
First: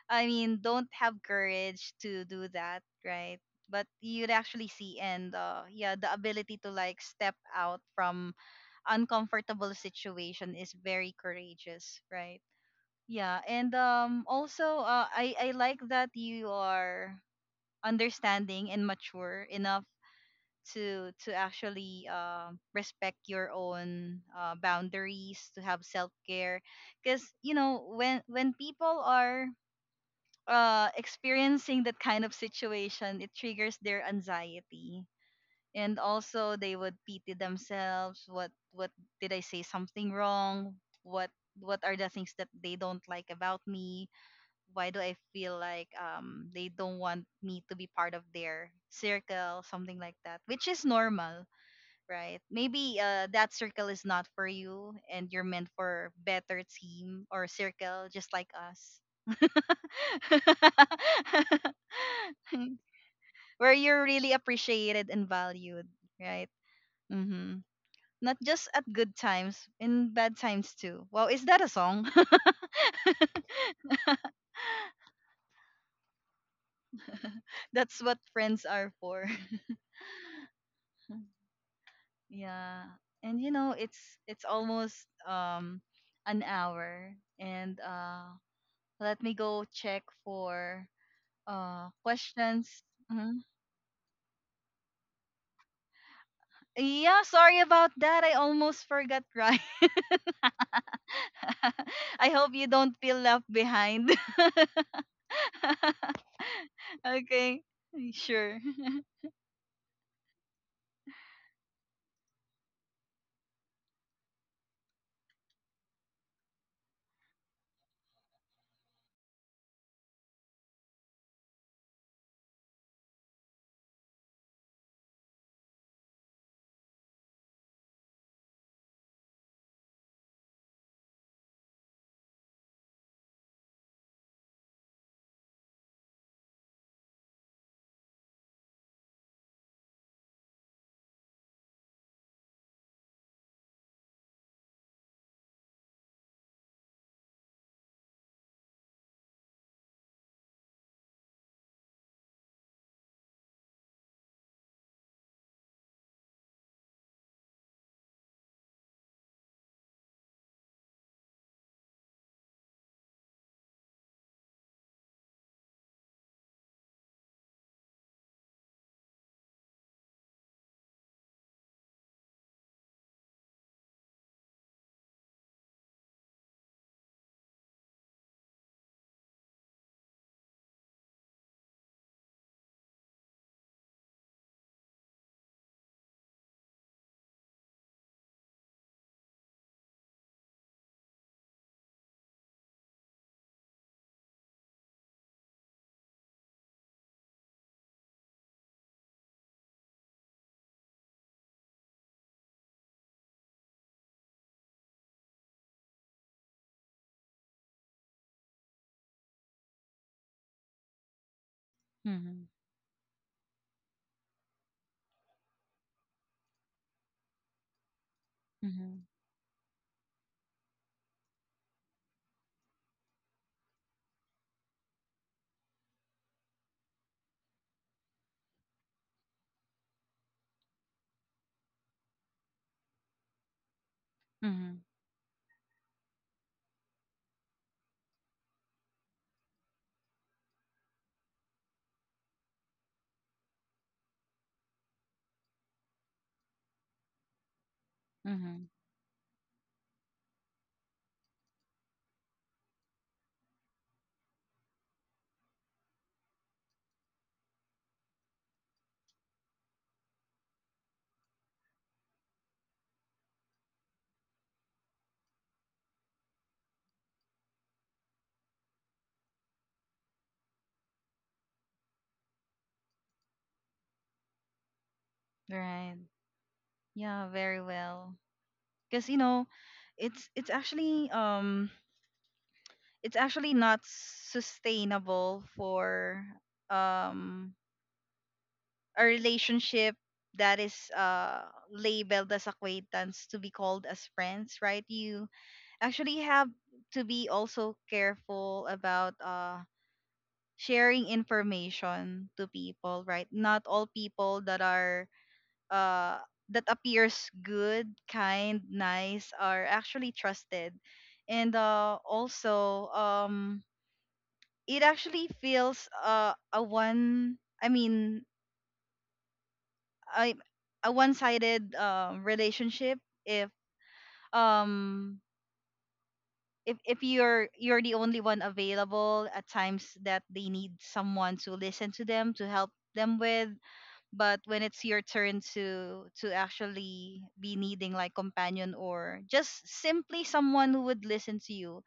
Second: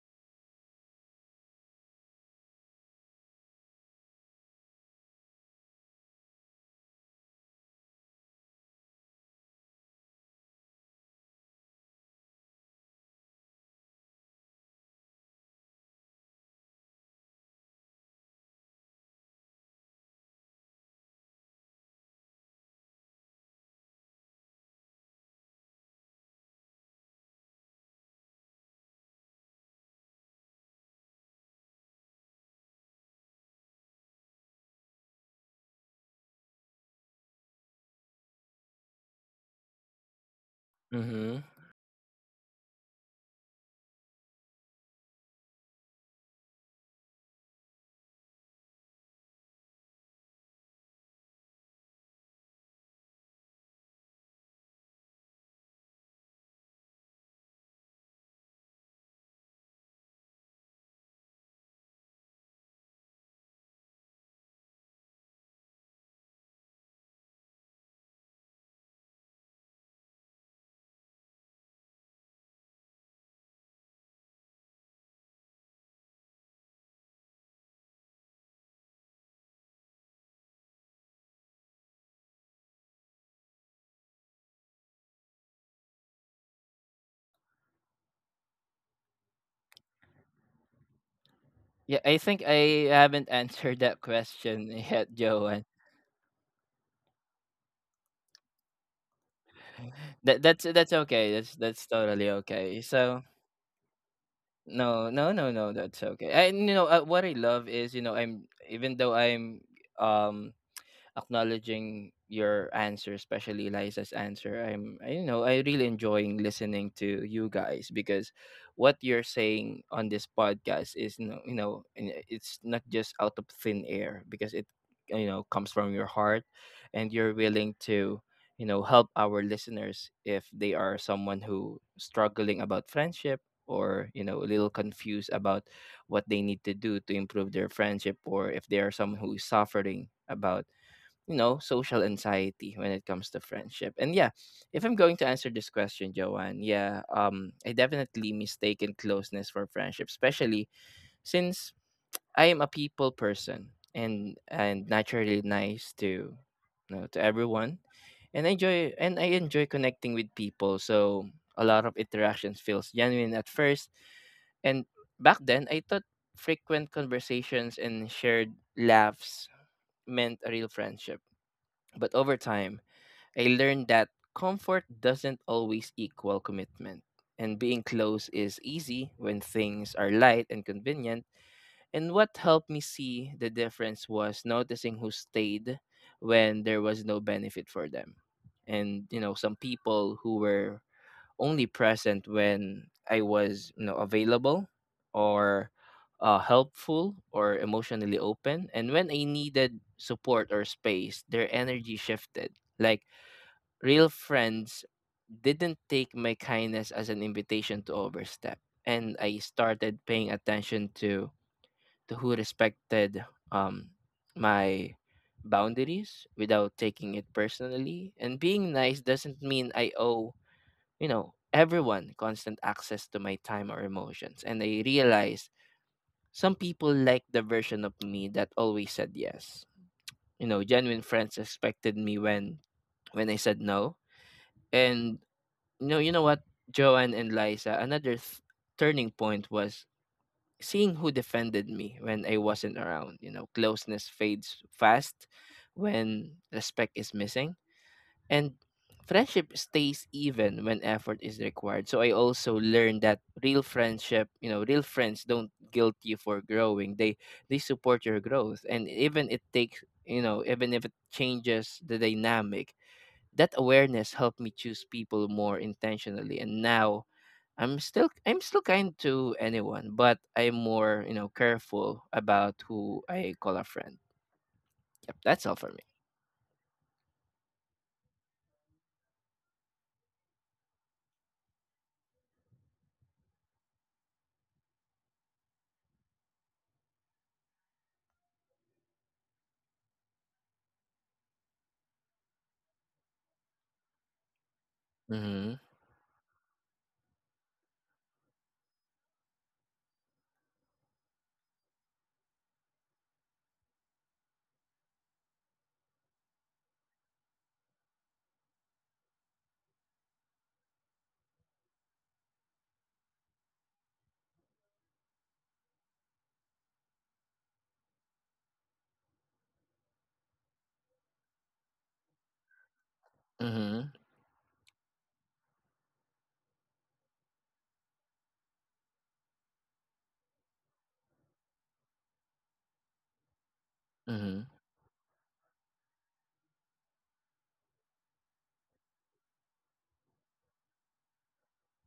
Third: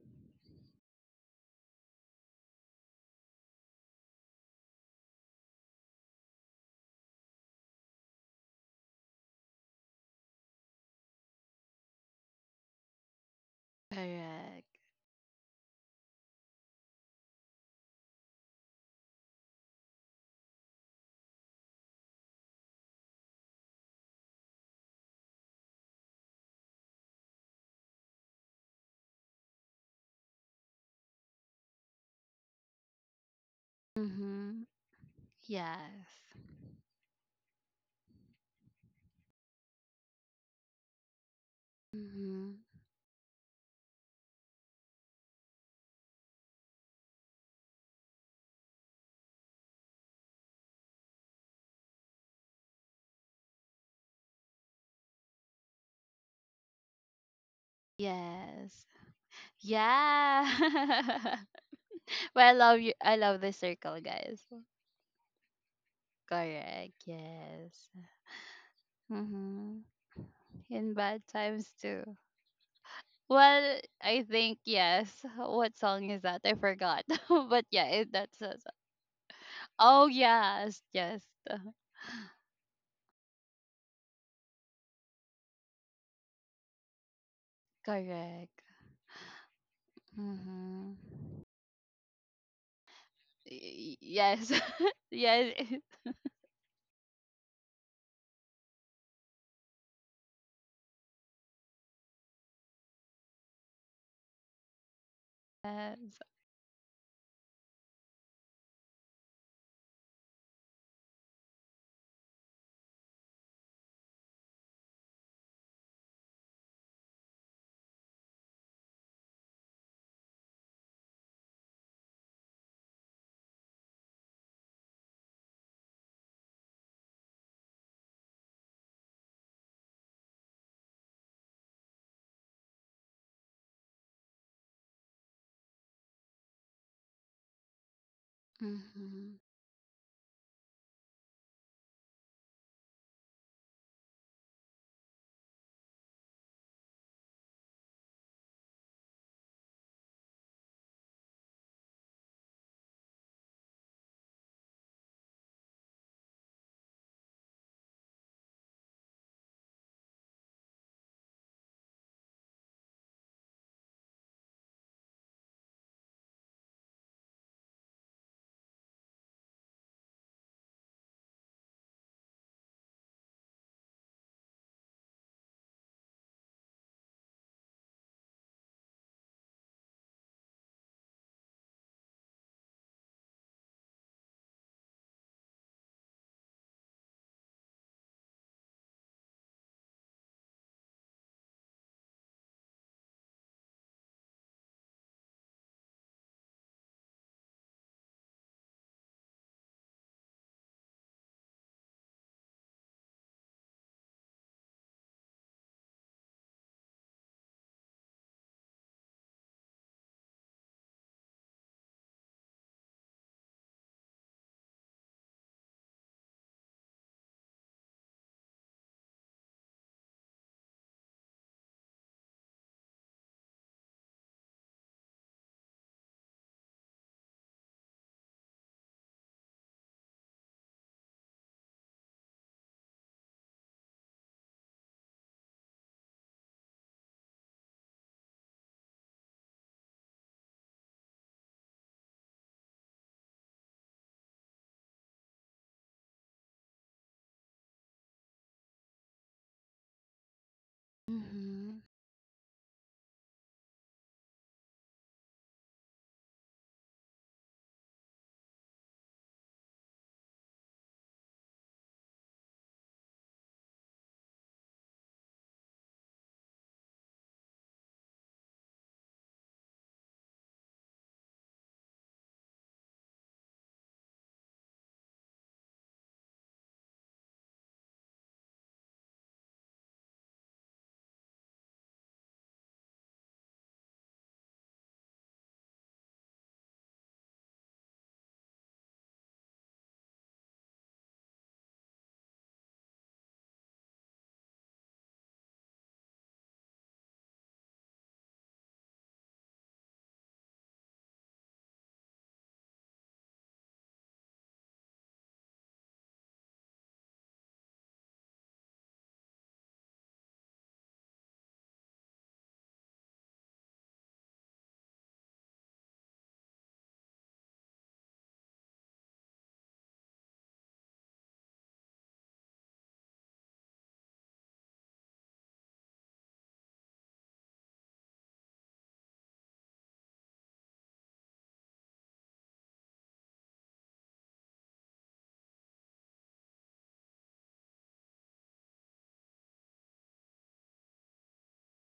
Speaker 1: I mean, don't have courage to do that, right? But you'd actually see. And yeah, the ability to like step out from uncomfortable situation is very courageous, right? Yeah, and
Speaker 2: Correct.
Speaker 1: also I like that you are understanding and mature enough to actually respect your own boundaries, to have self care. Because you know when people are experiencing that kind of situation, it triggers their
Speaker 2: Mm-hmm.
Speaker 1: anxiety. And
Speaker 2: Yes.
Speaker 1: also they would pity themselves. What did I say something wrong? What
Speaker 3: Mhm.
Speaker 1: are the things that
Speaker 2: Mm-hmm.
Speaker 1: they don't like about me? Why do I feel like they don't want me to be part of their circle, something like that, which is normal, right? Maybe that circle is not for you, and you're meant for better team or circle, just like
Speaker 2: Yes.
Speaker 1: us
Speaker 2: Yeah. Well, I love you. I love the
Speaker 1: where
Speaker 2: circle,
Speaker 1: you're really
Speaker 2: guys.
Speaker 1: appreciated and valued, right?
Speaker 2: Correct.
Speaker 1: Mm-hmm.
Speaker 2: Yes.
Speaker 1: Not just at good times,
Speaker 2: Mm-hmm.
Speaker 1: in bad times
Speaker 2: In
Speaker 1: too.
Speaker 2: bad
Speaker 1: Wow, is that a
Speaker 2: times
Speaker 1: song?
Speaker 2: too. Well, I think yes. What song is that? I forgot. But yeah,
Speaker 1: That's what
Speaker 2: that's a-
Speaker 1: friends are for.
Speaker 2: Oh yes, yes.
Speaker 1: Yeah, and you know, it's almost um an hour, and
Speaker 2: Correct.
Speaker 1: let me go check for
Speaker 2: Mm-hmm.
Speaker 3: Yeah, I think
Speaker 1: questions.
Speaker 3: I haven't
Speaker 1: Mhm.
Speaker 3: answered that
Speaker 2: Yes.
Speaker 3: question yet,
Speaker 2: Yes.
Speaker 3: Joanne.
Speaker 2: It-
Speaker 1: Yeah, sorry about that. I almost forgot, right?
Speaker 3: That that's okay. That's
Speaker 1: I
Speaker 3: totally
Speaker 1: hope you
Speaker 3: okay.
Speaker 1: don't feel
Speaker 3: So
Speaker 1: left behind.
Speaker 3: no, no, no, no. That's
Speaker 2: Yes.
Speaker 3: okay. And what I
Speaker 1: Okay,
Speaker 3: love is I'm
Speaker 1: sure.
Speaker 3: even though I'm um acknowledging your answer, especially Liza's answer. I really enjoying listening to you guys because what you're saying on this podcast is, and it's not just out of thin air because it comes from your heart, and you're willing to, help our listeners if they are someone who struggling about friendship or a little confused about what they need to do to improve their friendship, or if they are someone
Speaker 2: Mm-hmm.
Speaker 3: who is suffering about social anxiety when it comes to friendship. And yeah, if I'm going to answer this question, Joanne, yeah, I definitely mistaken closeness for friendship, especially since I am a people person and naturally nice to, to everyone. And I enjoy connecting with people. So a lot of interactions feels genuine at first. And back then I thought frequent conversations and shared laughs meant a real friendship, but over time I learned that comfort doesn't always equal commitment. And being close is easy when things are light and convenient. And what helped me see the difference was noticing who stayed when there was no benefit for them. And, you know, some people who were only present when I was, you know, available or helpful or emotionally open. And when I needed support or space, their energy shifted. Like real friends didn't take my kindness as an invitation to overstep. And I started paying attention to who
Speaker 1: Mhm,
Speaker 3: respected um, my boundaries without taking it personally. And being nice
Speaker 1: mhm,
Speaker 3: doesn't mean I owe, you know, everyone constant access to my time or emotions. And I realized some people like the version of me that always said yes. You know, genuine friends expected me when I said no.
Speaker 1: mhm,
Speaker 3: And you know what, Joanne and Liza, turning point was seeing who defended me when I wasn't around. You know, closeness fades fast when respect is missing, and
Speaker 1: mhm.
Speaker 3: friendship stays even when effort is
Speaker 2: Mm-hmm.
Speaker 3: required. So I also learned that real friendship, you know, real friends don't guilt you for growing. They support your growth, and even it takes, even if it changes the dynamic. That awareness helped me choose people more intentionally, and now I'm still kind to anyone, but I'm more, you know, careful about who I call a friend. Yep, that's all for me.
Speaker 1: Right. Yeah, very well. Because you know, it's actually it's actually not sustainable for um a relationship that is labeled as acquaintance to be called as friends, right? You
Speaker 3: Mhm.
Speaker 1: actually have to be also careful about sharing information to people, right? Not all people that are uh that appears good, kind, nice are actually trusted. And also it actually feels a one I mean I a one-sided relationship, if
Speaker 3: Mhm.
Speaker 1: um if you're the only one available at times that they need someone to listen to them, to help them with, but
Speaker 3: Mhm.
Speaker 1: when it's your turn to actually be needing like companion, or just simply someone who would listen to you,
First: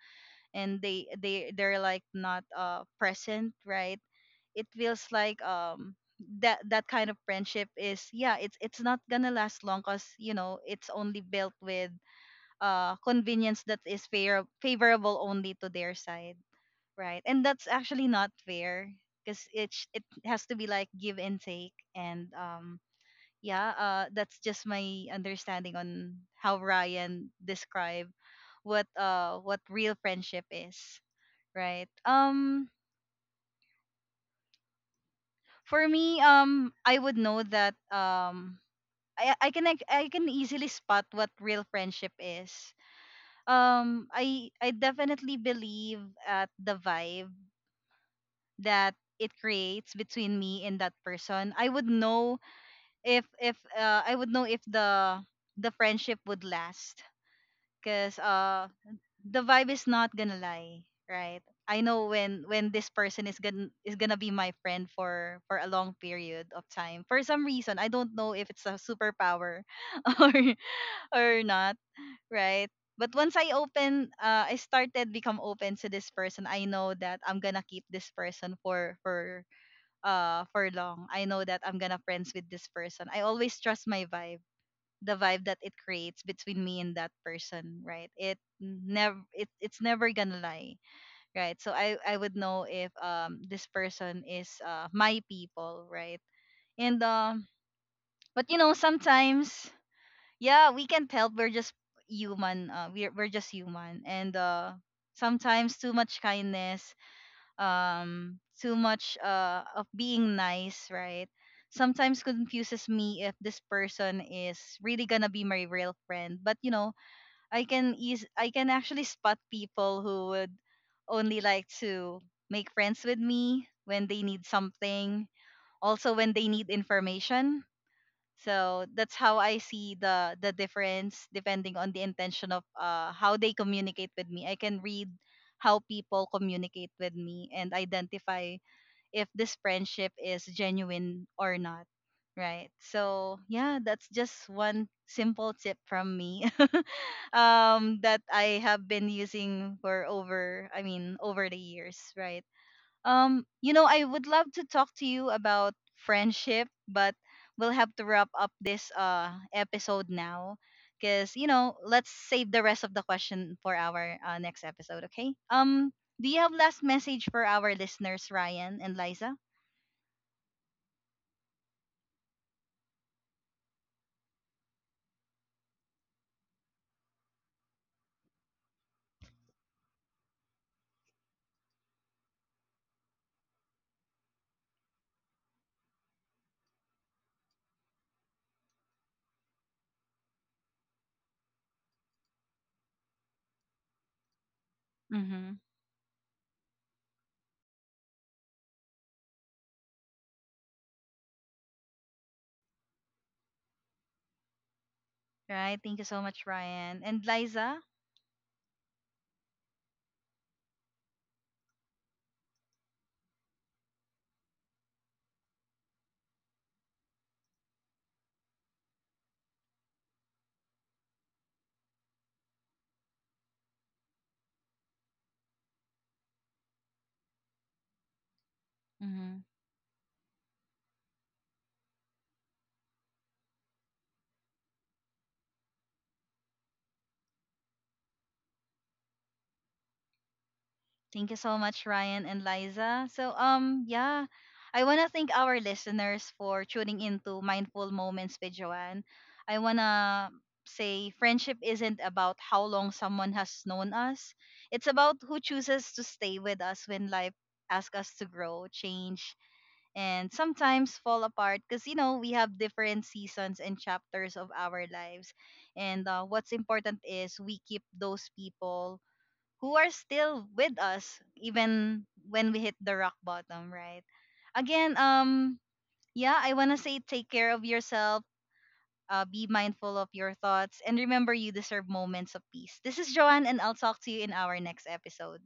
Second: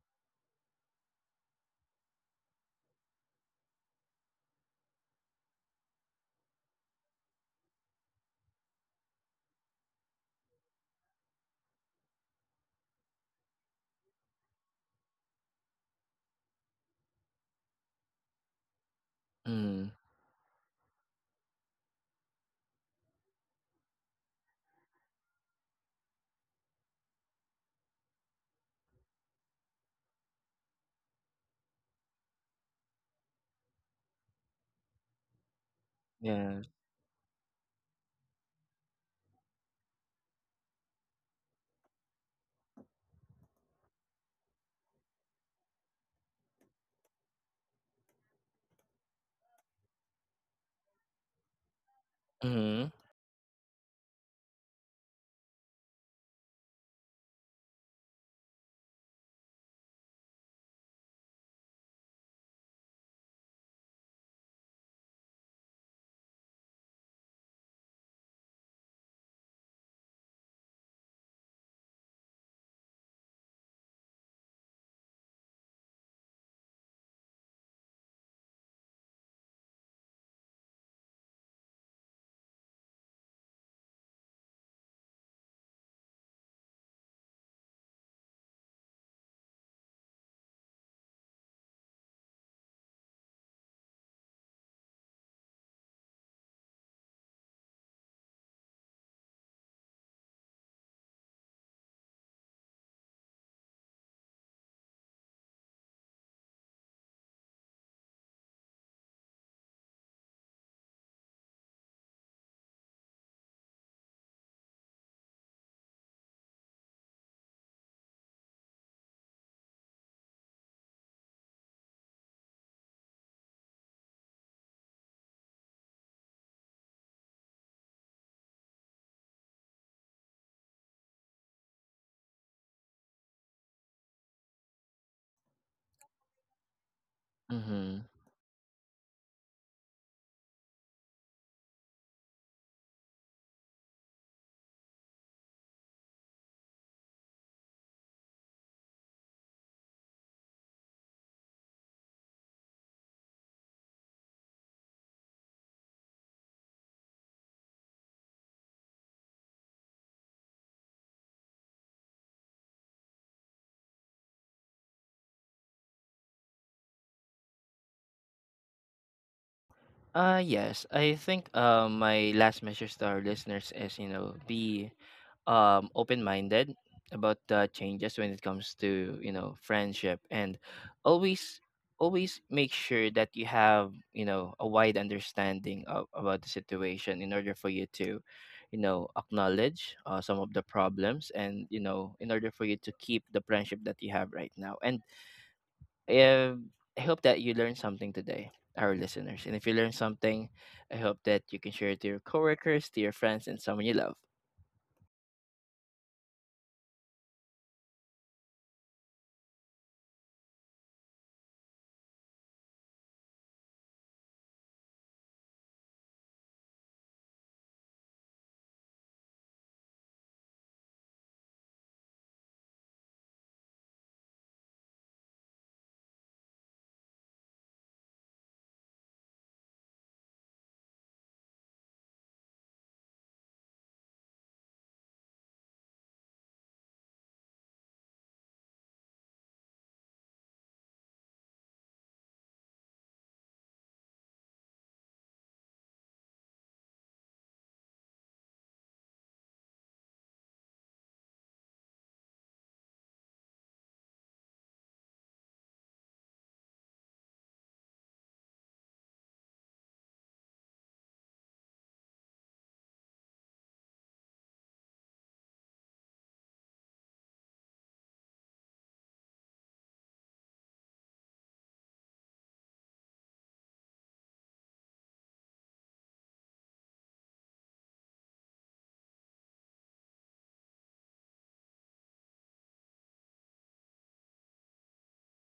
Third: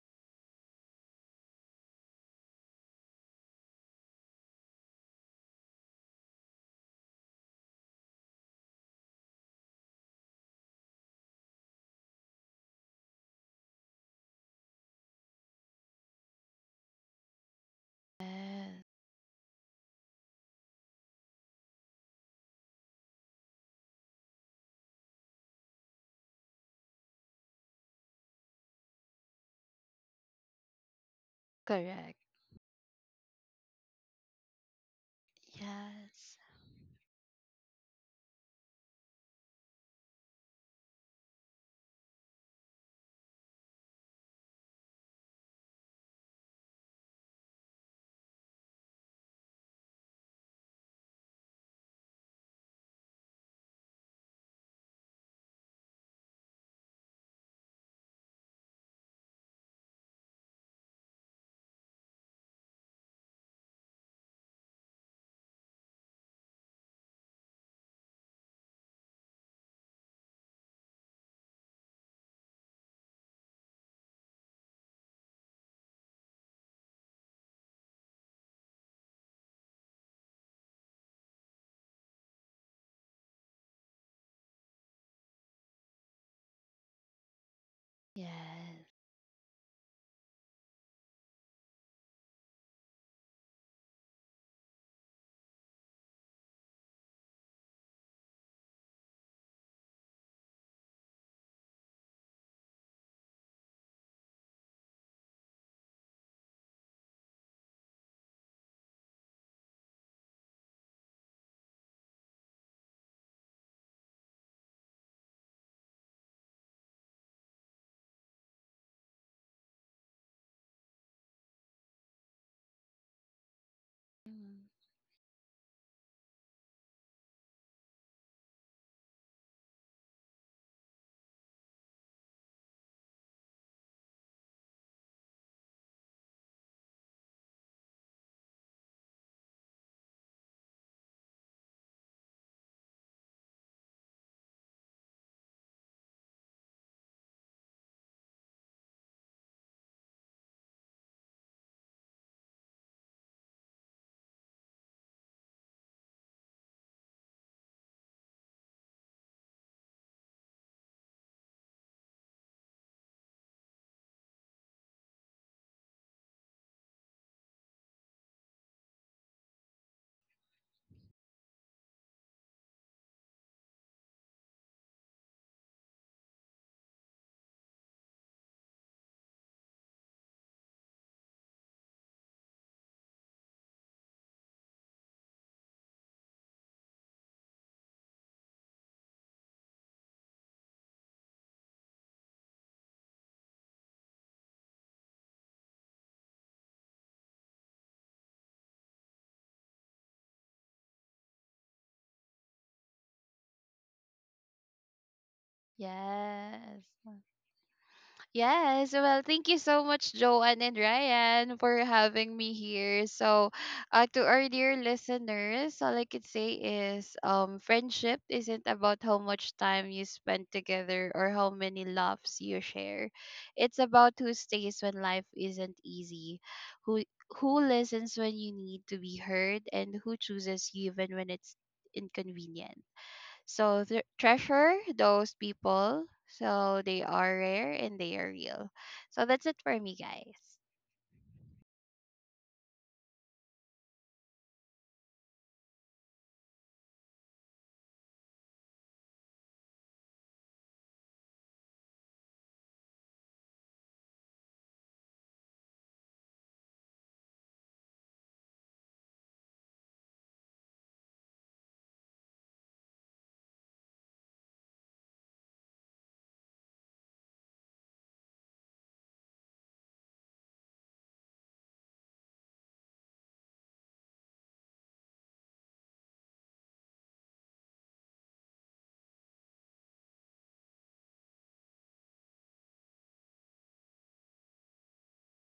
Speaker 1: and they're like not present, right? It feels like that kind of friendship is yeah, it's not gonna last long, because you know it's only built with convenience that is fair, favorable only to their side, right? And that's actually not
Speaker 2: Yes.
Speaker 1: fair, because it sh-
Speaker 3: Mhm.
Speaker 1: it has to be like give and take, and yeah, that's just my understanding on how Ryan described what real friendship is, right?
Speaker 2: Correct.
Speaker 1: For me,
Speaker 2: Yes.
Speaker 3: Yeah.
Speaker 1: I would know that. I can like, I can easily spot what real friendship is. I definitely believe at the vibe that it creates between me and that person. I would know
Speaker 3: Mhm.
Speaker 1: if I would know if the friendship would last, cuz the vibe is not going to lie, right? I know when this person is going to be my friend for a long period of time. For some reason, I don't know if it's a superpower or not, right? But once I open, I started become open to this person, I know that I'm gonna keep this person for for long. I know that I'm gonna friends with this person. I always trust my vibe, the vibe that it creates between me and that person, right? It
Speaker 2: Yes.
Speaker 1: never it it's never gonna lie, right? So I would know if this person is my people, right? And but you know sometimes yeah, we can't help, we're just human we're just human, and sometimes too much kindness, too much of being nice, right, sometimes confuses me if this person is really gonna be my real friend. But you know I can actually spot people who would only like to make friends with me when they need
Speaker 2: Mm.
Speaker 1: something, also when they need information. So that's how I see the difference, depending on the intention of how they communicate with me. I can read how people communicate with me and
Speaker 3: Mhm.
Speaker 1: identify if this friendship is genuine or not. Right. So yeah, that's just one simple tip from me, that I have been using for over I mean over the years, right? You know, I would love to talk to you about friendship, but we'll have to wrap up this episode now, because you know, let's save the rest of the question for our next episode, okay? Do you have last message for our listeners, Ryan and Liza?
Speaker 3: Yes, I think my last message to our listeners is, you know, be open-minded about the changes when it comes to, you know, friendship, and always make sure that you have, you know, a wide understanding about the situation in order for you to, you know, acknowledge some of the problems, and you know, in order for you to keep the friendship that you have right now. And
Speaker 1: Mm-hmm.
Speaker 3: um, I hope that you learned something today, our listeners. And if you learned something, I hope that you can share it to your coworkers, to your friends, and someone you love.
Speaker 1: Right. Thank you so much,
Speaker 2: Yes.
Speaker 1: Ryan and Liza.
Speaker 2: Yes, well, thank you so much, Joanne and Ryan, for having me here. So, to our dear listeners, all I could say is, friendship isn't about how much time you spend together or how many laughs you share. It's about who stays when life isn't easy, who who listens when you need to be
Speaker 1: Mm-hmm.
Speaker 2: heard, and who chooses you even when it's inconvenient. So treasure those people. So they are rare and they are real. So that's it for me, guys.
Speaker 1: Thank you so much, Ryan and Liza. So, yeah, I want to thank our listeners for tuning into Mindful Moments with Joanne. I want to say friendship isn't about how long someone has known us, it's about who chooses to stay with us when life asks us to grow, change, and sometimes fall apart, because, you know, we have different seasons and chapters of our lives. And what's important is we keep those people who are still with us even when we hit the rock bottom, right? Again, yeah, I wanna say take care of yourself, be mindful of your thoughts, and remember you deserve moments of peace. This is Joanne, and I'll talk to you in our next episode.